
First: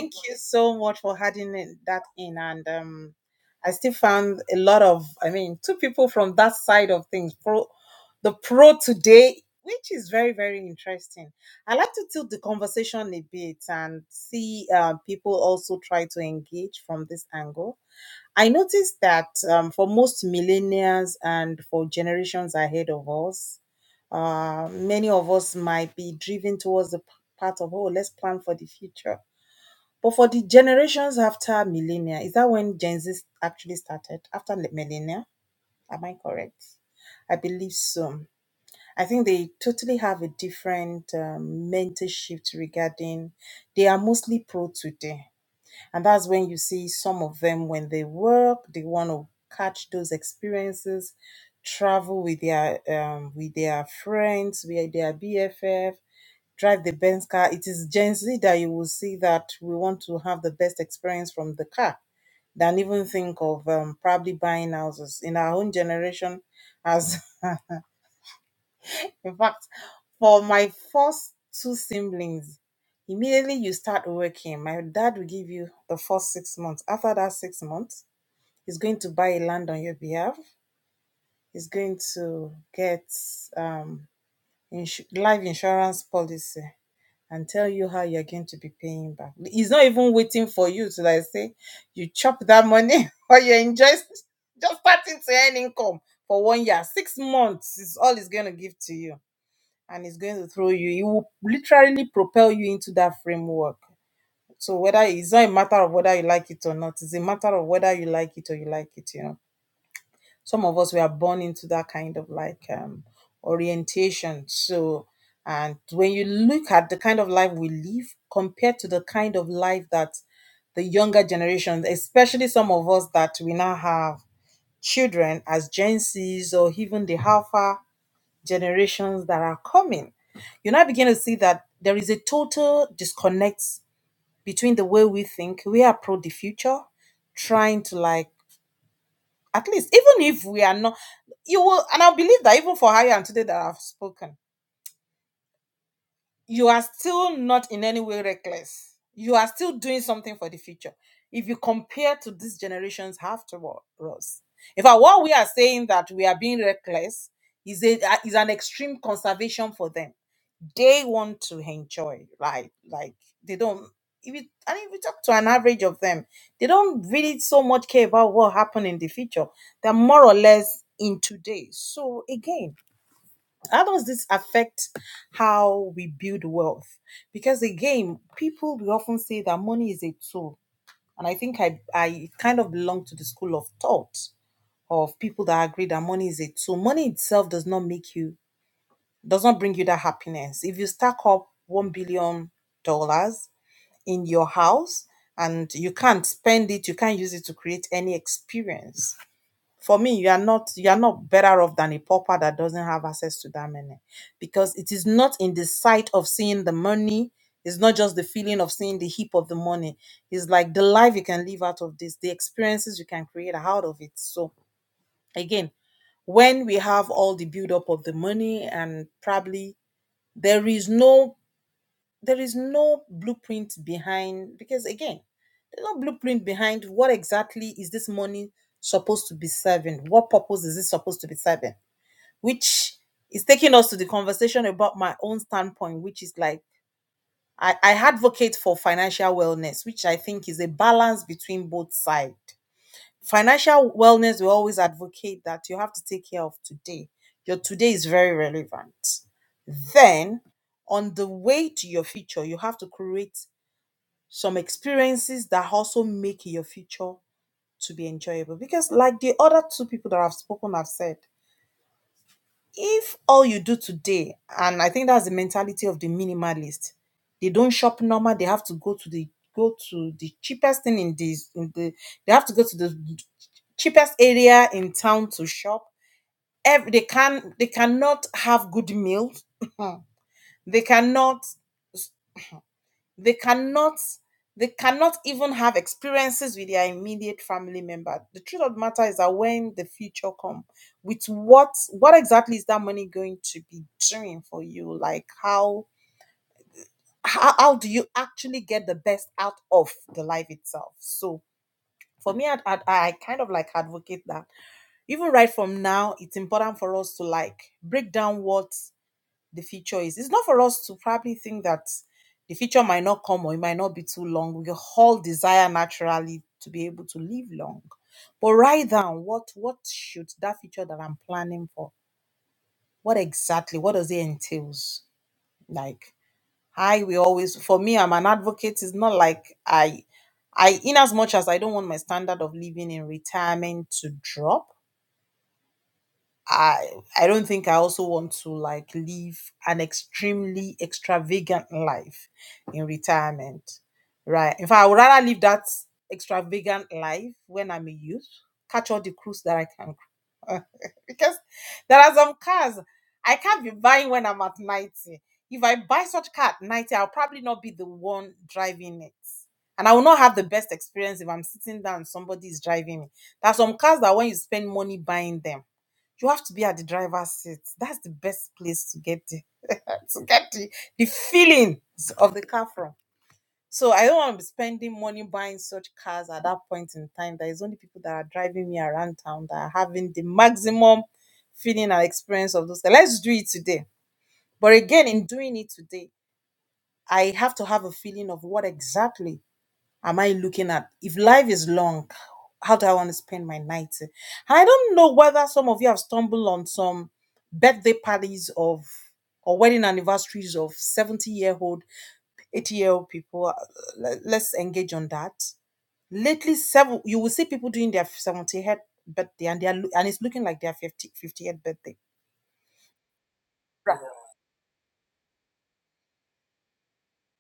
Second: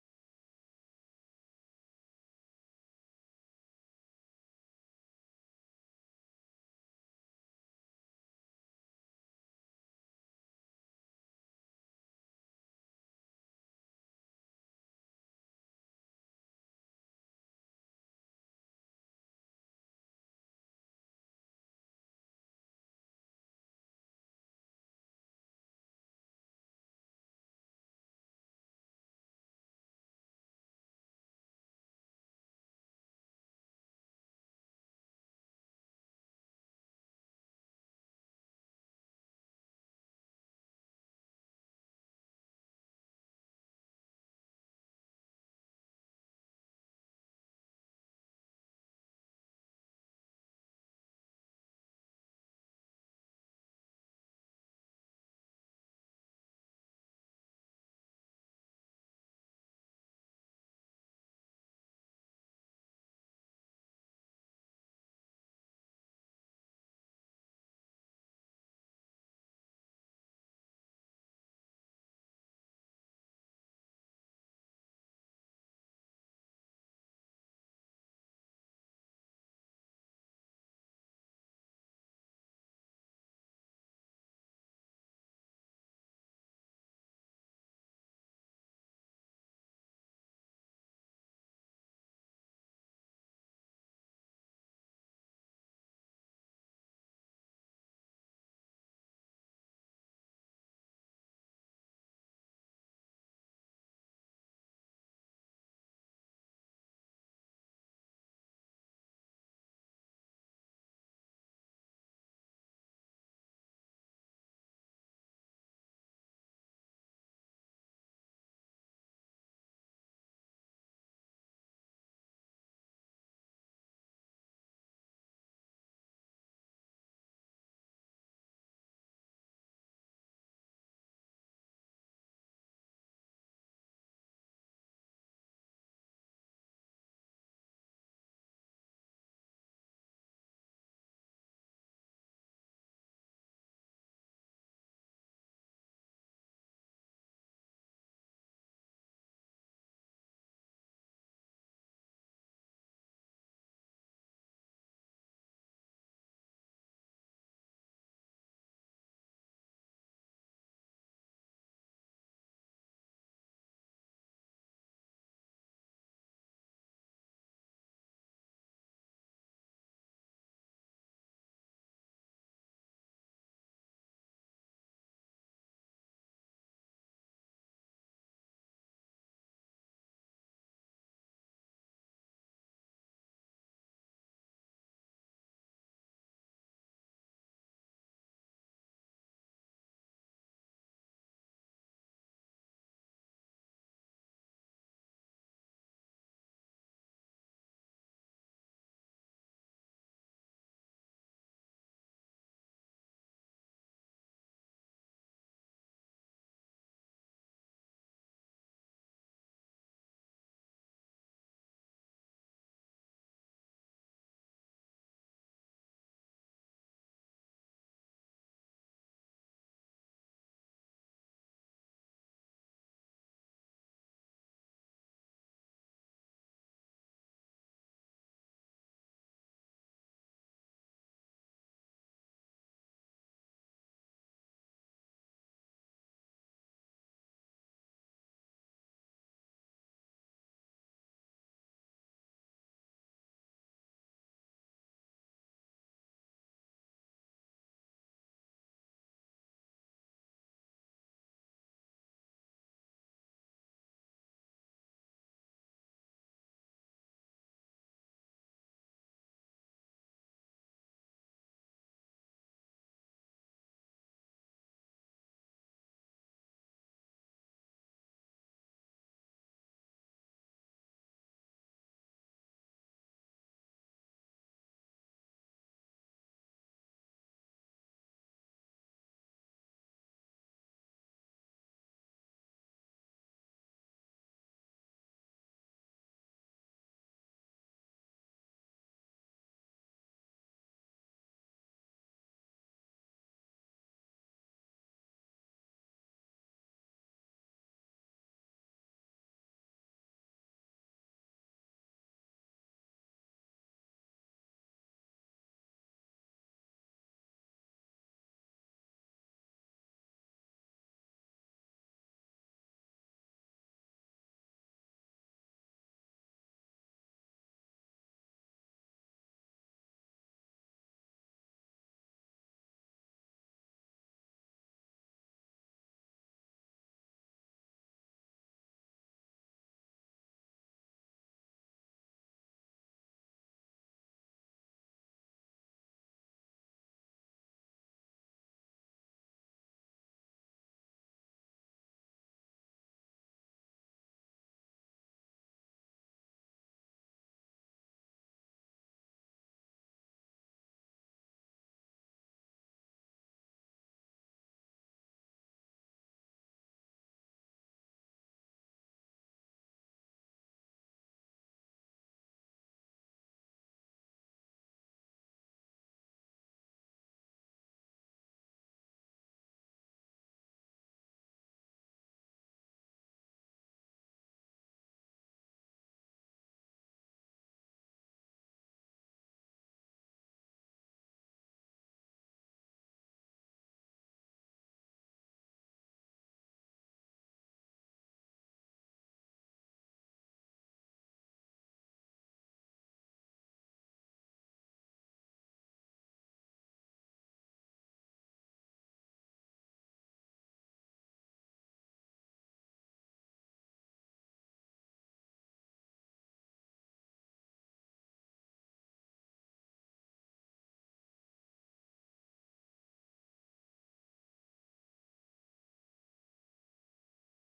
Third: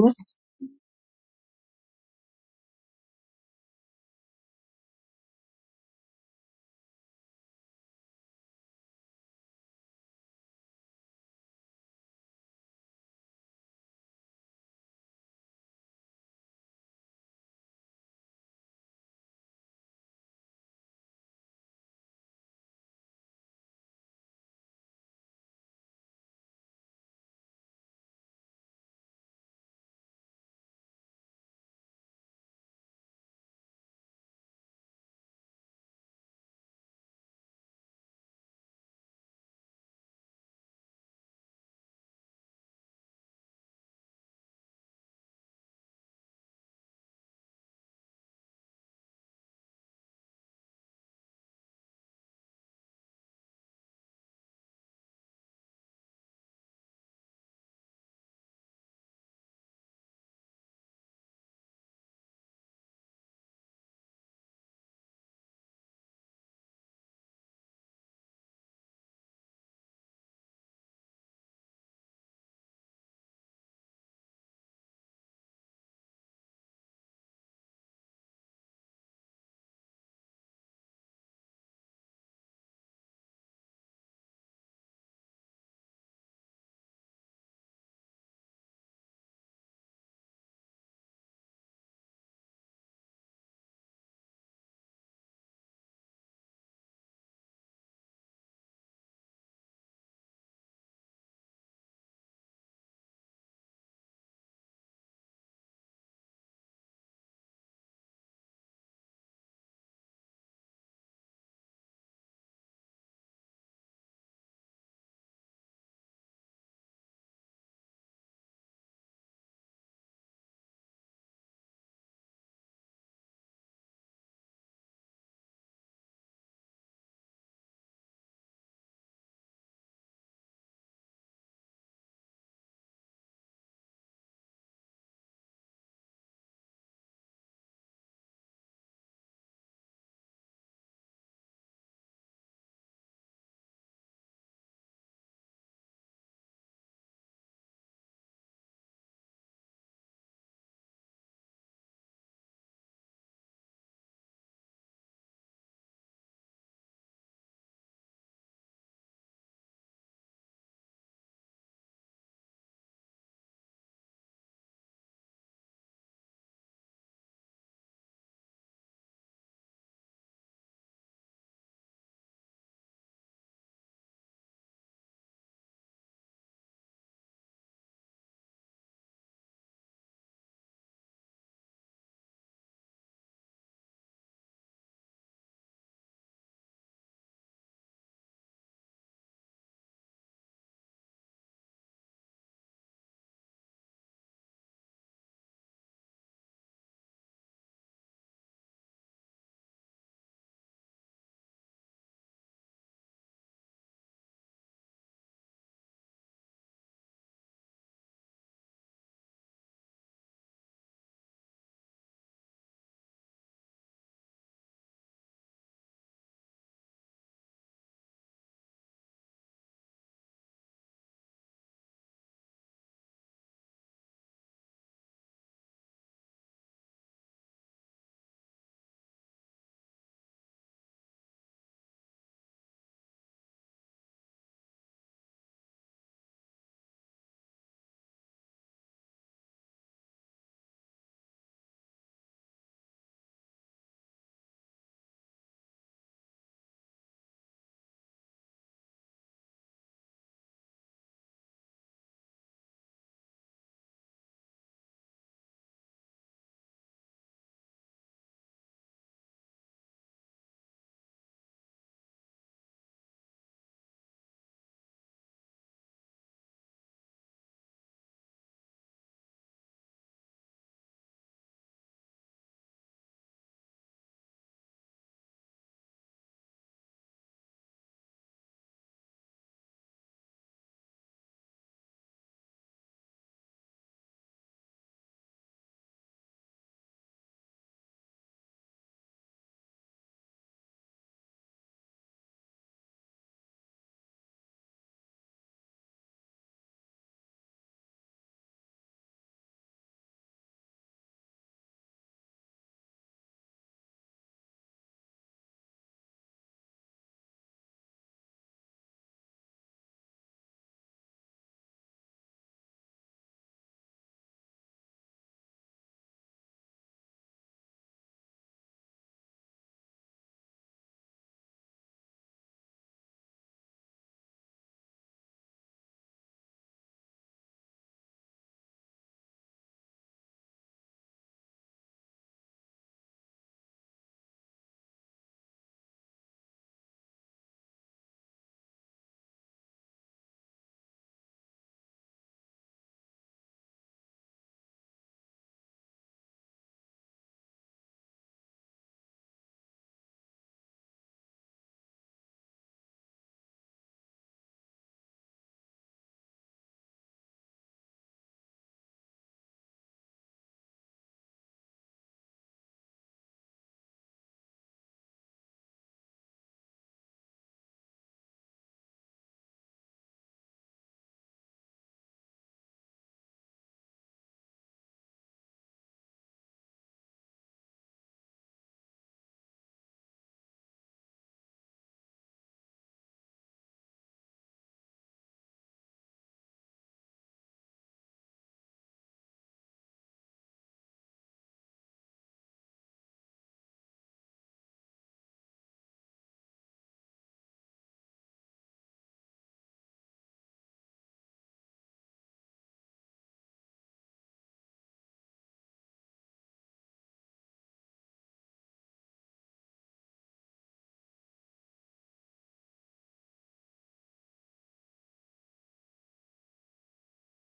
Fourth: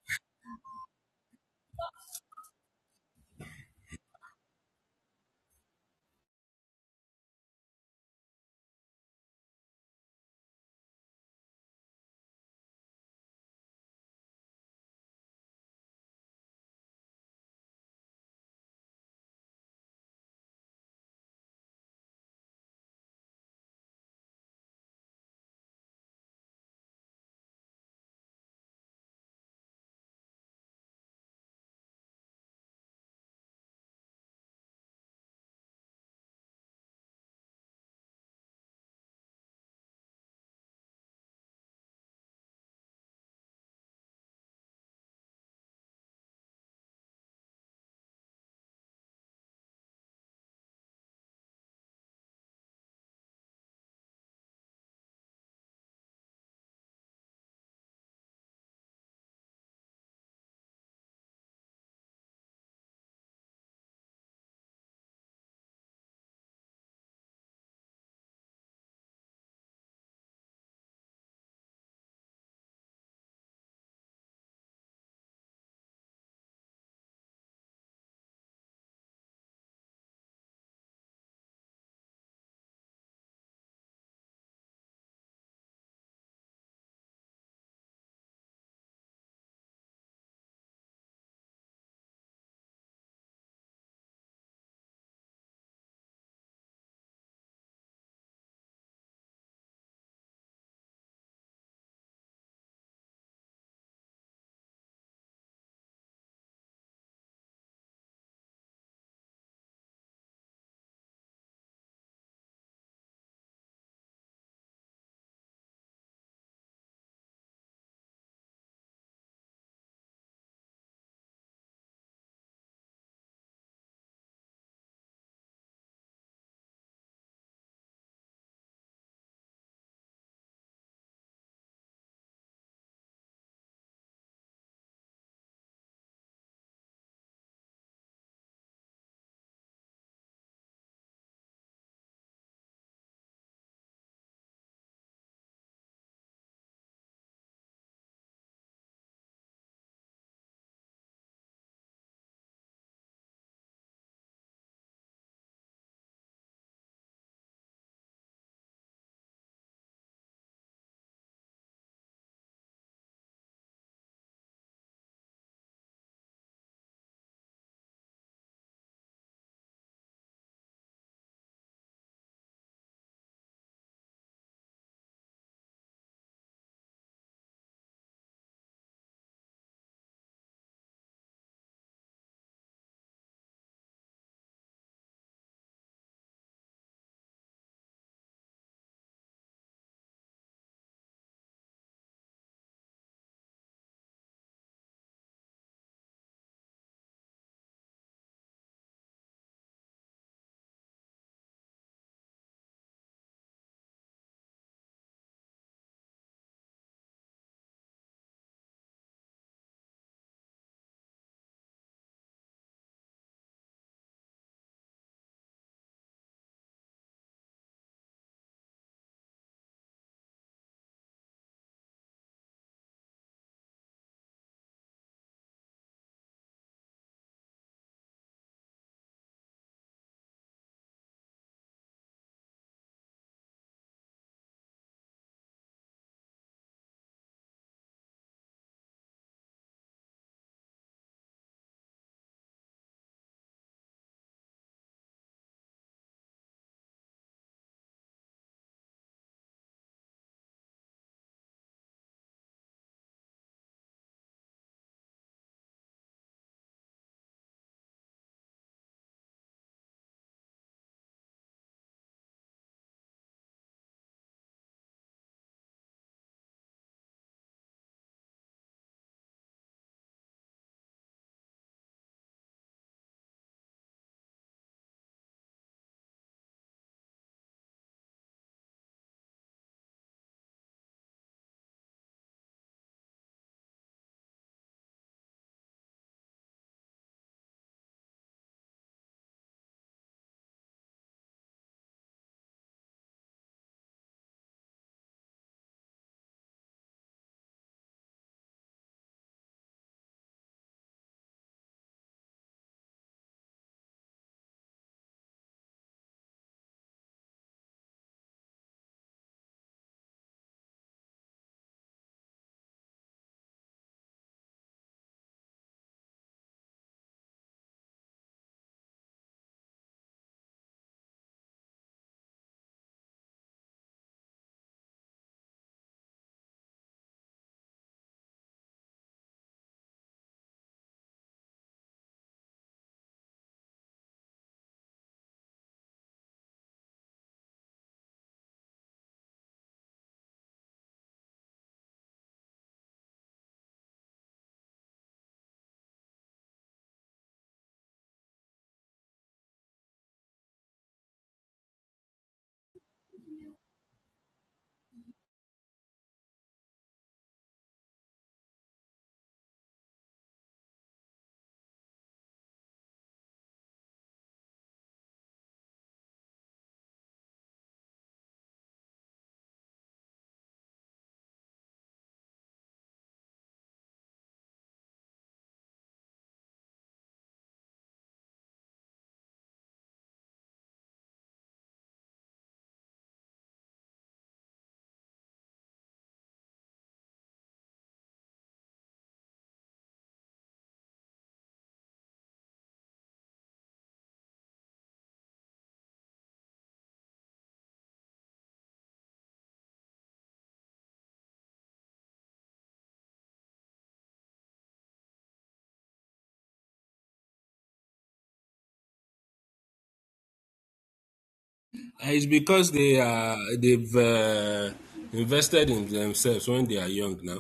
Speaker 3: Uh, It's because they are they've uh, invested in themselves when they are young now.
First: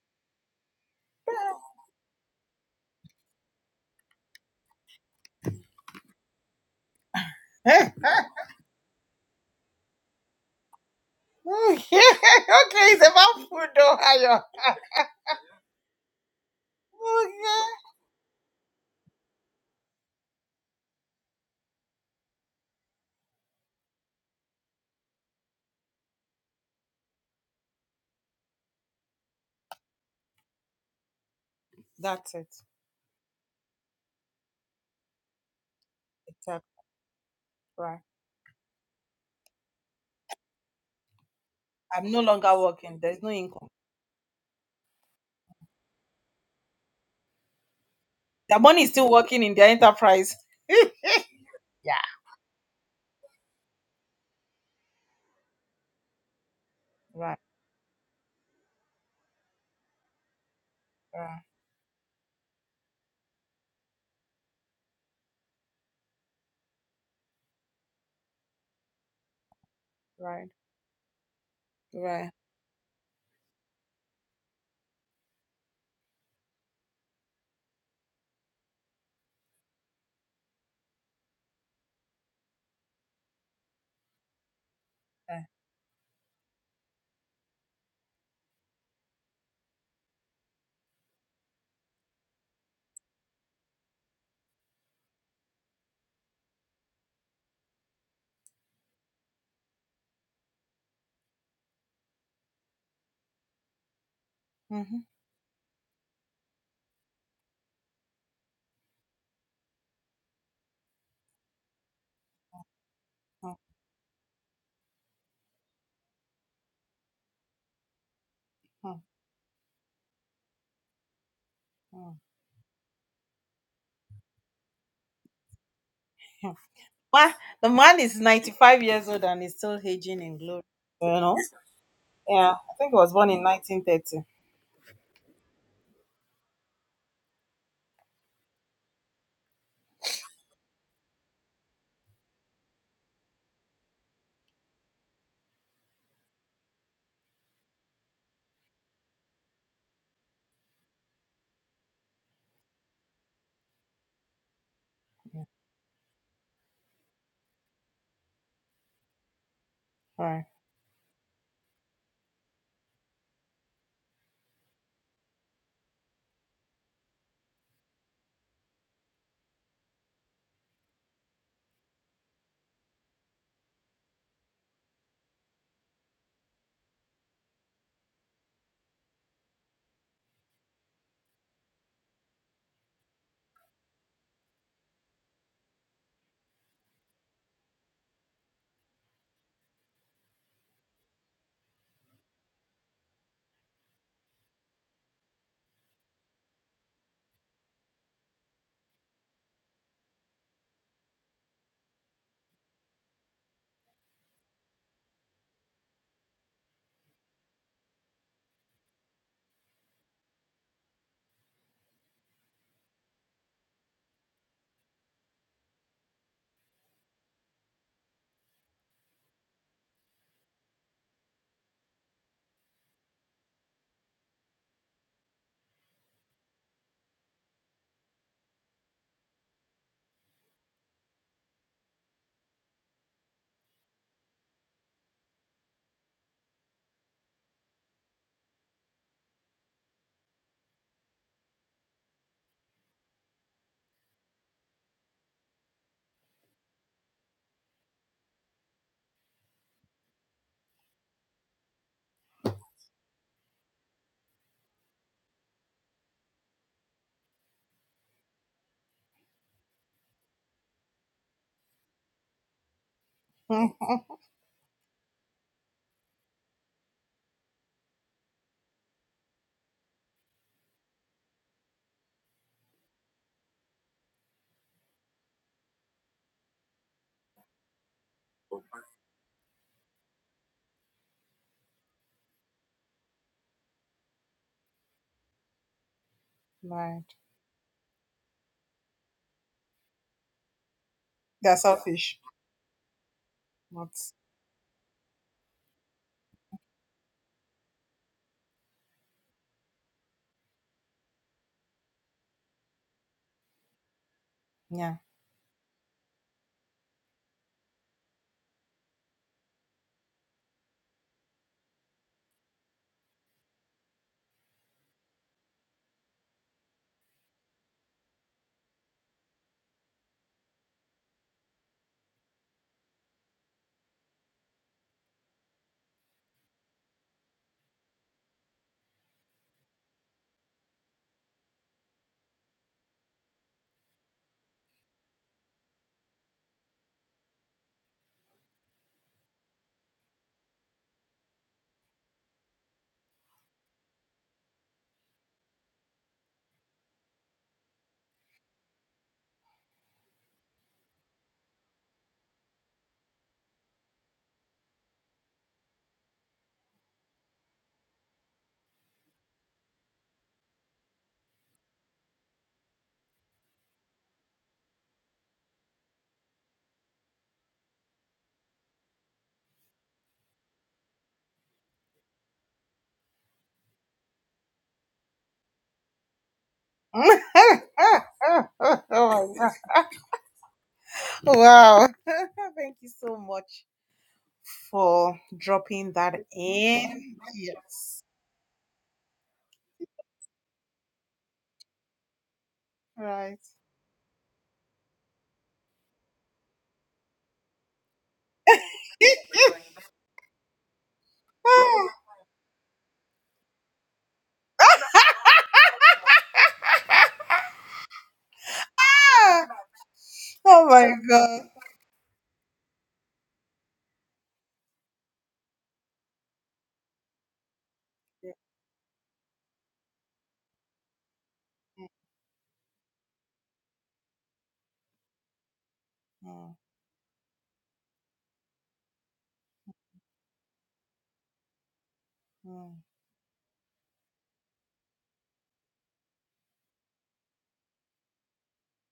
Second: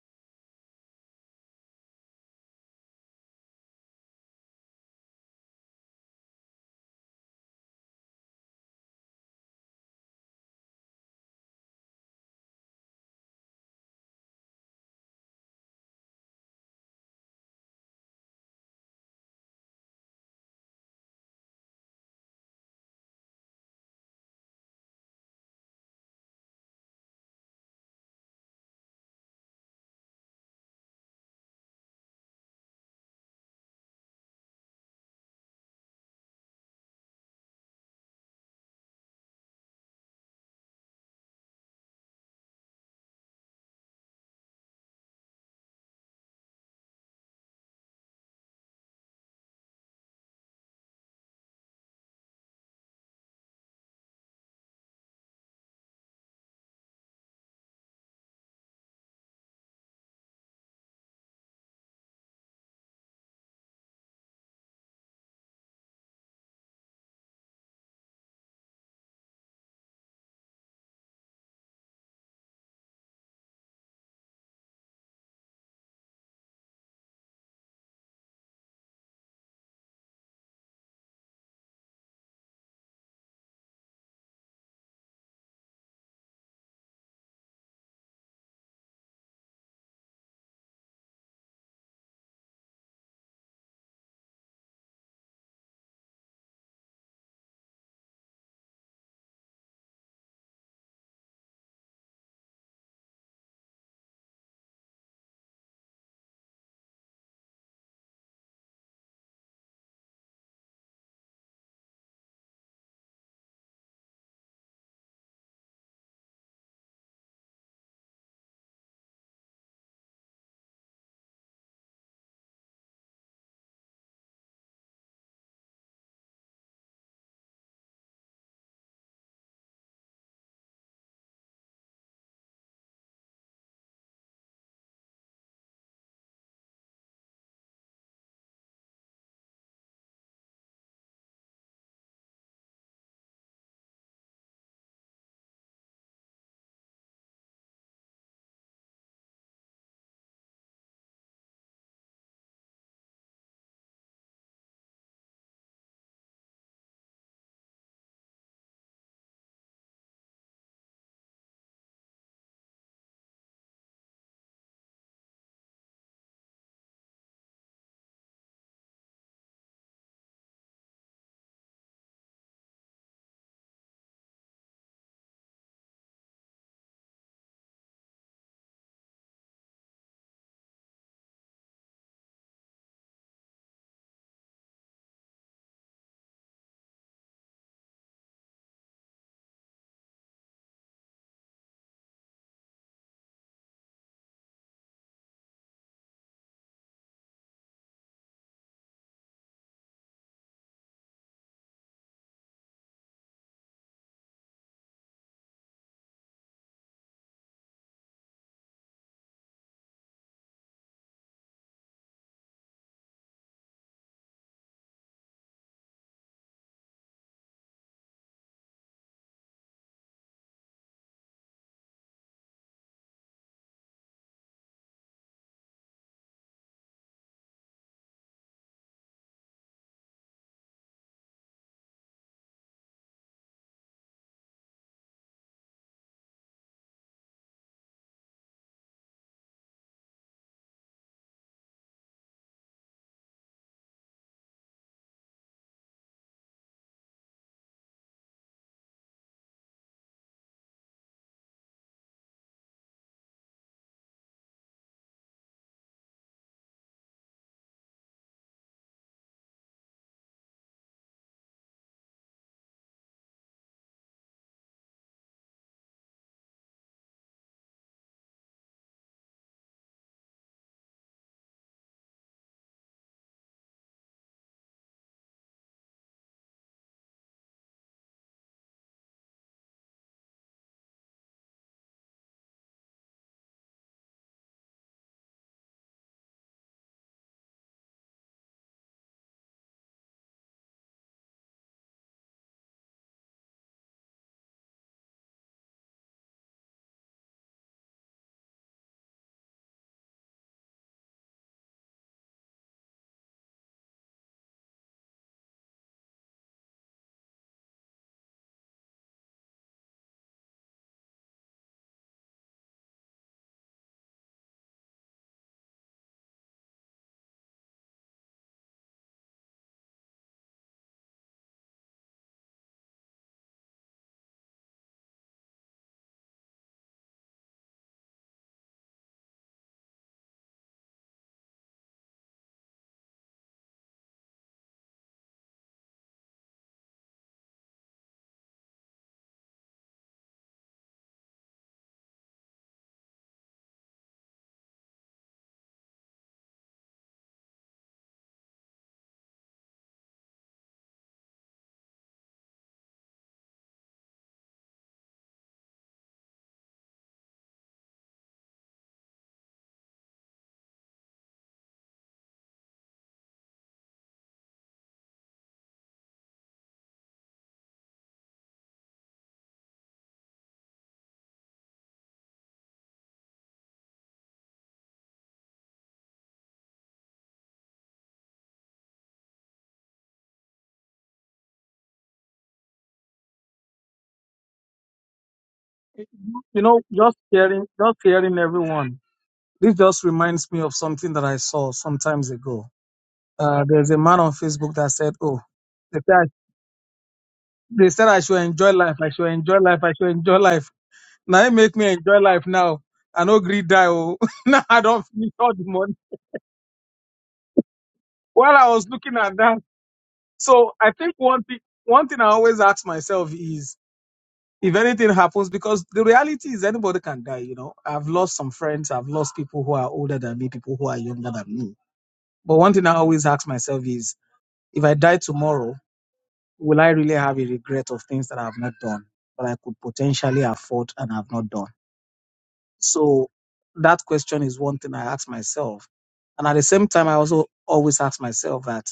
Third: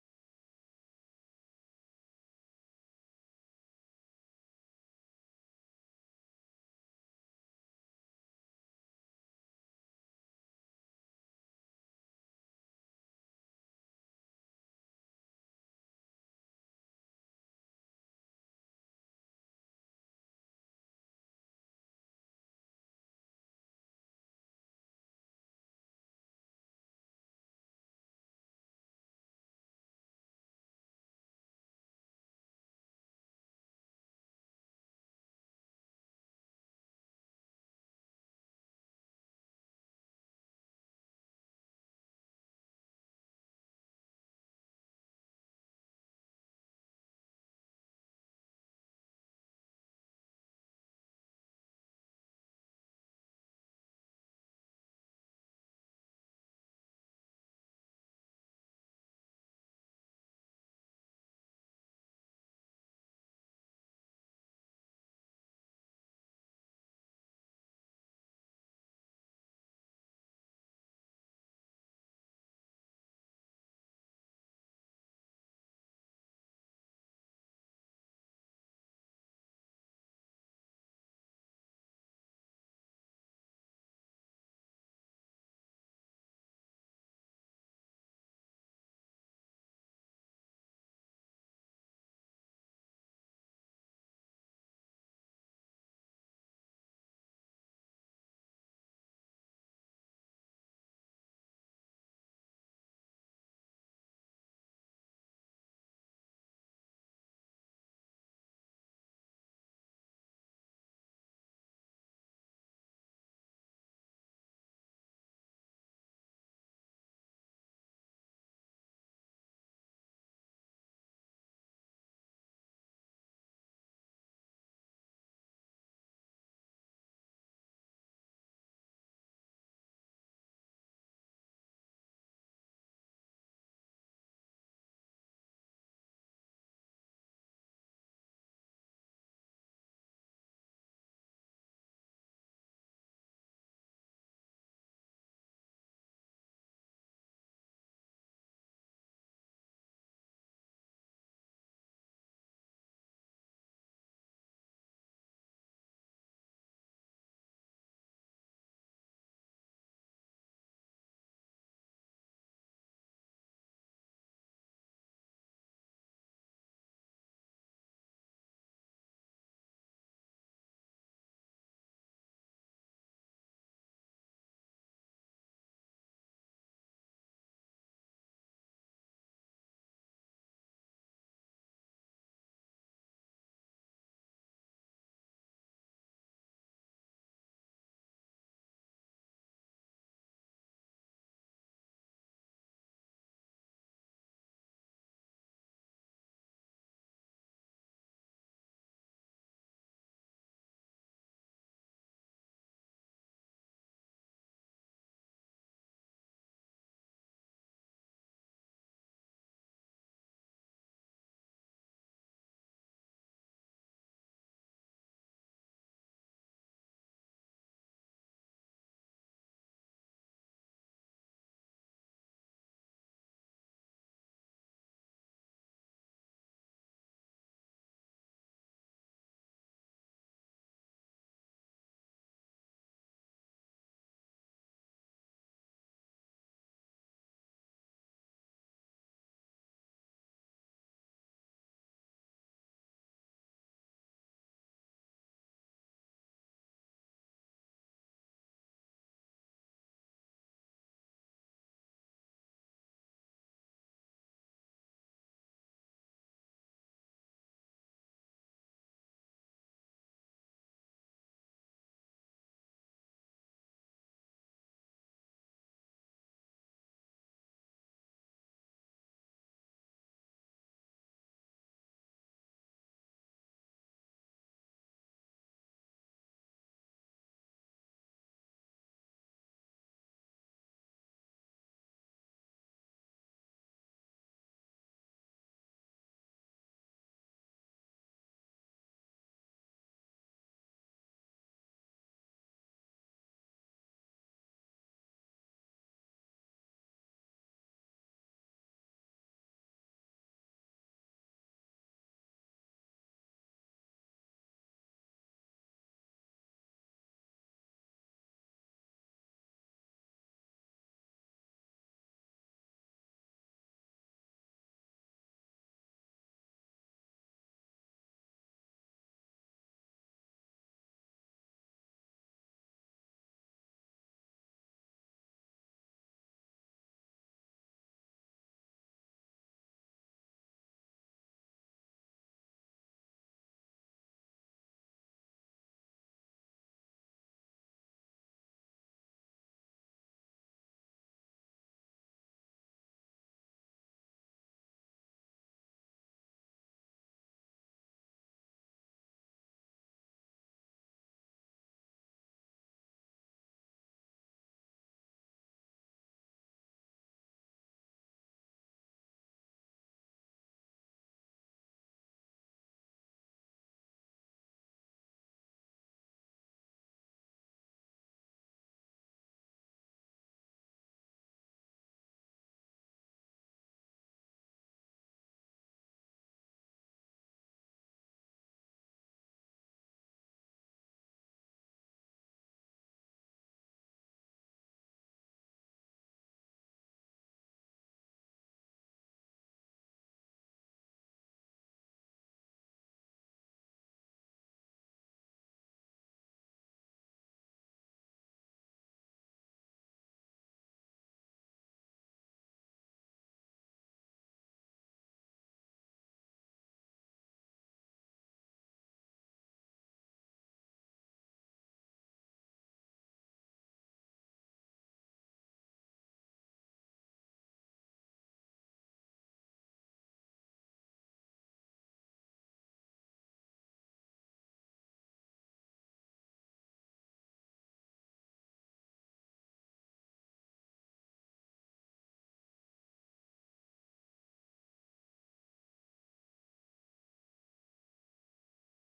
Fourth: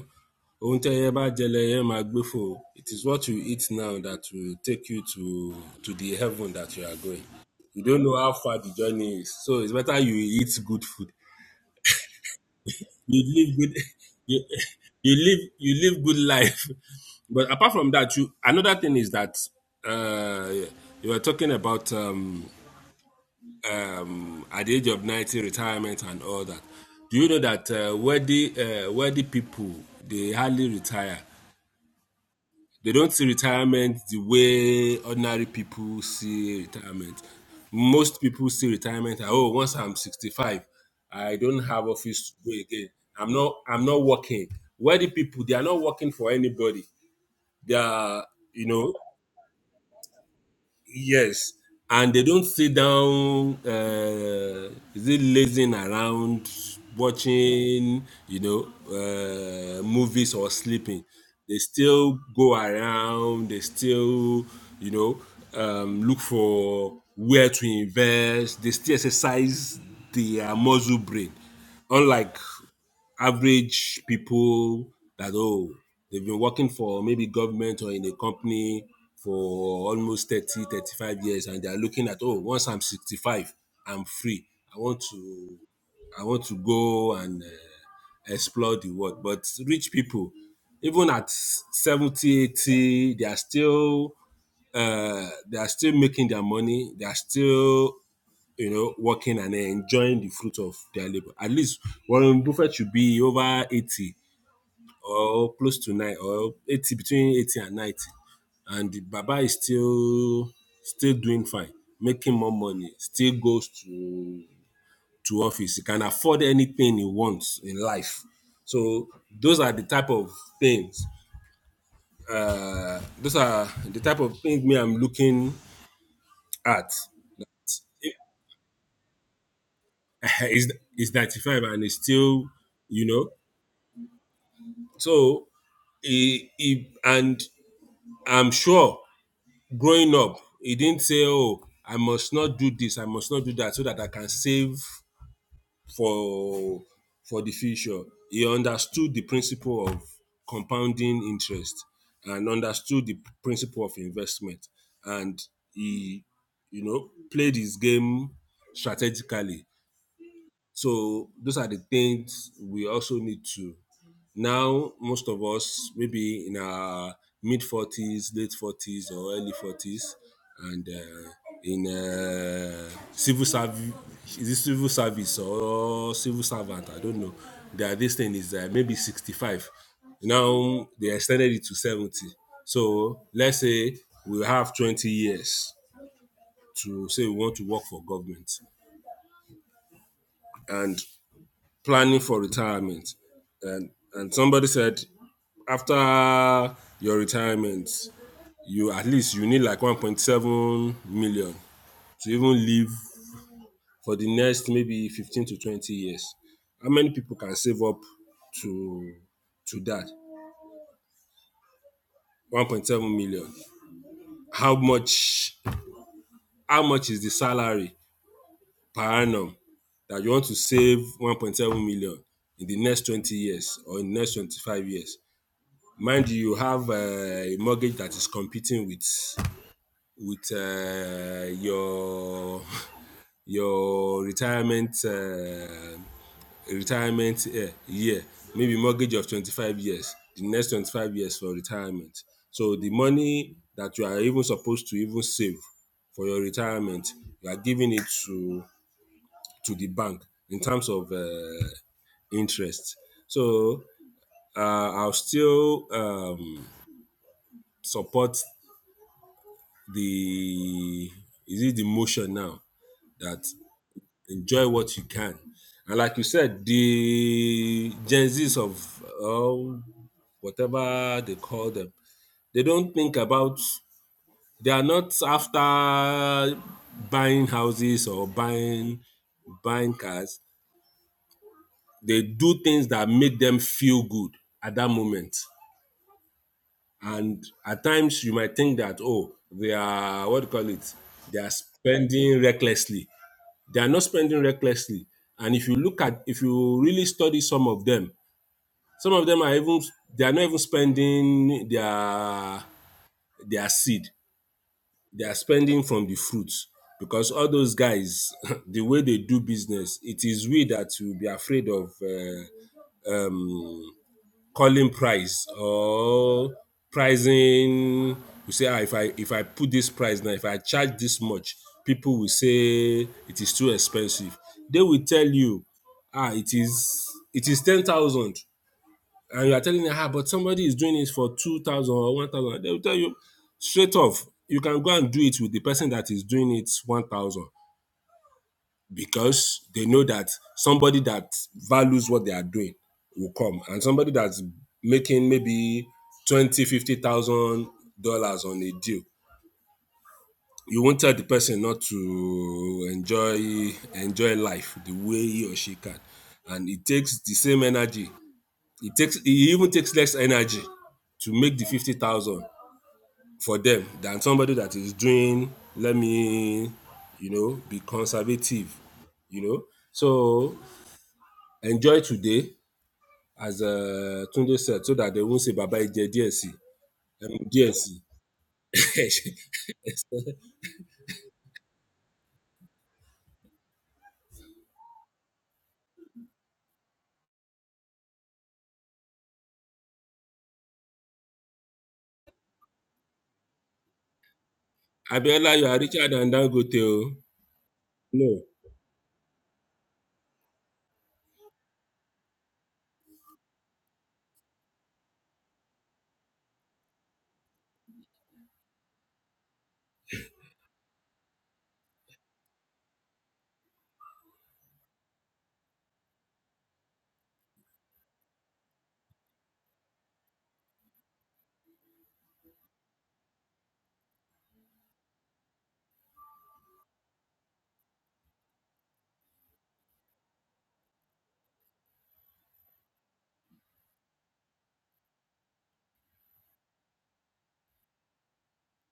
Speaker 3: Ohun tẹ́ ẹ bá jẹ lẹ ẹ máa gbé fò. It is what you eat now that will take you to to the heaven that you are going. You don't know how far the journey is, so it's better you eat good food. You live good, <laughs> you, you live you live good life. <laughs> But apart from that, you another thing is that uh, you were talking about. Um, at the age of 90, retirement and all that. Do you know that uh, wealthy, uh, wealthy people, they hardly retire? They don't see retirement the way ordinary people see retirement. Most people see retirement, as oh, once I'm 65, I don't have office to go again. I'm not, I'm not working. Wealthy people, they are not working for anybody. They are, you know, Yes, and they don't sit down. Uh, is it lazing around, watching, you know, uh, movies or sleeping? They still go around. They still, you know, um, look for where to invest. They still exercise their muscle brain, unlike average people that oh they've been working for maybe government or in a company for almost 30, 35 years and they're looking at oh once i'm 65 i'm free i want to i want to go and uh, explore the world but rich people even at 70, 80, they are still uh, they are still making their money they are still you know, working and enjoying the fruit of their labor. At least Warren Buffett should be over 80 or close to 9 or 80 between 80 and 90. And the Baba is still still doing fine, making more money, still goes to to office. He can afford anything he wants in life. So those are the type of things. Uh, those are the type of things me I'm looking at. <laughs> Is is 95 and is still, you know, So he he and I'm sure growing up, he didn't say, "Oh, I must not do this. I must not do that, so that I can save for for the future." He understood the principle of compounding interest and understood the principle of investment, and he, you know, played his game strategically so those are the things we also need to. Now, most of us, maybe in our mid 40s, late 40s, or early 40s, and uh, in uh, civil service, is it civil service or civil servant? I don't know. That this thing is uh, maybe 65. Now they extended it to 70. So let's say we have 20 years to say we want to work for government. And planning for retirement and and somebody said after your retirement you at least you need like 1.7 million to even live for the next maybe 15 to 20 years how many people can save up to to that 1.7 million how much how much is the salary per annum that you want to save 1.7 million in the next 20 years or in the next 25 years mind you you have uh, a mortgage that is competing with with uh, your your retirement uh, retirement uh, year maybe mortgage of 25 years the next 25 years for retirement so the money that you are even supposed to even save for your retirement you are giving it to to the bank in terms of uh, interest so uh, i'll still um, support the is it the motion now that enjoy what you can and like you said the gen z's of uh, whatever they call them they don't think about they are not after buying houses or buying buying cars they do things that make them feel good at that moment and at times you might think that oh they are what do you call it they are spending recklessly They are not spending recklessly. And if you look at, if you really study some of them, some of them are even, they are not even spending their, their seed. They are spending from the fruits. Because all those guys, <laughs> the way they do business, it is we that will be afraid of uh, um, calling price or pricing you say ah if i if i put this price now if i charge this much people will say it is too expensive they will tell you ah it is it is ten thousand and you are telling them ah but somebody is doing it for two thousand or one thousand they will tell you straight off you can go and do it with the person that is doing it one thousand because they know that somebody that values what they are doing will come and somebody that's making maybe 20, 50000 dollars on a deal you won't tell the person not to enjoy enjoy life the way he or she can and it takes the same energy it takes it even takes less energy to make the 50000 for them than somebody that is doing let me you know be conservative you know so enjoy today as uh, Tunde said so that they won't say baba ije díẹ̀ sí ẹmu díẹ̀ sí. <laughs>
Speaker 2: You know, just hearing, just hearing everyone. This just reminds me of something that I saw some times ago. Uh, there's a man on Facebook that said, "Oh,
Speaker 3: Abiola you are
Speaker 2: they
Speaker 3: richer
Speaker 2: said, I,
Speaker 3: than Dangote o.
Speaker 2: they said I
Speaker 3: No.
Speaker 2: should enjoy life. I should enjoy life. I should enjoy life. Now it make me enjoy life now. I no greed die. Oh, <laughs> now I don't finish all the money." While I was looking at that, so I think one thing, one thing I always ask myself is. if anything happens, because the reality is anybody can die, you know. I've lost some friends, I've lost people who are older than me, people who are younger than me. But one thing I always ask myself is if I die tomorrow, will I really have a regret of things that I have not done, that I could potentially afford and have not done? So that question is one thing I ask myself. And at the same time, I also always ask myself that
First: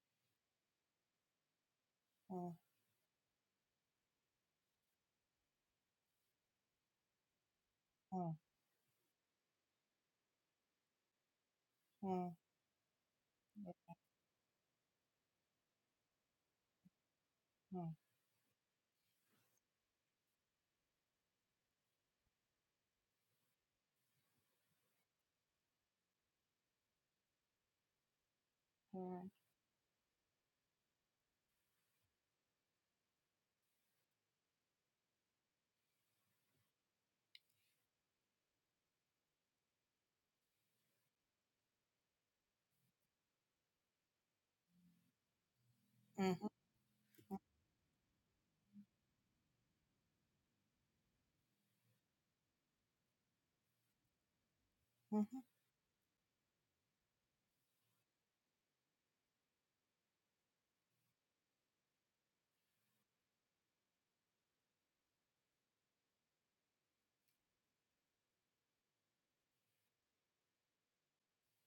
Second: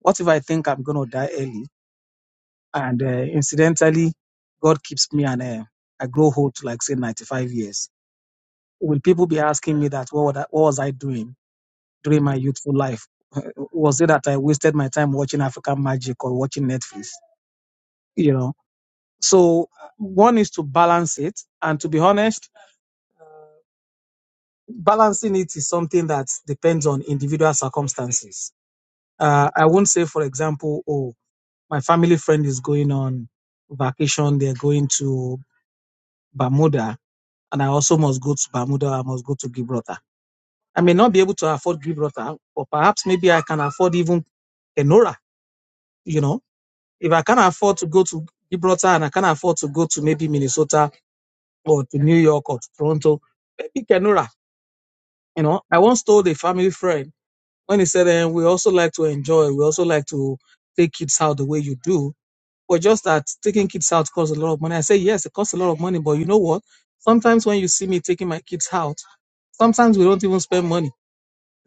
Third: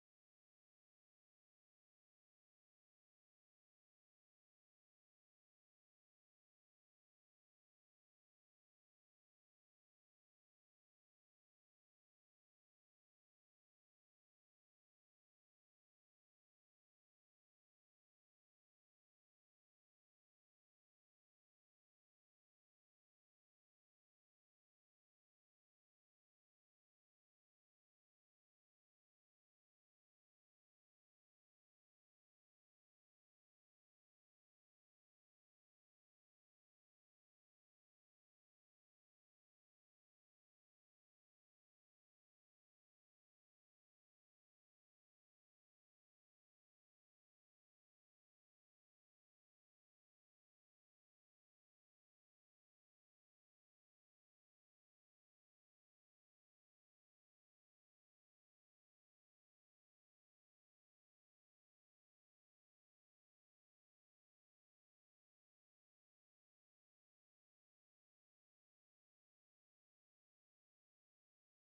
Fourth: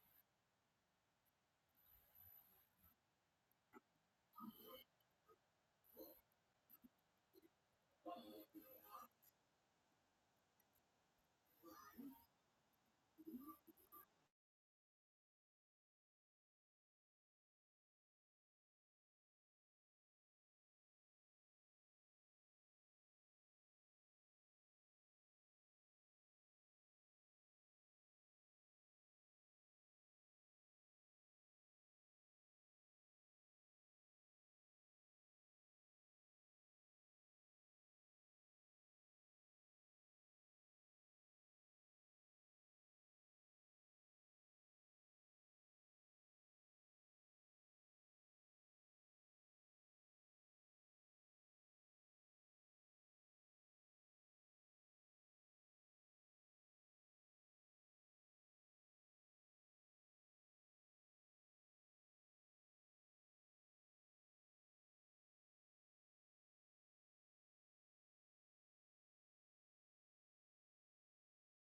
Speaker 2: what if I think I'm going to die early and uh, incidentally, God keeps me and uh, I grow old to like say 95 years? will people be asking me that what, would I, what was I doing during my youthful life? <laughs> Was it that I wasted my time watching African Magic or watching Netflix? You know, so uh, one is to balance it, and to be honest, balancing it is something that depends on individual circumstances. Uh, I won't say, for example, oh, my family friend is going on vacation; they're going to Bermuda, and I also must go to Bermuda. I must go to Gibraltar. I may not be able to afford Gibraltar, or perhaps maybe I can afford even Kenora, you know, if I can't afford to go to Gibraltar and I can't afford to go to maybe Minnesota or to New York or to Toronto, maybe Kenora, you know. I once told a family friend when he said, eh, we also like to enjoy, we also like to take kids out the way you do. But just that taking kids out costs a lot of money. I say, yes, it costs a lot of money, but you know what? Sometimes when you see me taking my kids out, sometimes we don't even spend money,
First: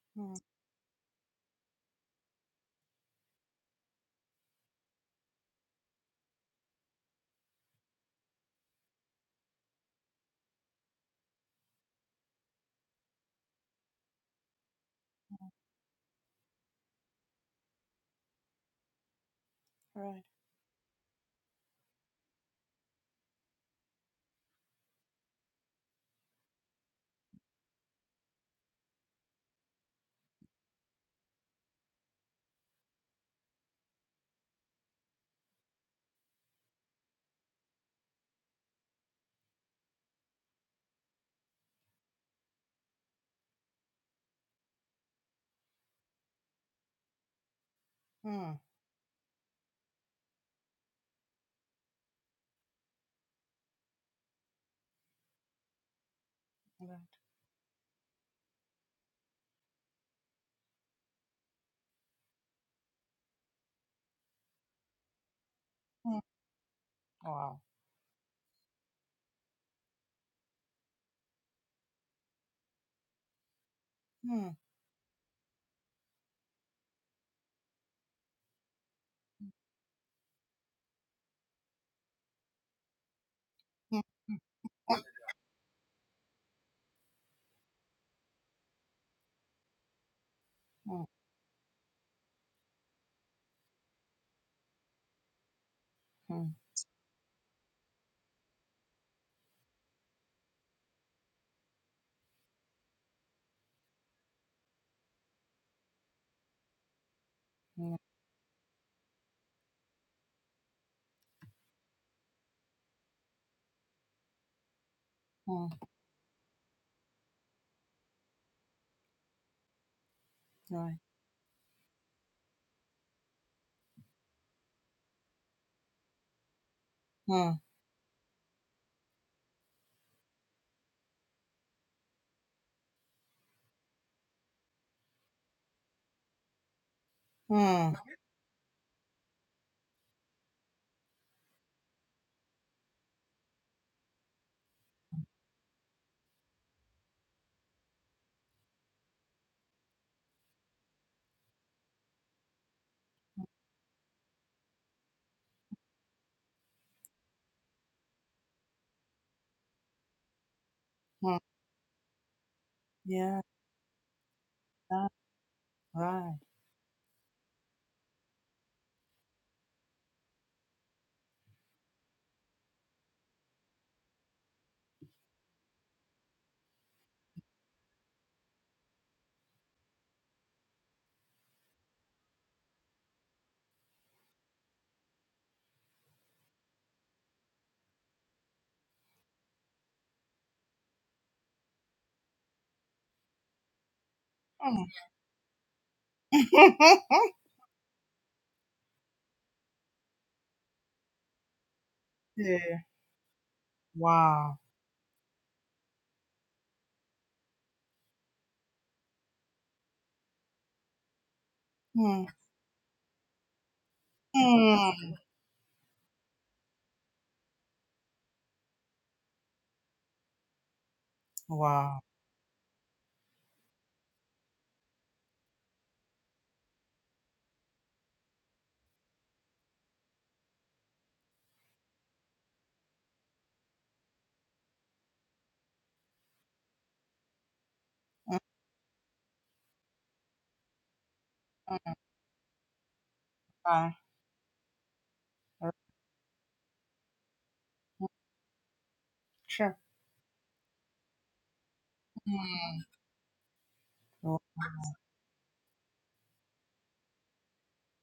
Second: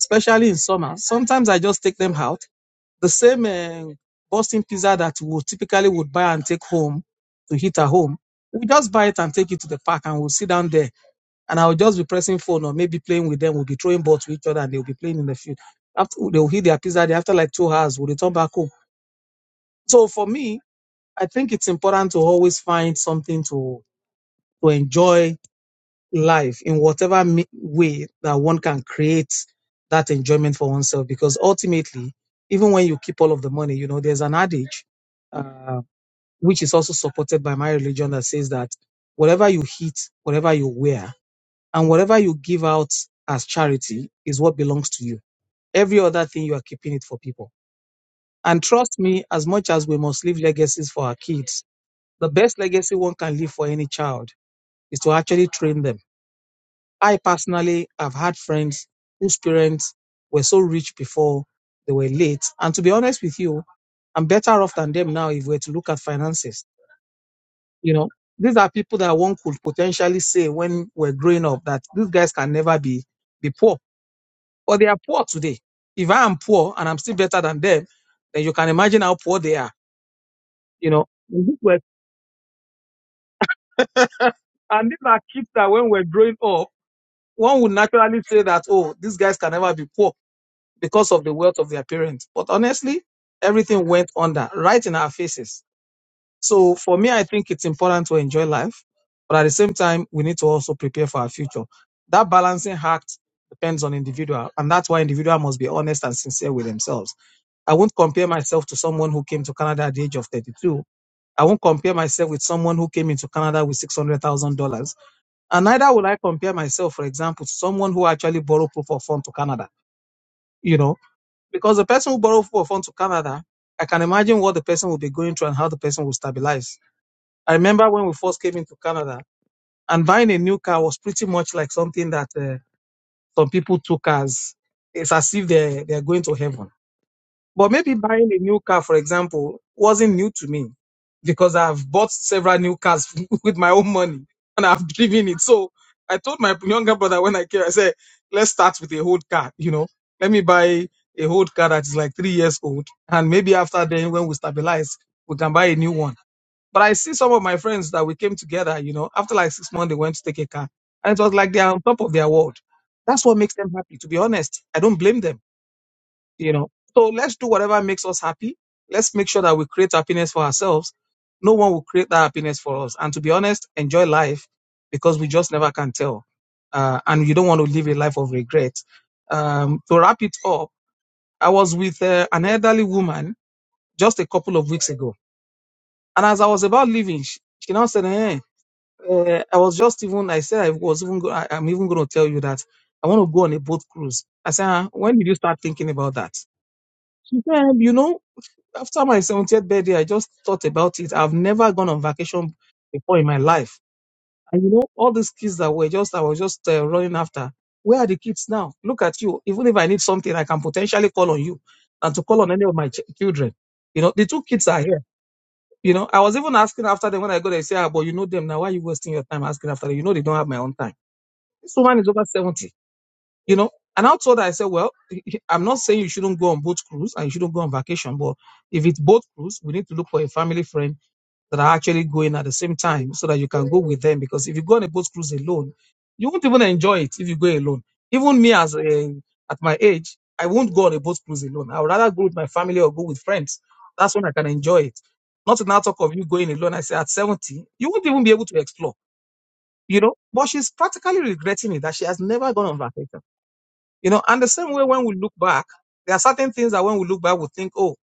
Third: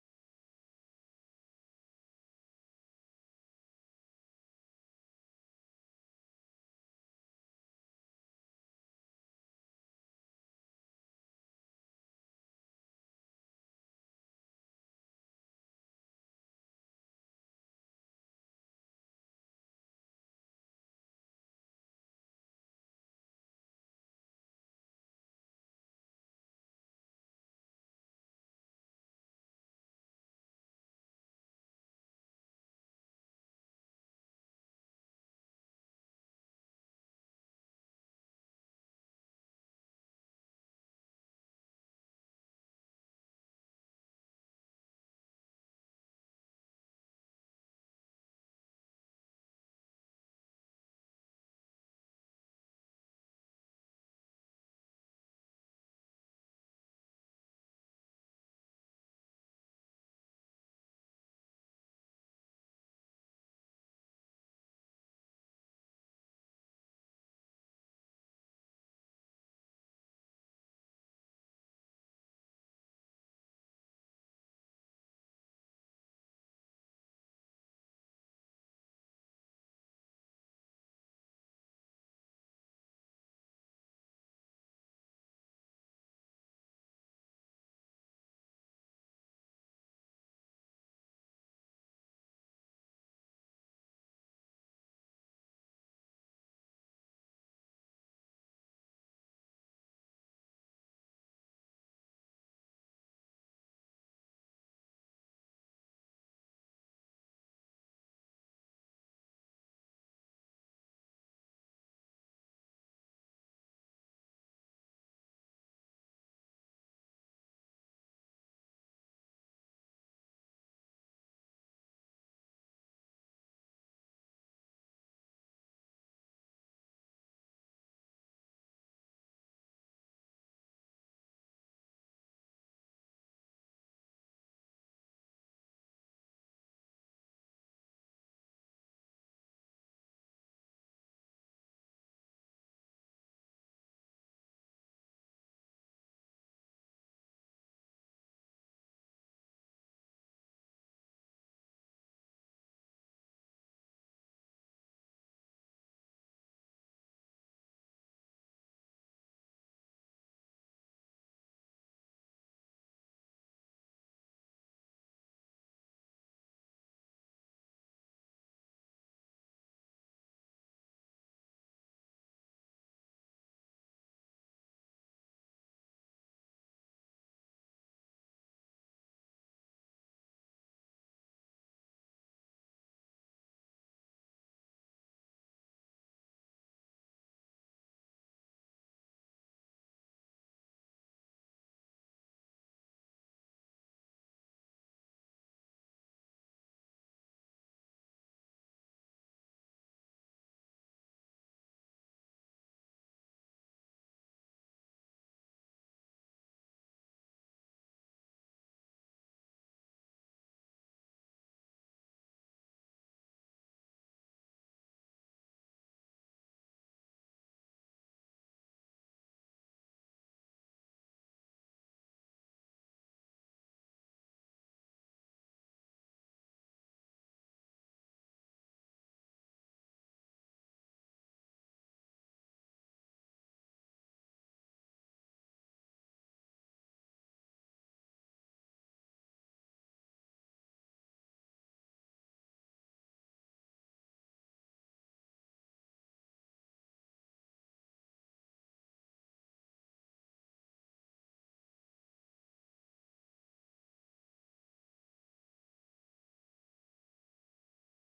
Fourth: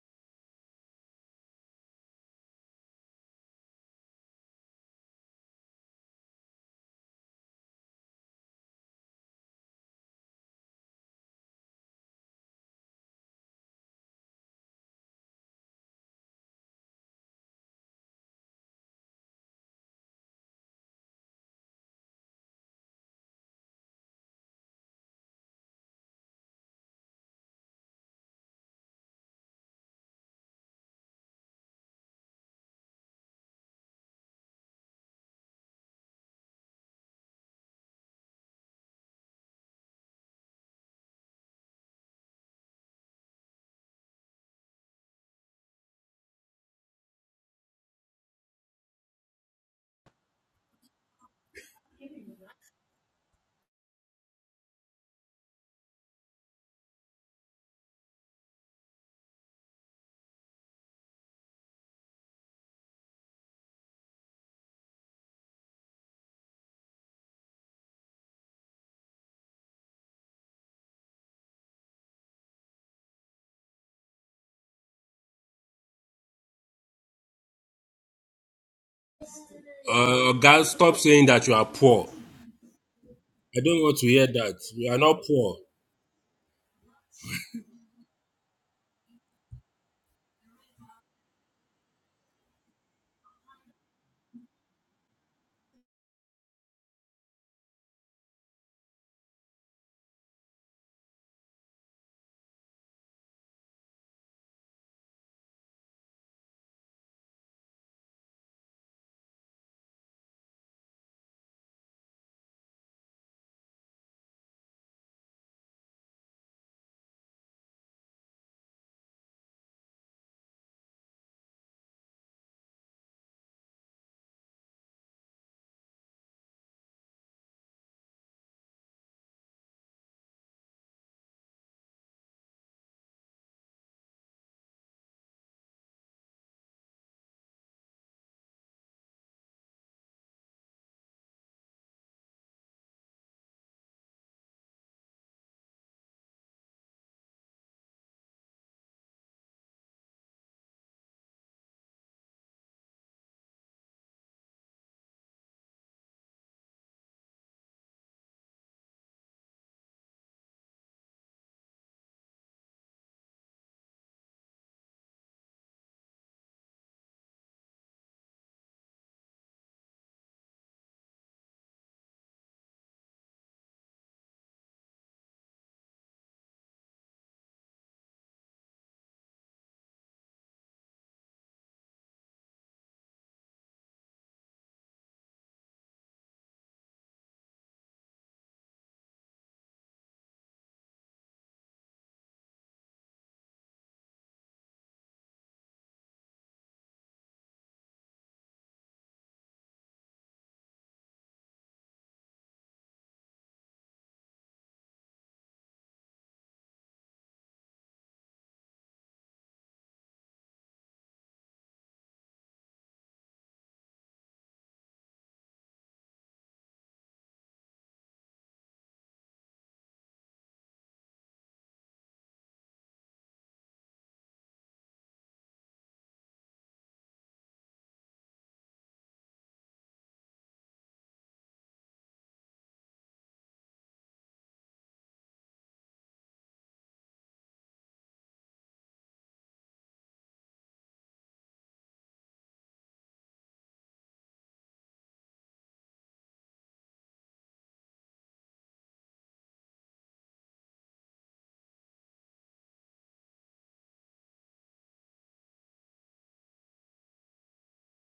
Speaker 2: especially in summer. Sometimes I just take them out the same uh, Boston pizza that we typically would buy and take home to eat at home. We just buy it and take it to the park and we'll sit down there. And I'll just be pressing phone or maybe playing with them. We'll be throwing balls to each other and they'll be playing in the field. After they'll eat their pizza, there after like two hours, we'll return back home. So for me, I think it's important to always find something to to enjoy life in whatever me- way that one can create that enjoyment for oneself. Because ultimately, even when you keep all of the money, you know, there's an adage, uh, which is also supported by my religion that says that whatever you eat, whatever you wear, and whatever you give out as charity is what belongs to you. Every other thing you are keeping it for people. And trust me, as much as we must leave legacies for our kids, the best legacy one can leave for any child is to actually train them I personally have had friends whose parents were so rich before they were late. And to be honest with you, I'm better off than them now if we're to look at finances. You know, these are people that one could potentially say when we're growing up that these guys can never be be poor. But they are poor today. If I am poor and I'm still better than them, then you can imagine how poor they are.
Speaker 3: Uh, Oga
Speaker 2: You
Speaker 3: stop
Speaker 2: know,
Speaker 3: saying that you
Speaker 2: Mhm.
Speaker 3: are
Speaker 2: Well,
Speaker 3: poor. I don't want to hear that.
Speaker 2: and
Speaker 3: You
Speaker 2: these
Speaker 3: are
Speaker 2: are
Speaker 3: not
Speaker 2: kids
Speaker 3: poor.
Speaker 2: that when we're growing up, one would naturally say that, oh, these guys can never be poor because of the wealth of their parents. But honestly, everything went under right in our faces. So for me, I think it's important to enjoy life, but at the same time, we need to also prepare for our future. That balancing act depends on individual, and that's why individual must be honest and sincere with themselves. I won't compare myself to someone who came to Canada at the age of 32. I won't compare myself with someone who came into Canada with $600,000. And neither will I compare myself, for example, to someone who actually borrowed proof of fund to Canada. You know, because the person who borrowed for a phone to Canada, I can imagine what the person will be going through and how the person will stabilize. I remember when we first came into Canada and buying a new car was pretty much like something that uh, some people took as it's as if they're, they're going to heaven but maybe buying a new car, for example, wasn't new to me because I've bought several new cars <laughs> with my own money and I've driven it. So I told my younger brother when I came, I said, let's start with a old car, you know, let me buy a old car that is like three years old. And maybe after then, when we stabilize, we can buy a new one. But I see some of my friends that we came together, you know, after like six months, they went to take a car and it was like they are on top of their world. That's what makes them happy. To be honest, I don't blame them you know so let's do whatever makes us happy let's make sure that we create happiness for ourselves no one will create that happiness for us and to be honest enjoy life because we just never can tell uh, and you don't want to live a life of regret um, to wrap it up i was with uh, an elderly woman just a couple of weeks ago and as i was about leaving she, she now said hey, uh, i was just even i said i was even go- I, i'm even going to tell you that i want to go on a boat cruise i said "Ah, when did you start thinking about that she said you know after my 70th birthday, I just thought about it. I've never gone on vacation before in my life. And you know, all these kids that were just, I was just uh, running after. Where are the kids now? Look at you. Even if I need something, I can potentially call on you and to call on any of my ch- children. You know, the two kids are here. You know, I was even asking after them when I go, they say, ah, but you know them now. Why are you wasting your time asking after them? You know, they don't have my own time. This woman is over 70 you know. And out of that, I said, well, I'm not saying you shouldn't go on boat cruise and you shouldn't go on vacation, but if it's boat cruise, we need to look for a family friend that are actually going at the same time so that you can go with them. Because if you go on a boat cruise alone, you won't even enjoy it if you go alone. Even me, as a, at my age, I won't go on a boat cruise alone. I would rather go with my family or go with friends. That's when I can enjoy it. Not to now talk of you going alone. I say at 70, you won't even be able to explore, you know. But she's practically regretting it that she has never gone on vacation you know, and the same way when we look back, there are certain things that when we look back, we think, oh,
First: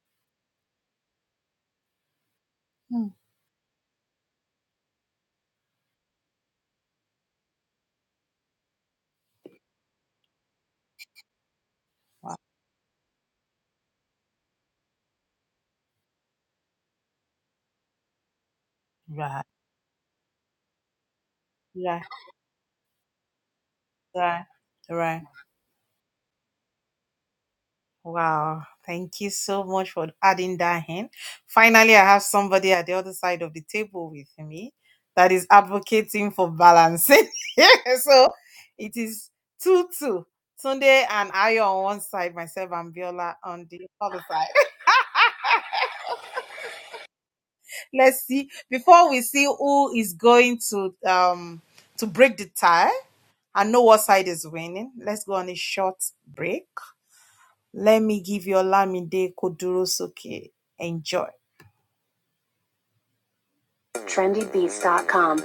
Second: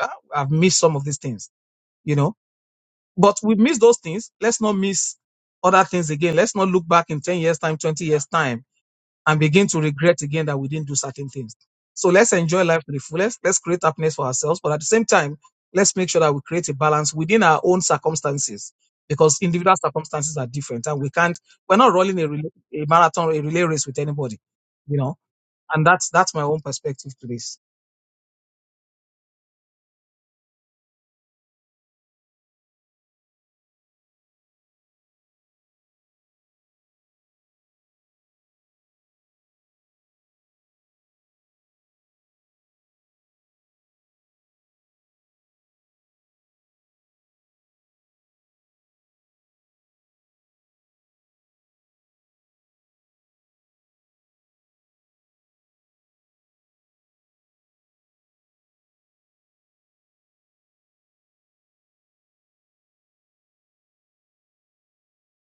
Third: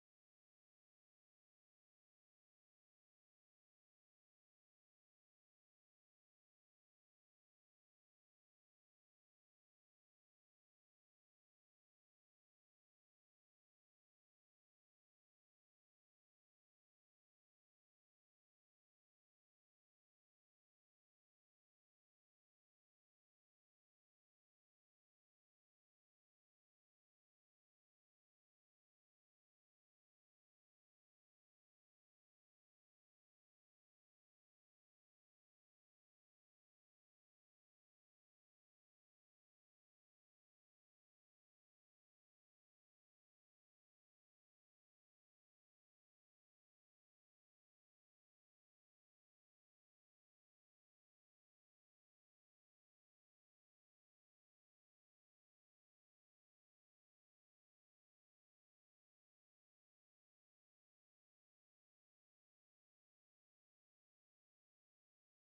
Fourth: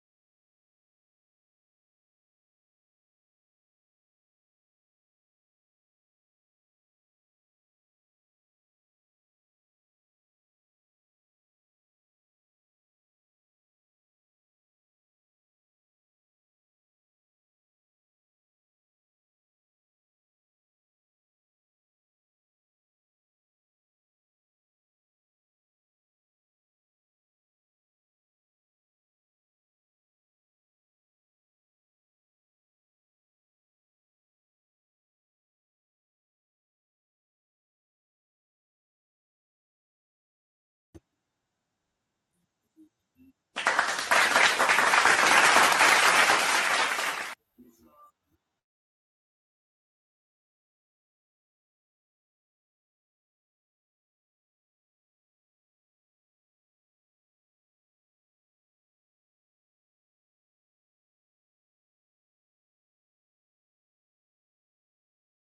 Speaker 2: ah, I've missed some of these things, you know. But we miss those things. Let's not miss other things again. Let's not look back in 10 years' time, 20 years' time, and begin to regret again that we didn't do certain things. So let's enjoy life to the fullest. Let's create happiness for ourselves. But at the same time, let's make sure that we create a balance within our own circumstances because individual circumstances are different and we can't, we're not running a, relay, a marathon, a relay race with anybody, you know and that's that's my own perspective to this.
Speaker 1: Trendybeats.com.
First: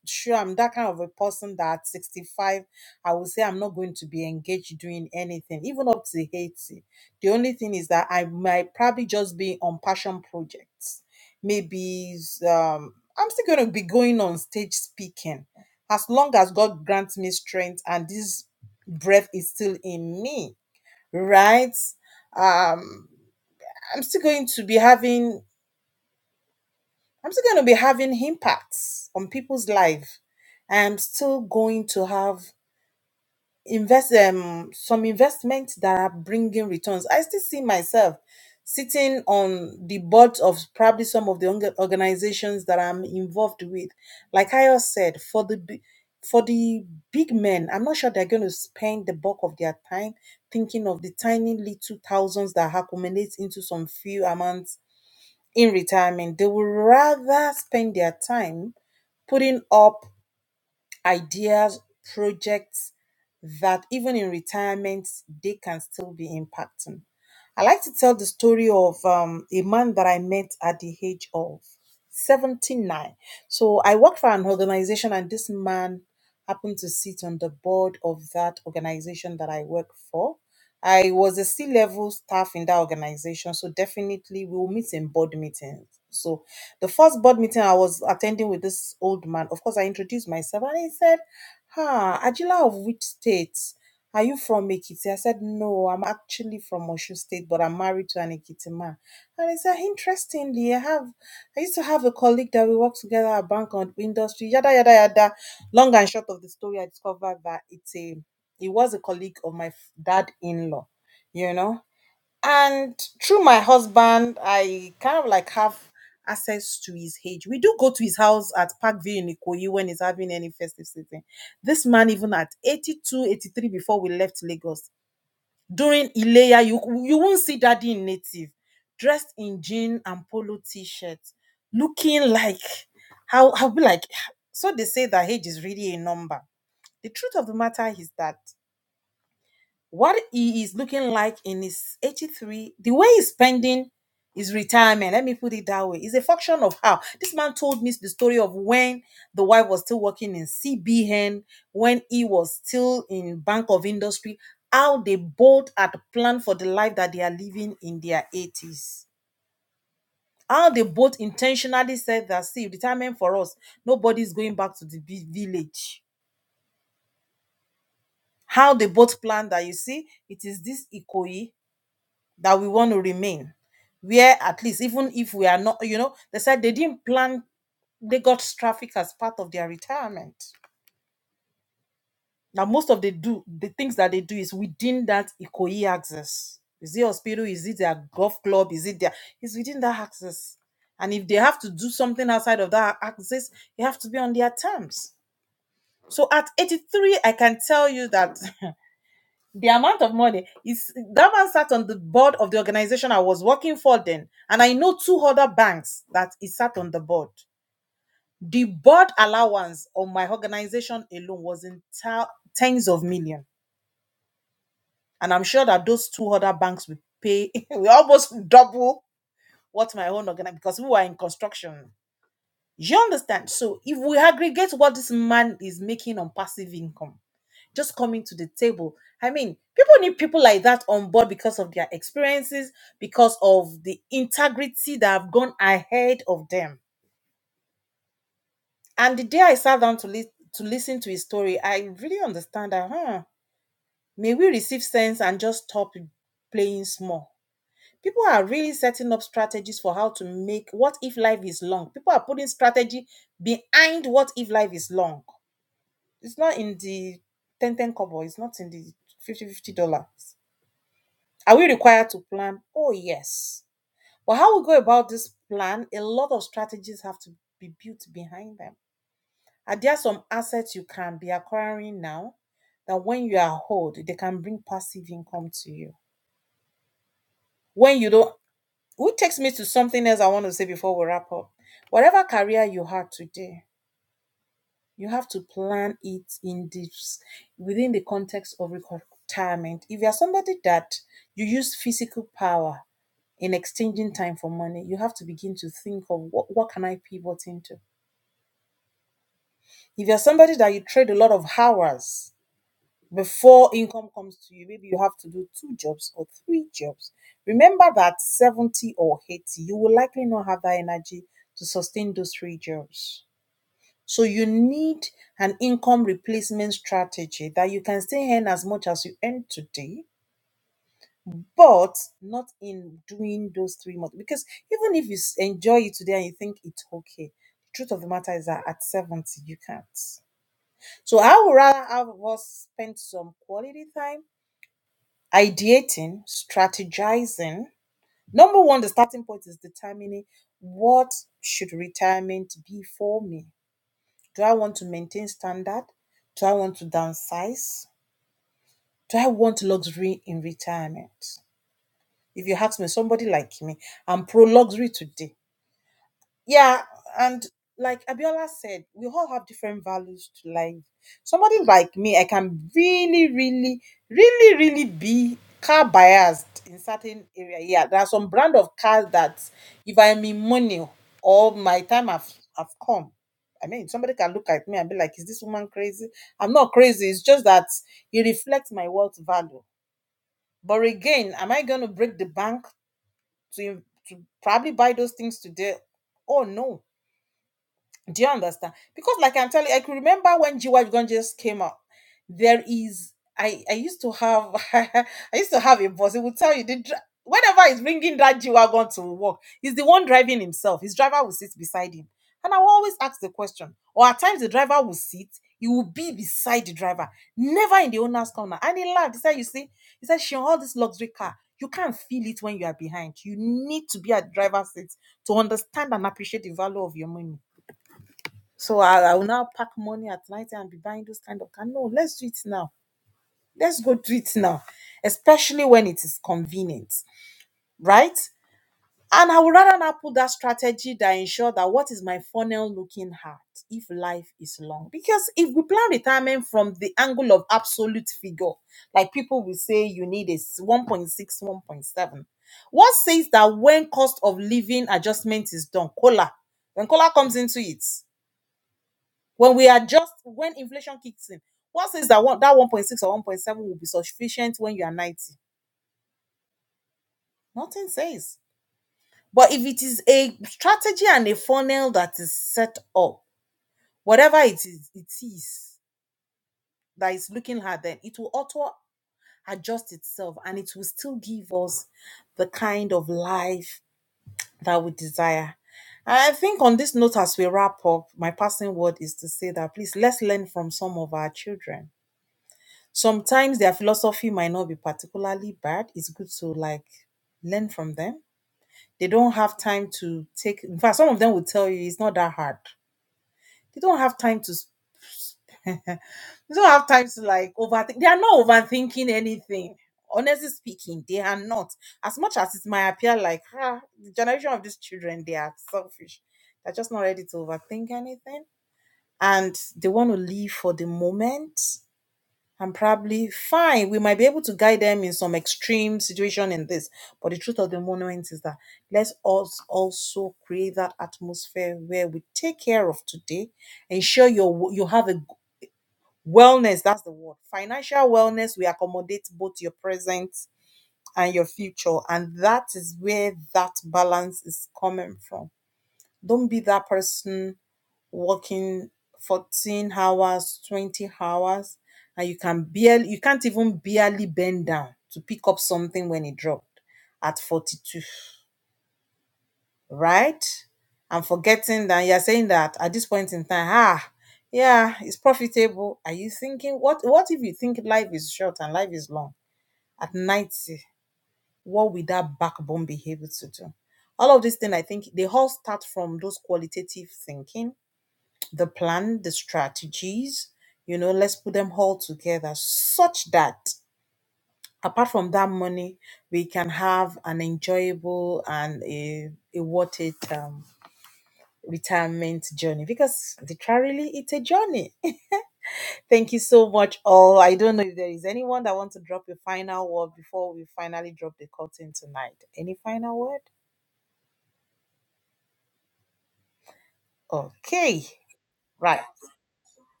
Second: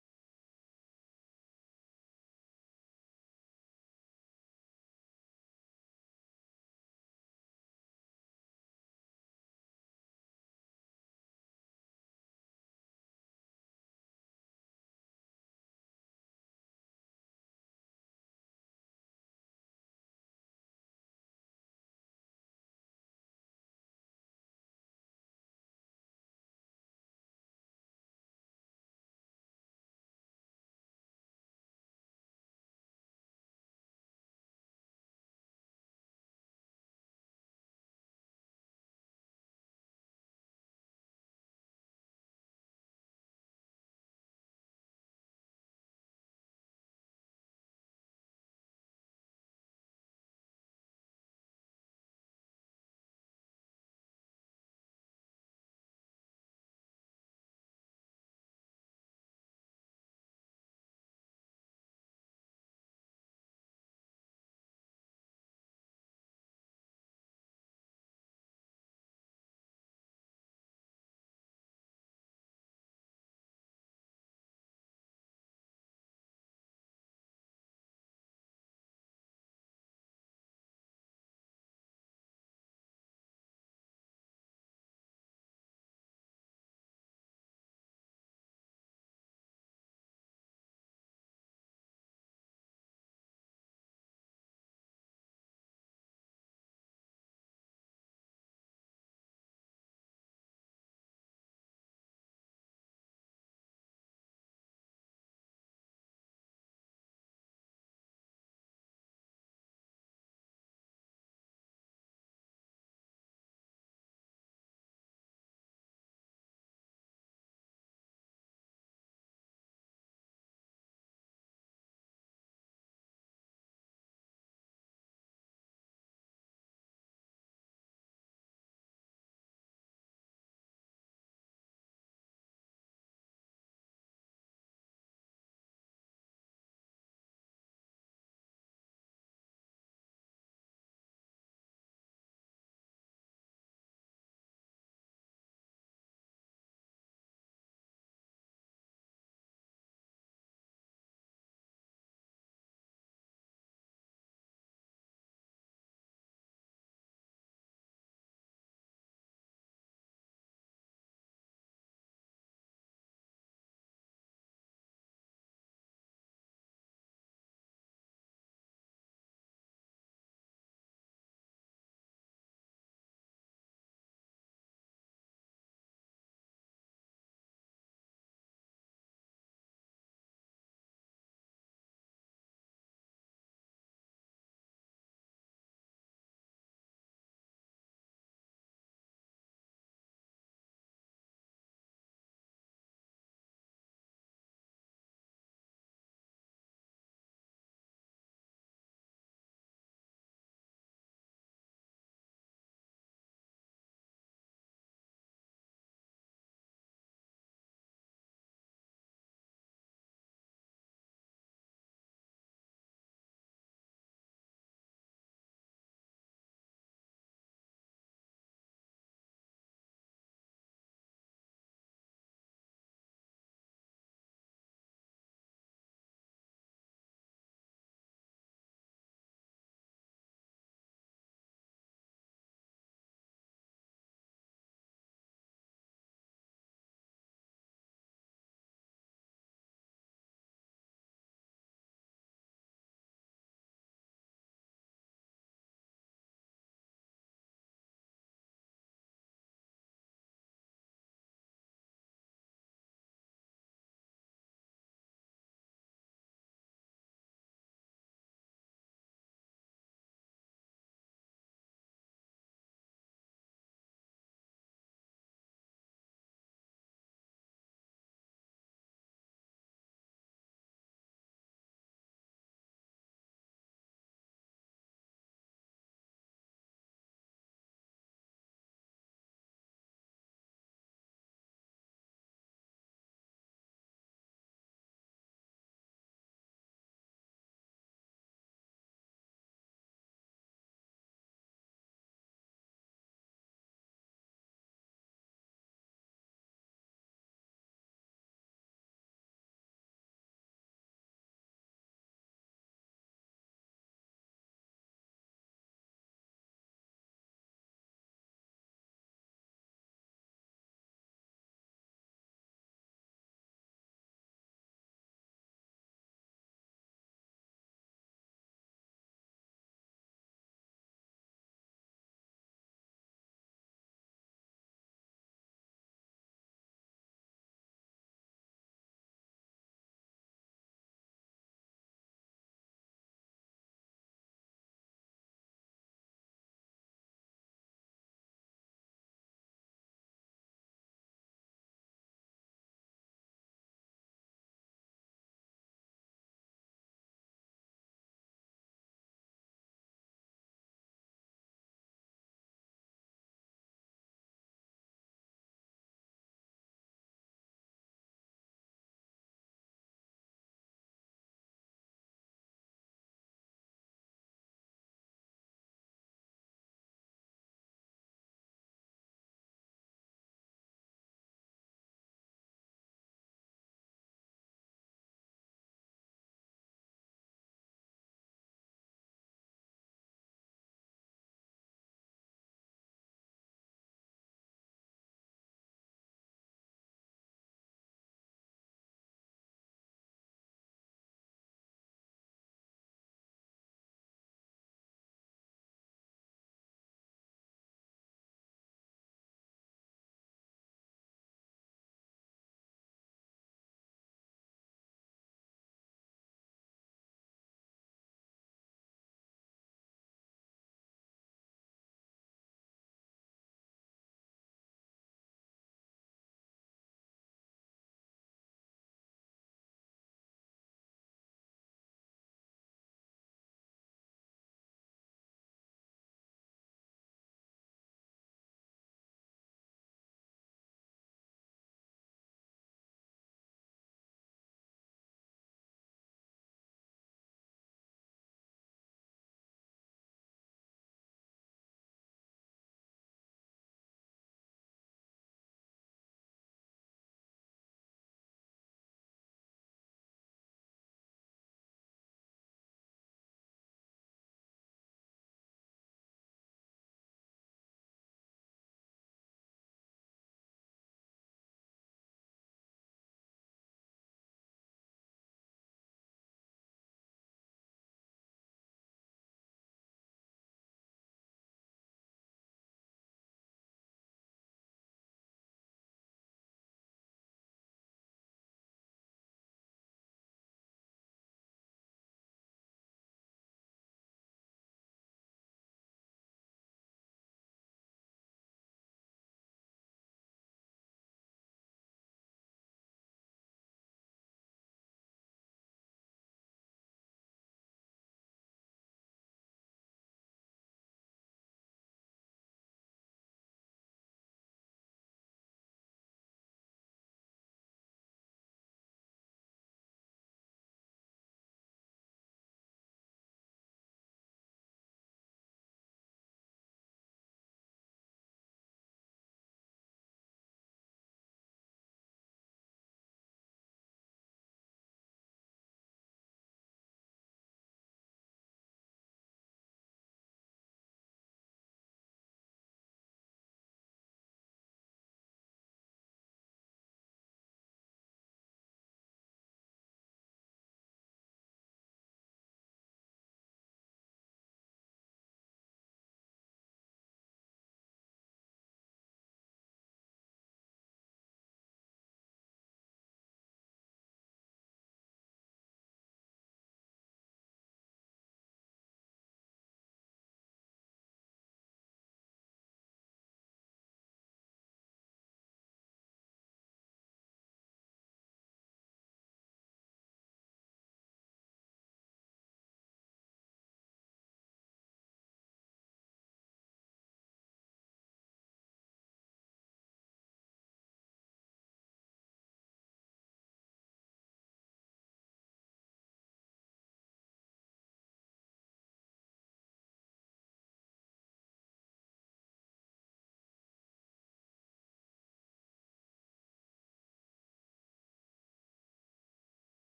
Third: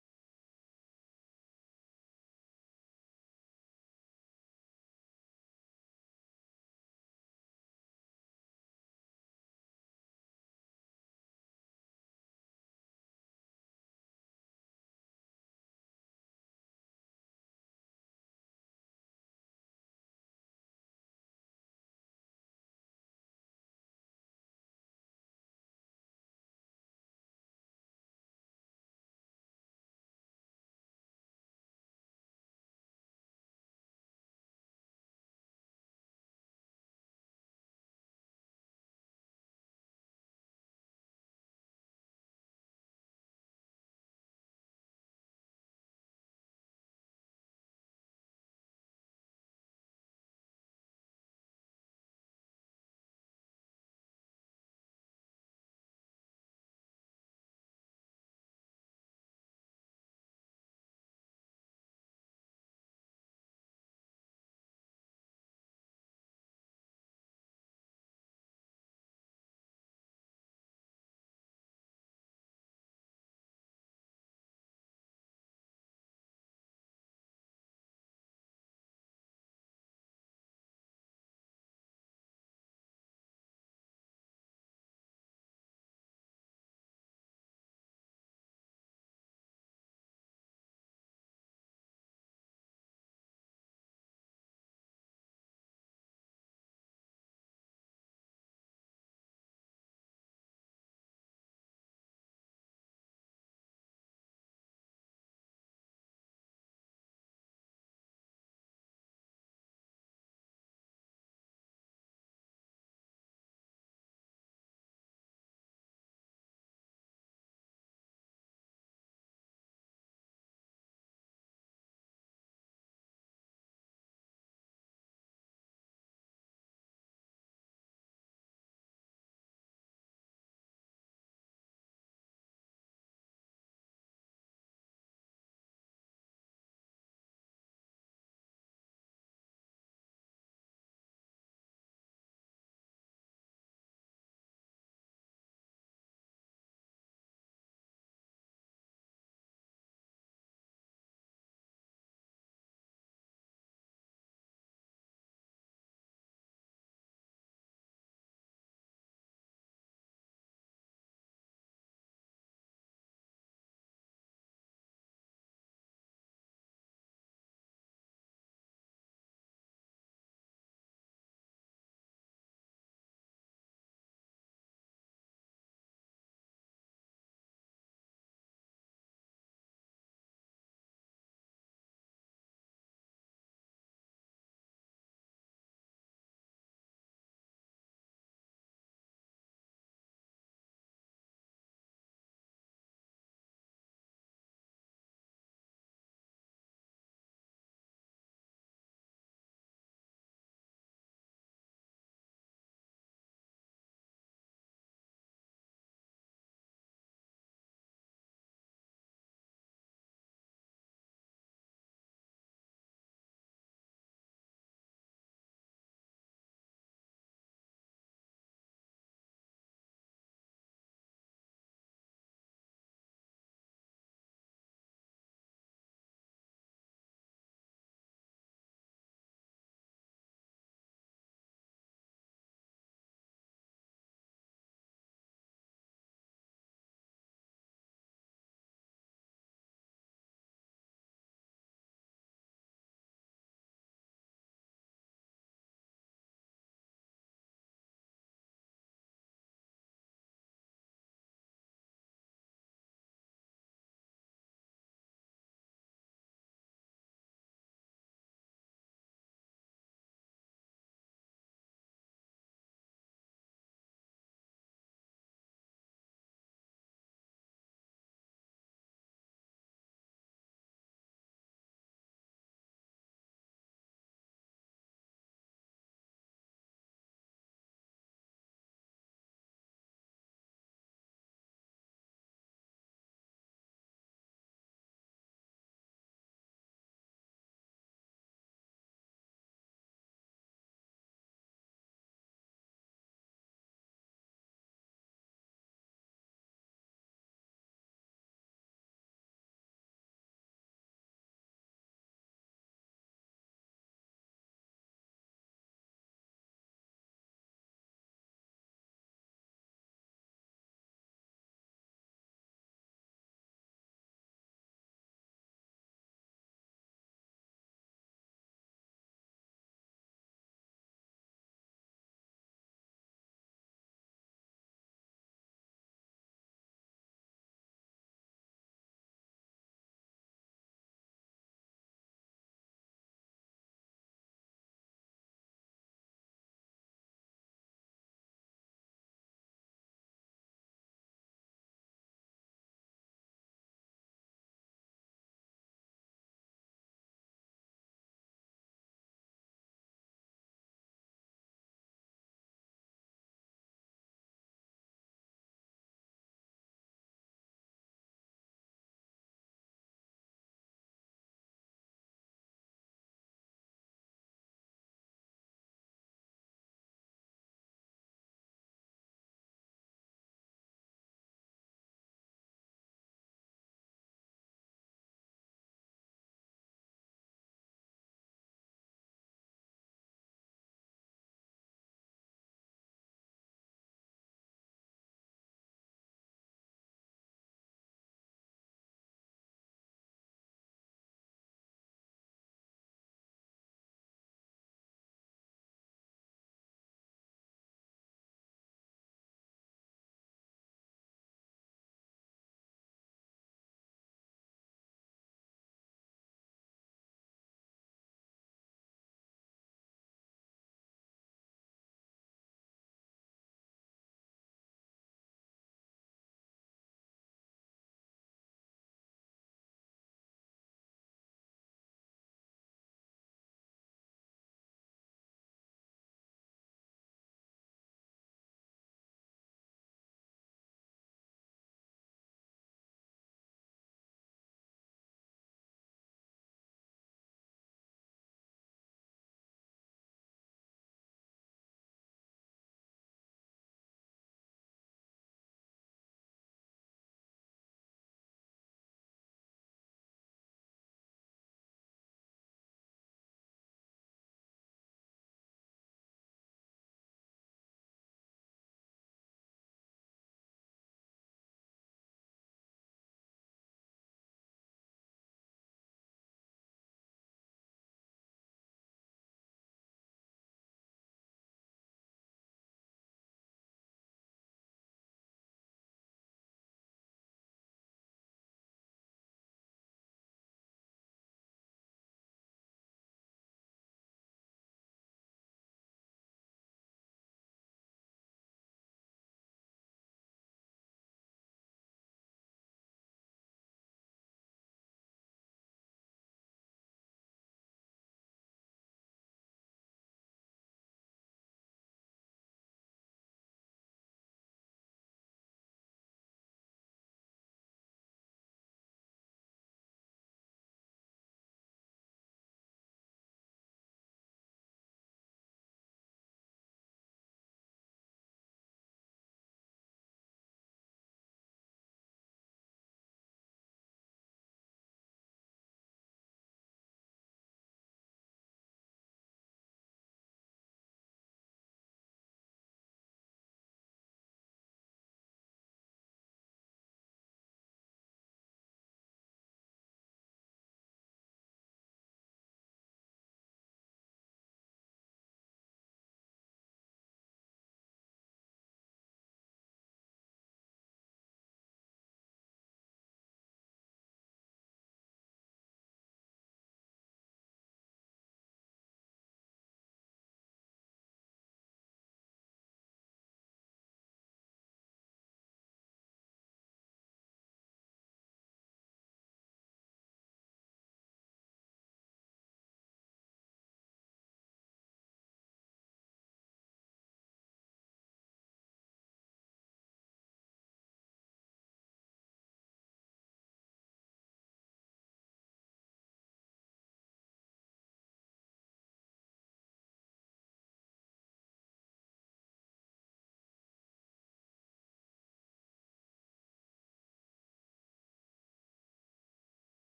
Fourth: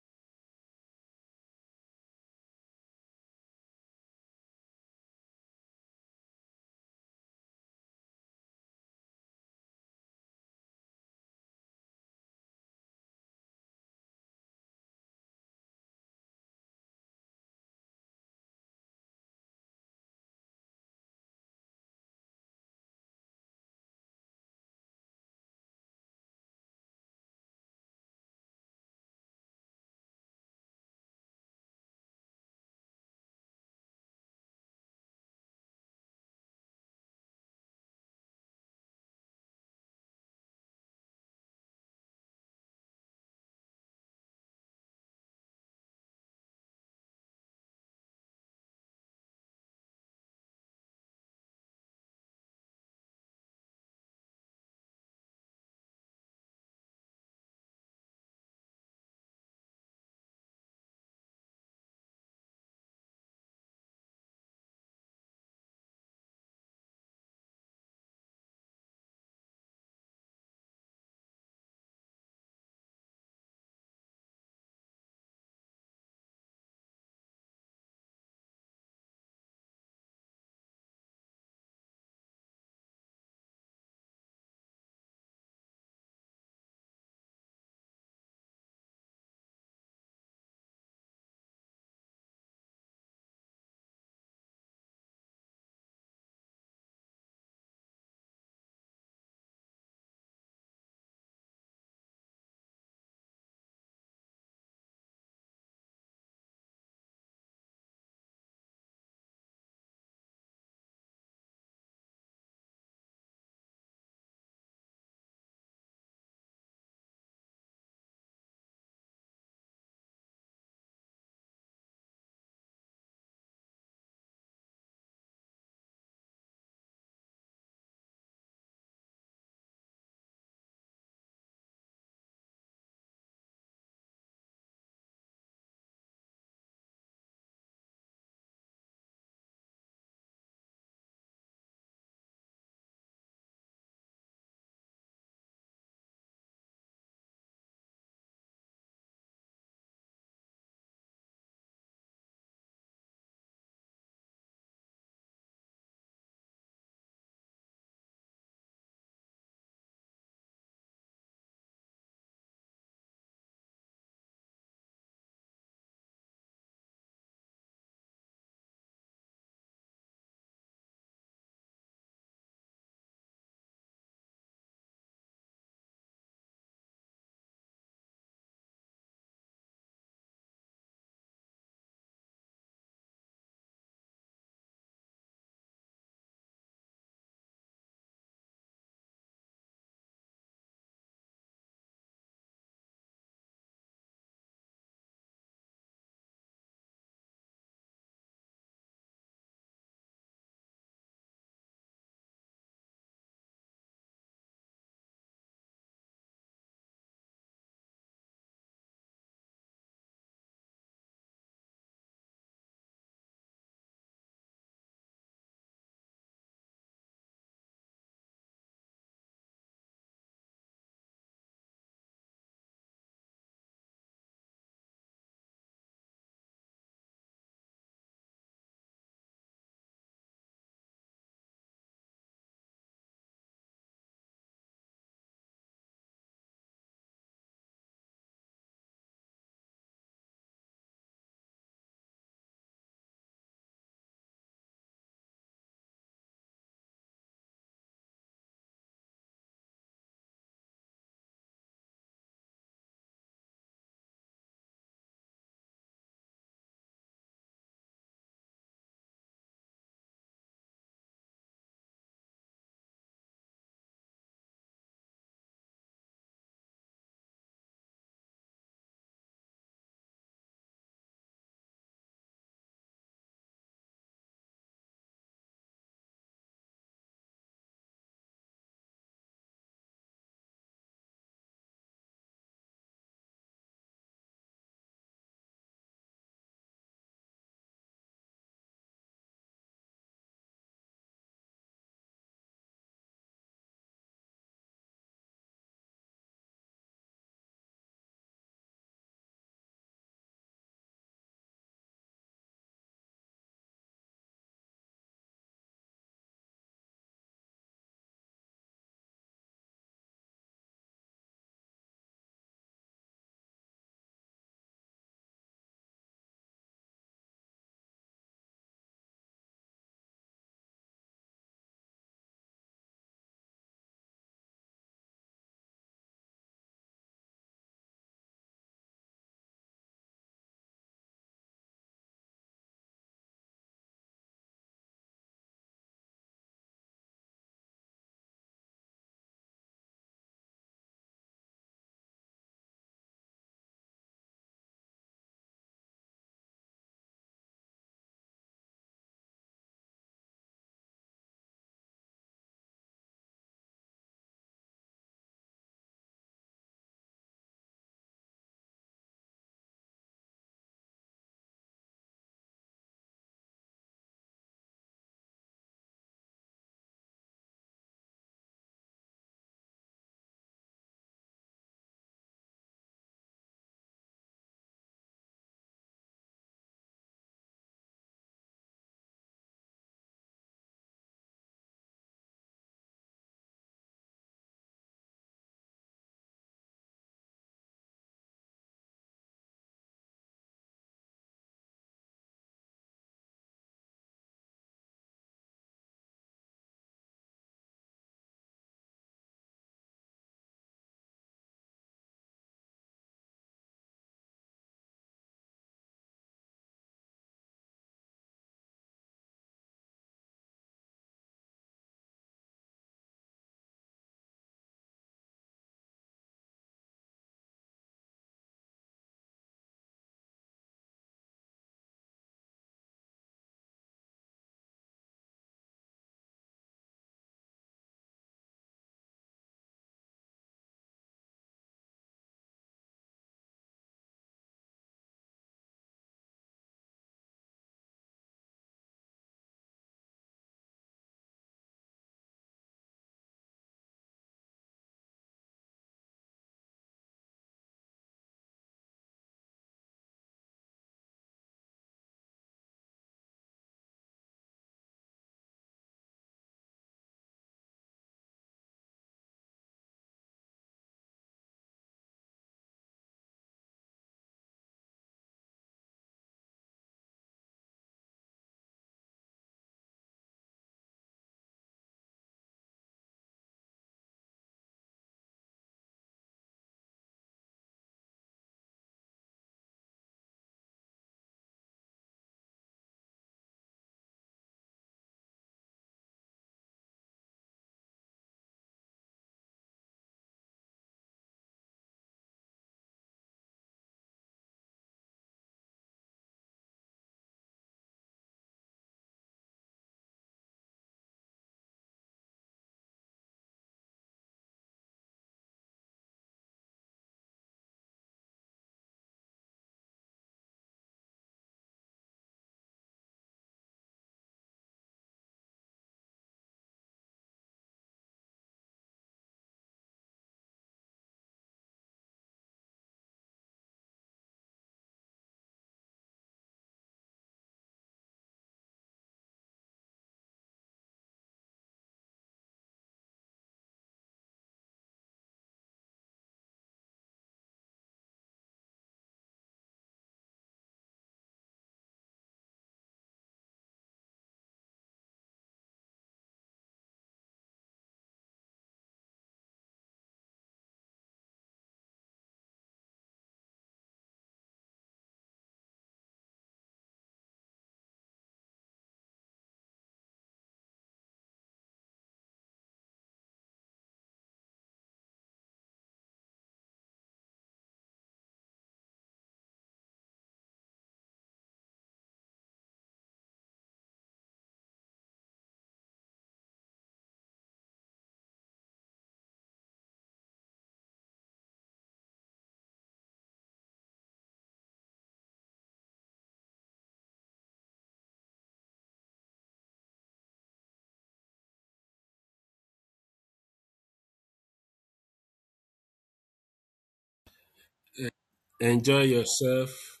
Speaker 3: Enjoy yourself.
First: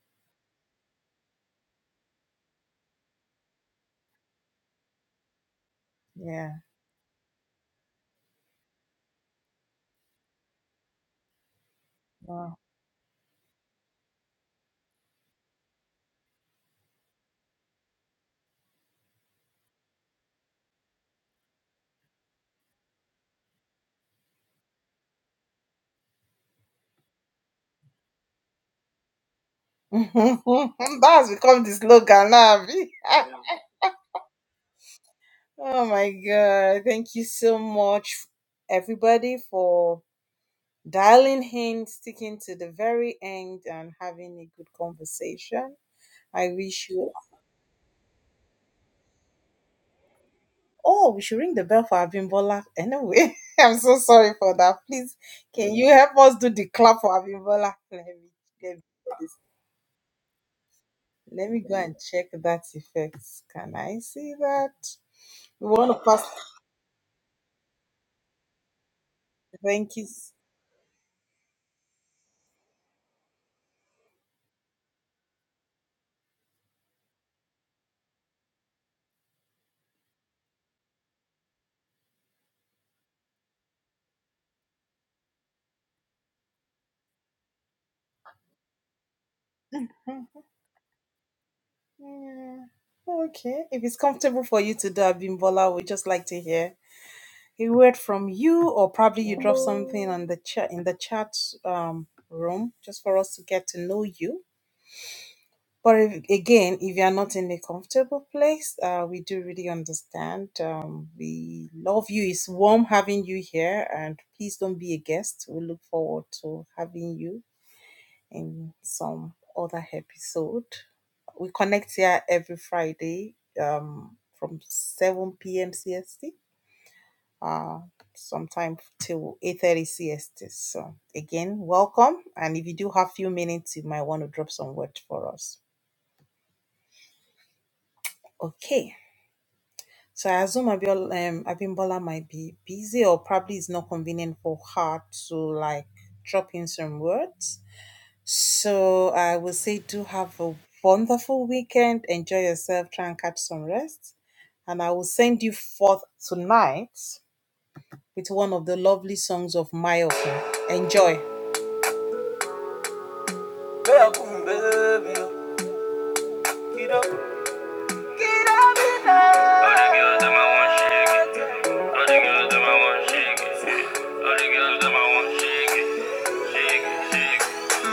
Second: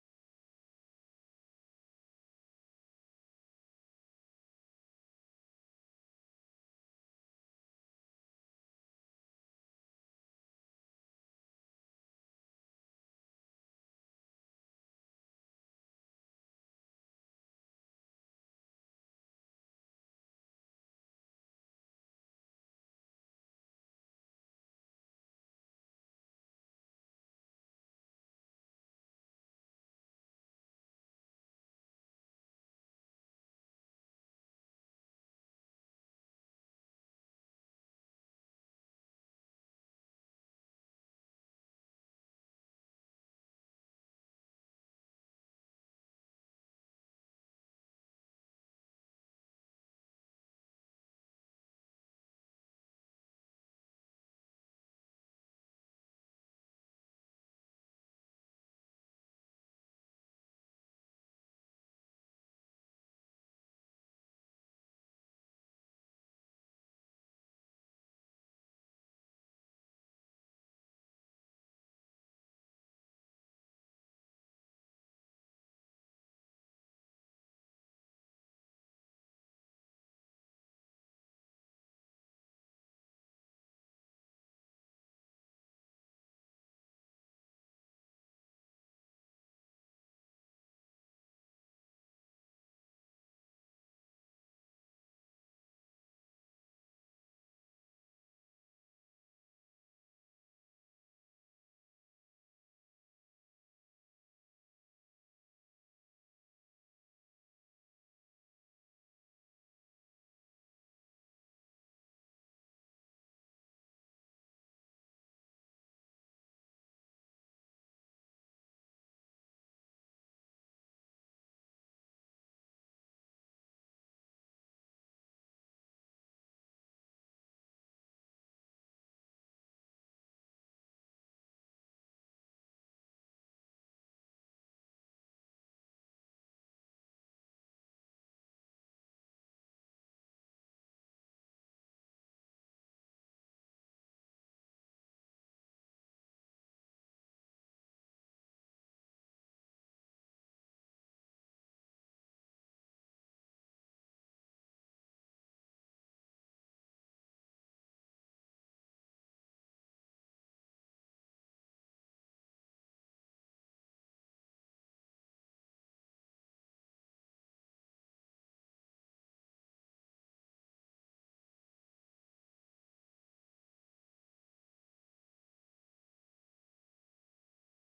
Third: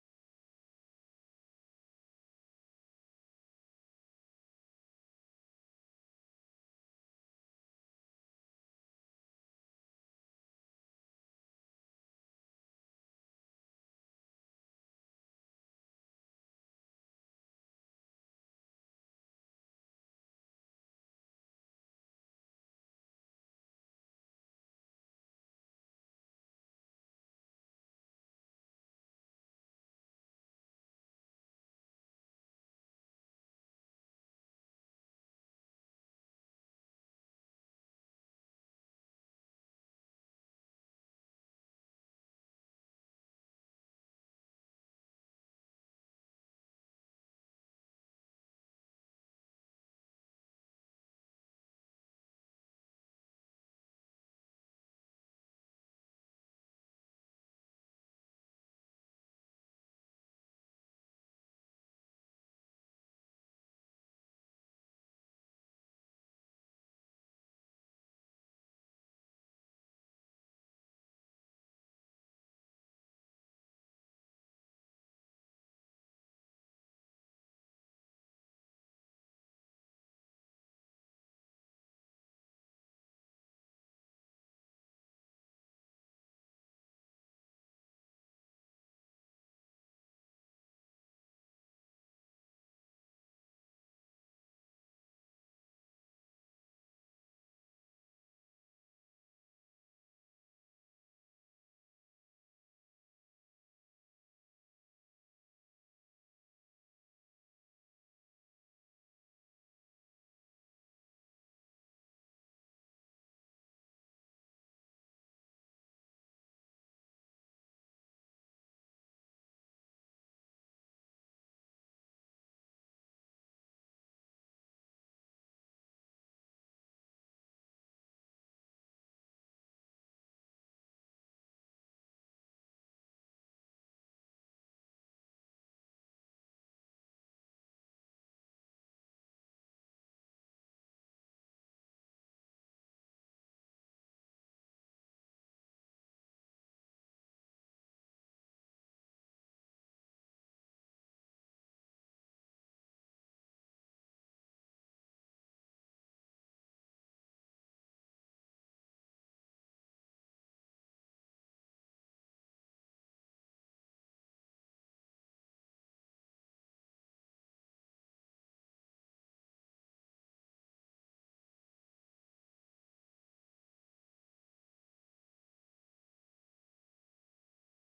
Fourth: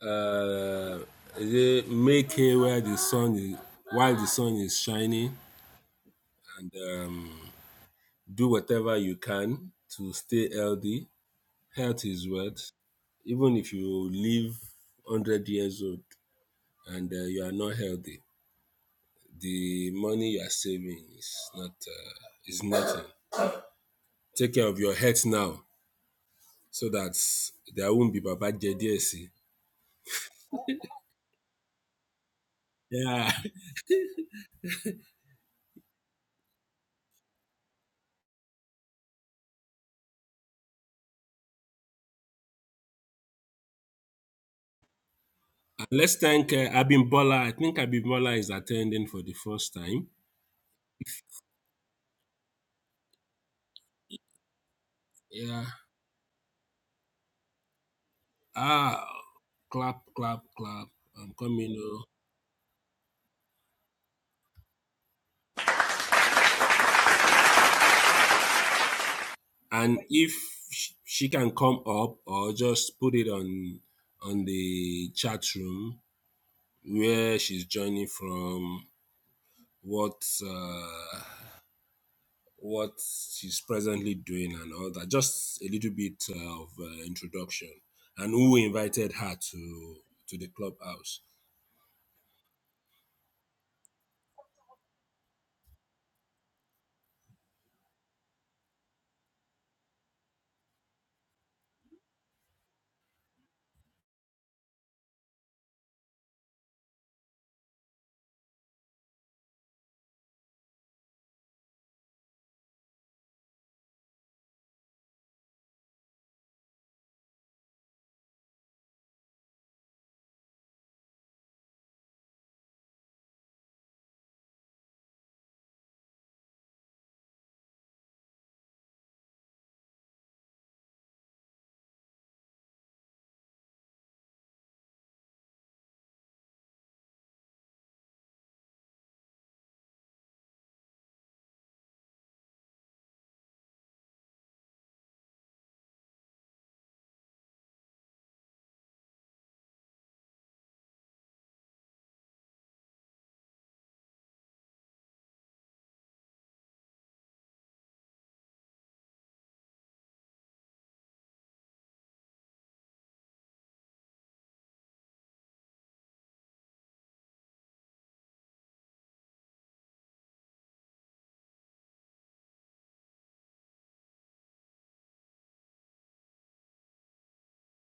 Speaker 3: Uh, make hay where the sun is while the sun is shining and um, do whatever you can to stay healthy. Health is wealth. even if you live 100 years old and uh, you are not healthy the money you are saving is not uh, is nothing take care of your health now so that there won't be baba jediesi yeah <laughs> And let's thank uh, abimbola i think abimbola is attending for the first time yeah ah clap clap clap i'm coming oh. and if sh- she can come up or just put it on on the chat room where she's joining from, what uh, what she's presently doing, and all that. Just a little bit uh, of uh, introduction, and who invited her to to the clubhouse.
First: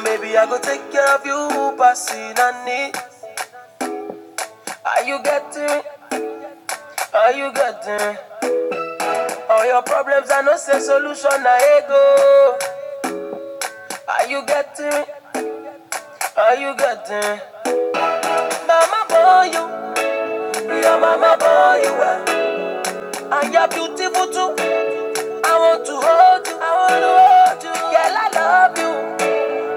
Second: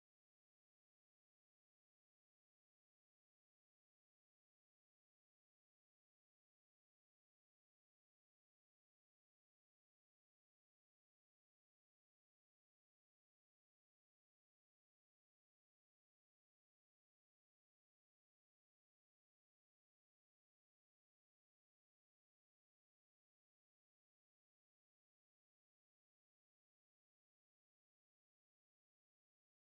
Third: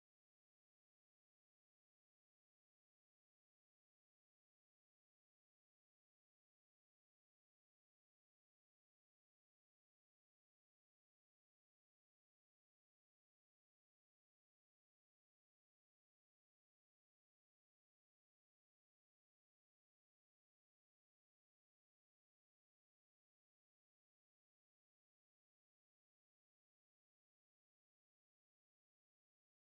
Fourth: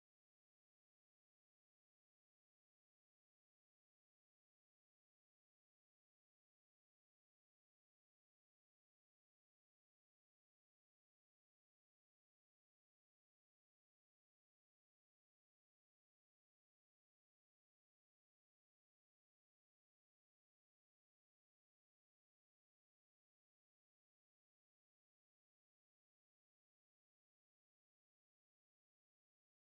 Speaker 1: Maybe I go take care of you, passing and need. Are you getting? Are you getting? All your problems are no say solution, I go. Are you getting? Are you getting? Mama boy, you, your mama boy, you are. And you're beautiful too. I want to hold you. I want to hold you. Girl, I love you.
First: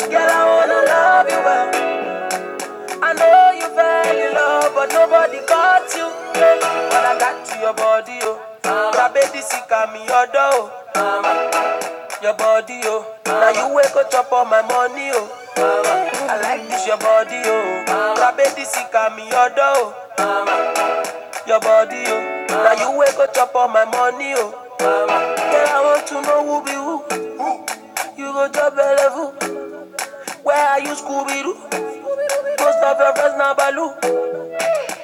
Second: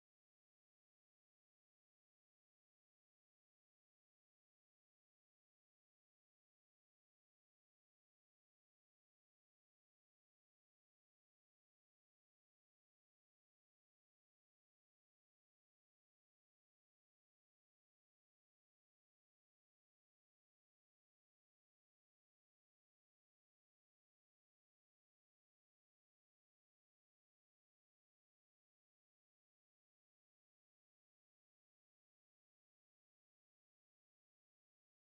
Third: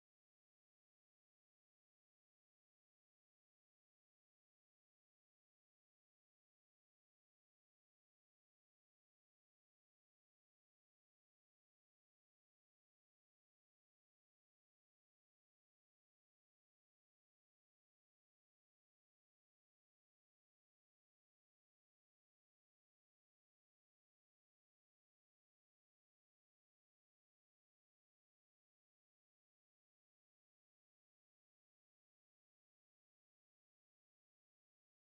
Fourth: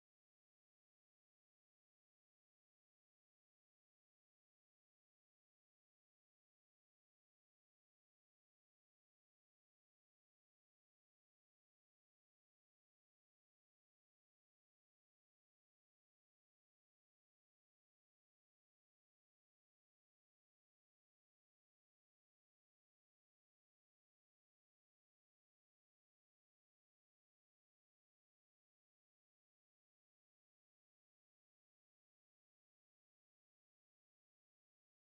Speaker 1: Girl, I wanna love you well. I know you fell in love, but nobody got you. When I got to your body, oh, Ah, my baby sick of me, your door, oh. Ah, your body, oh. Now you wake up chop all my money, oh. Ah, I like this your body, oh. Ah, My baby sick of me, your door, oh. your body, oh. Now you wake up chop all my money, oh. Ah, Girl, I want to know who be who. You go job level. Where are you, Scooby Doo? Most of your friends now, Baloo.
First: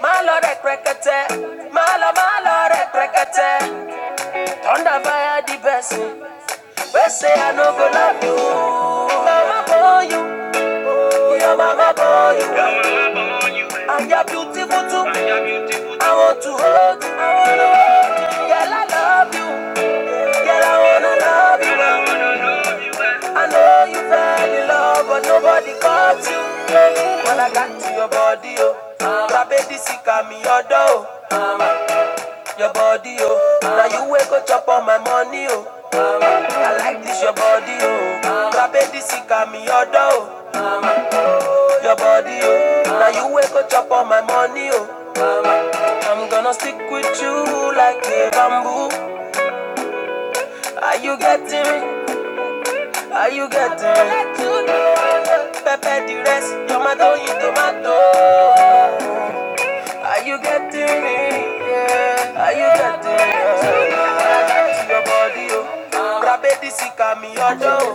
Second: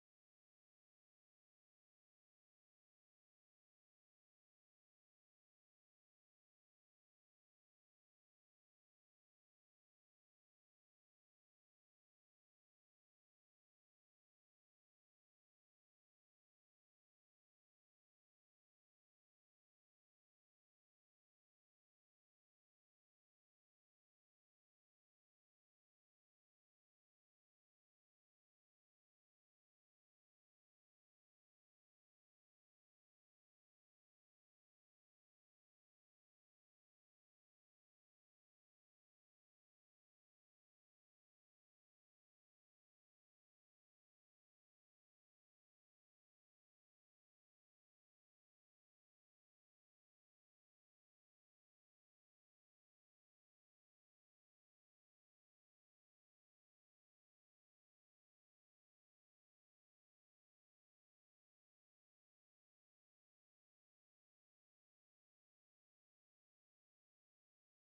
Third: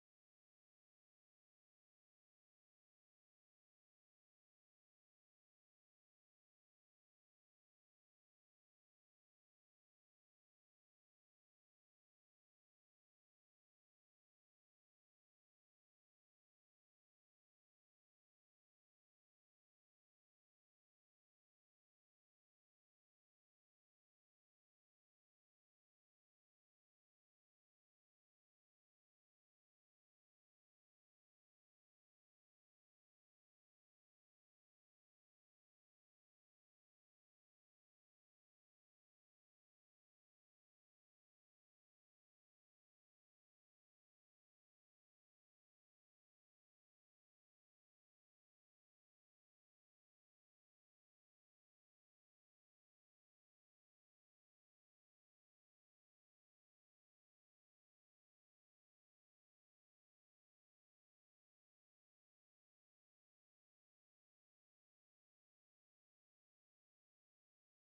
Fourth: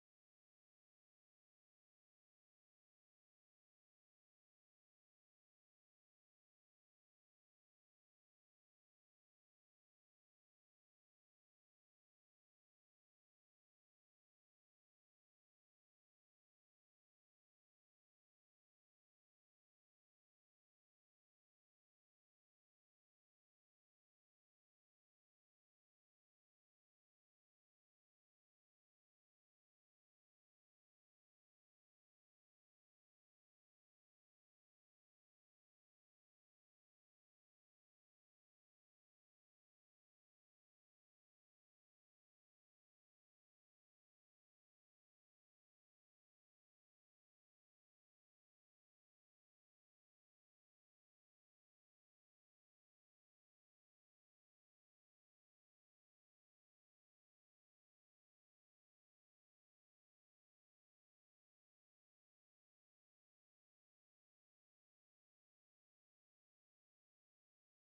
Speaker 1: Malo rek rekete, malo malo rek rekete. Thunder fire the best. we say I no go love you. Mama boy you, oh your mama boy you. And you're beautiful too, I want to hold you. Girl I love you, girl I wanna love you. well. I know you fell in love but nobody caught you. When I got to your body oh, ah, baby this is me your door. Your body, oh. Now you wake up, chop on my money, oh. I like this, your body, oh. Baby, this is me your door, oh. Your body, oh. Now you wake up, chop on my money, oh. I'm gonna stick with you like a bamboo. Are you getting me? Are you getting me? Pepe the rest, tomato, you tomato. Are you getting me? Yeah. Are you getting your dough?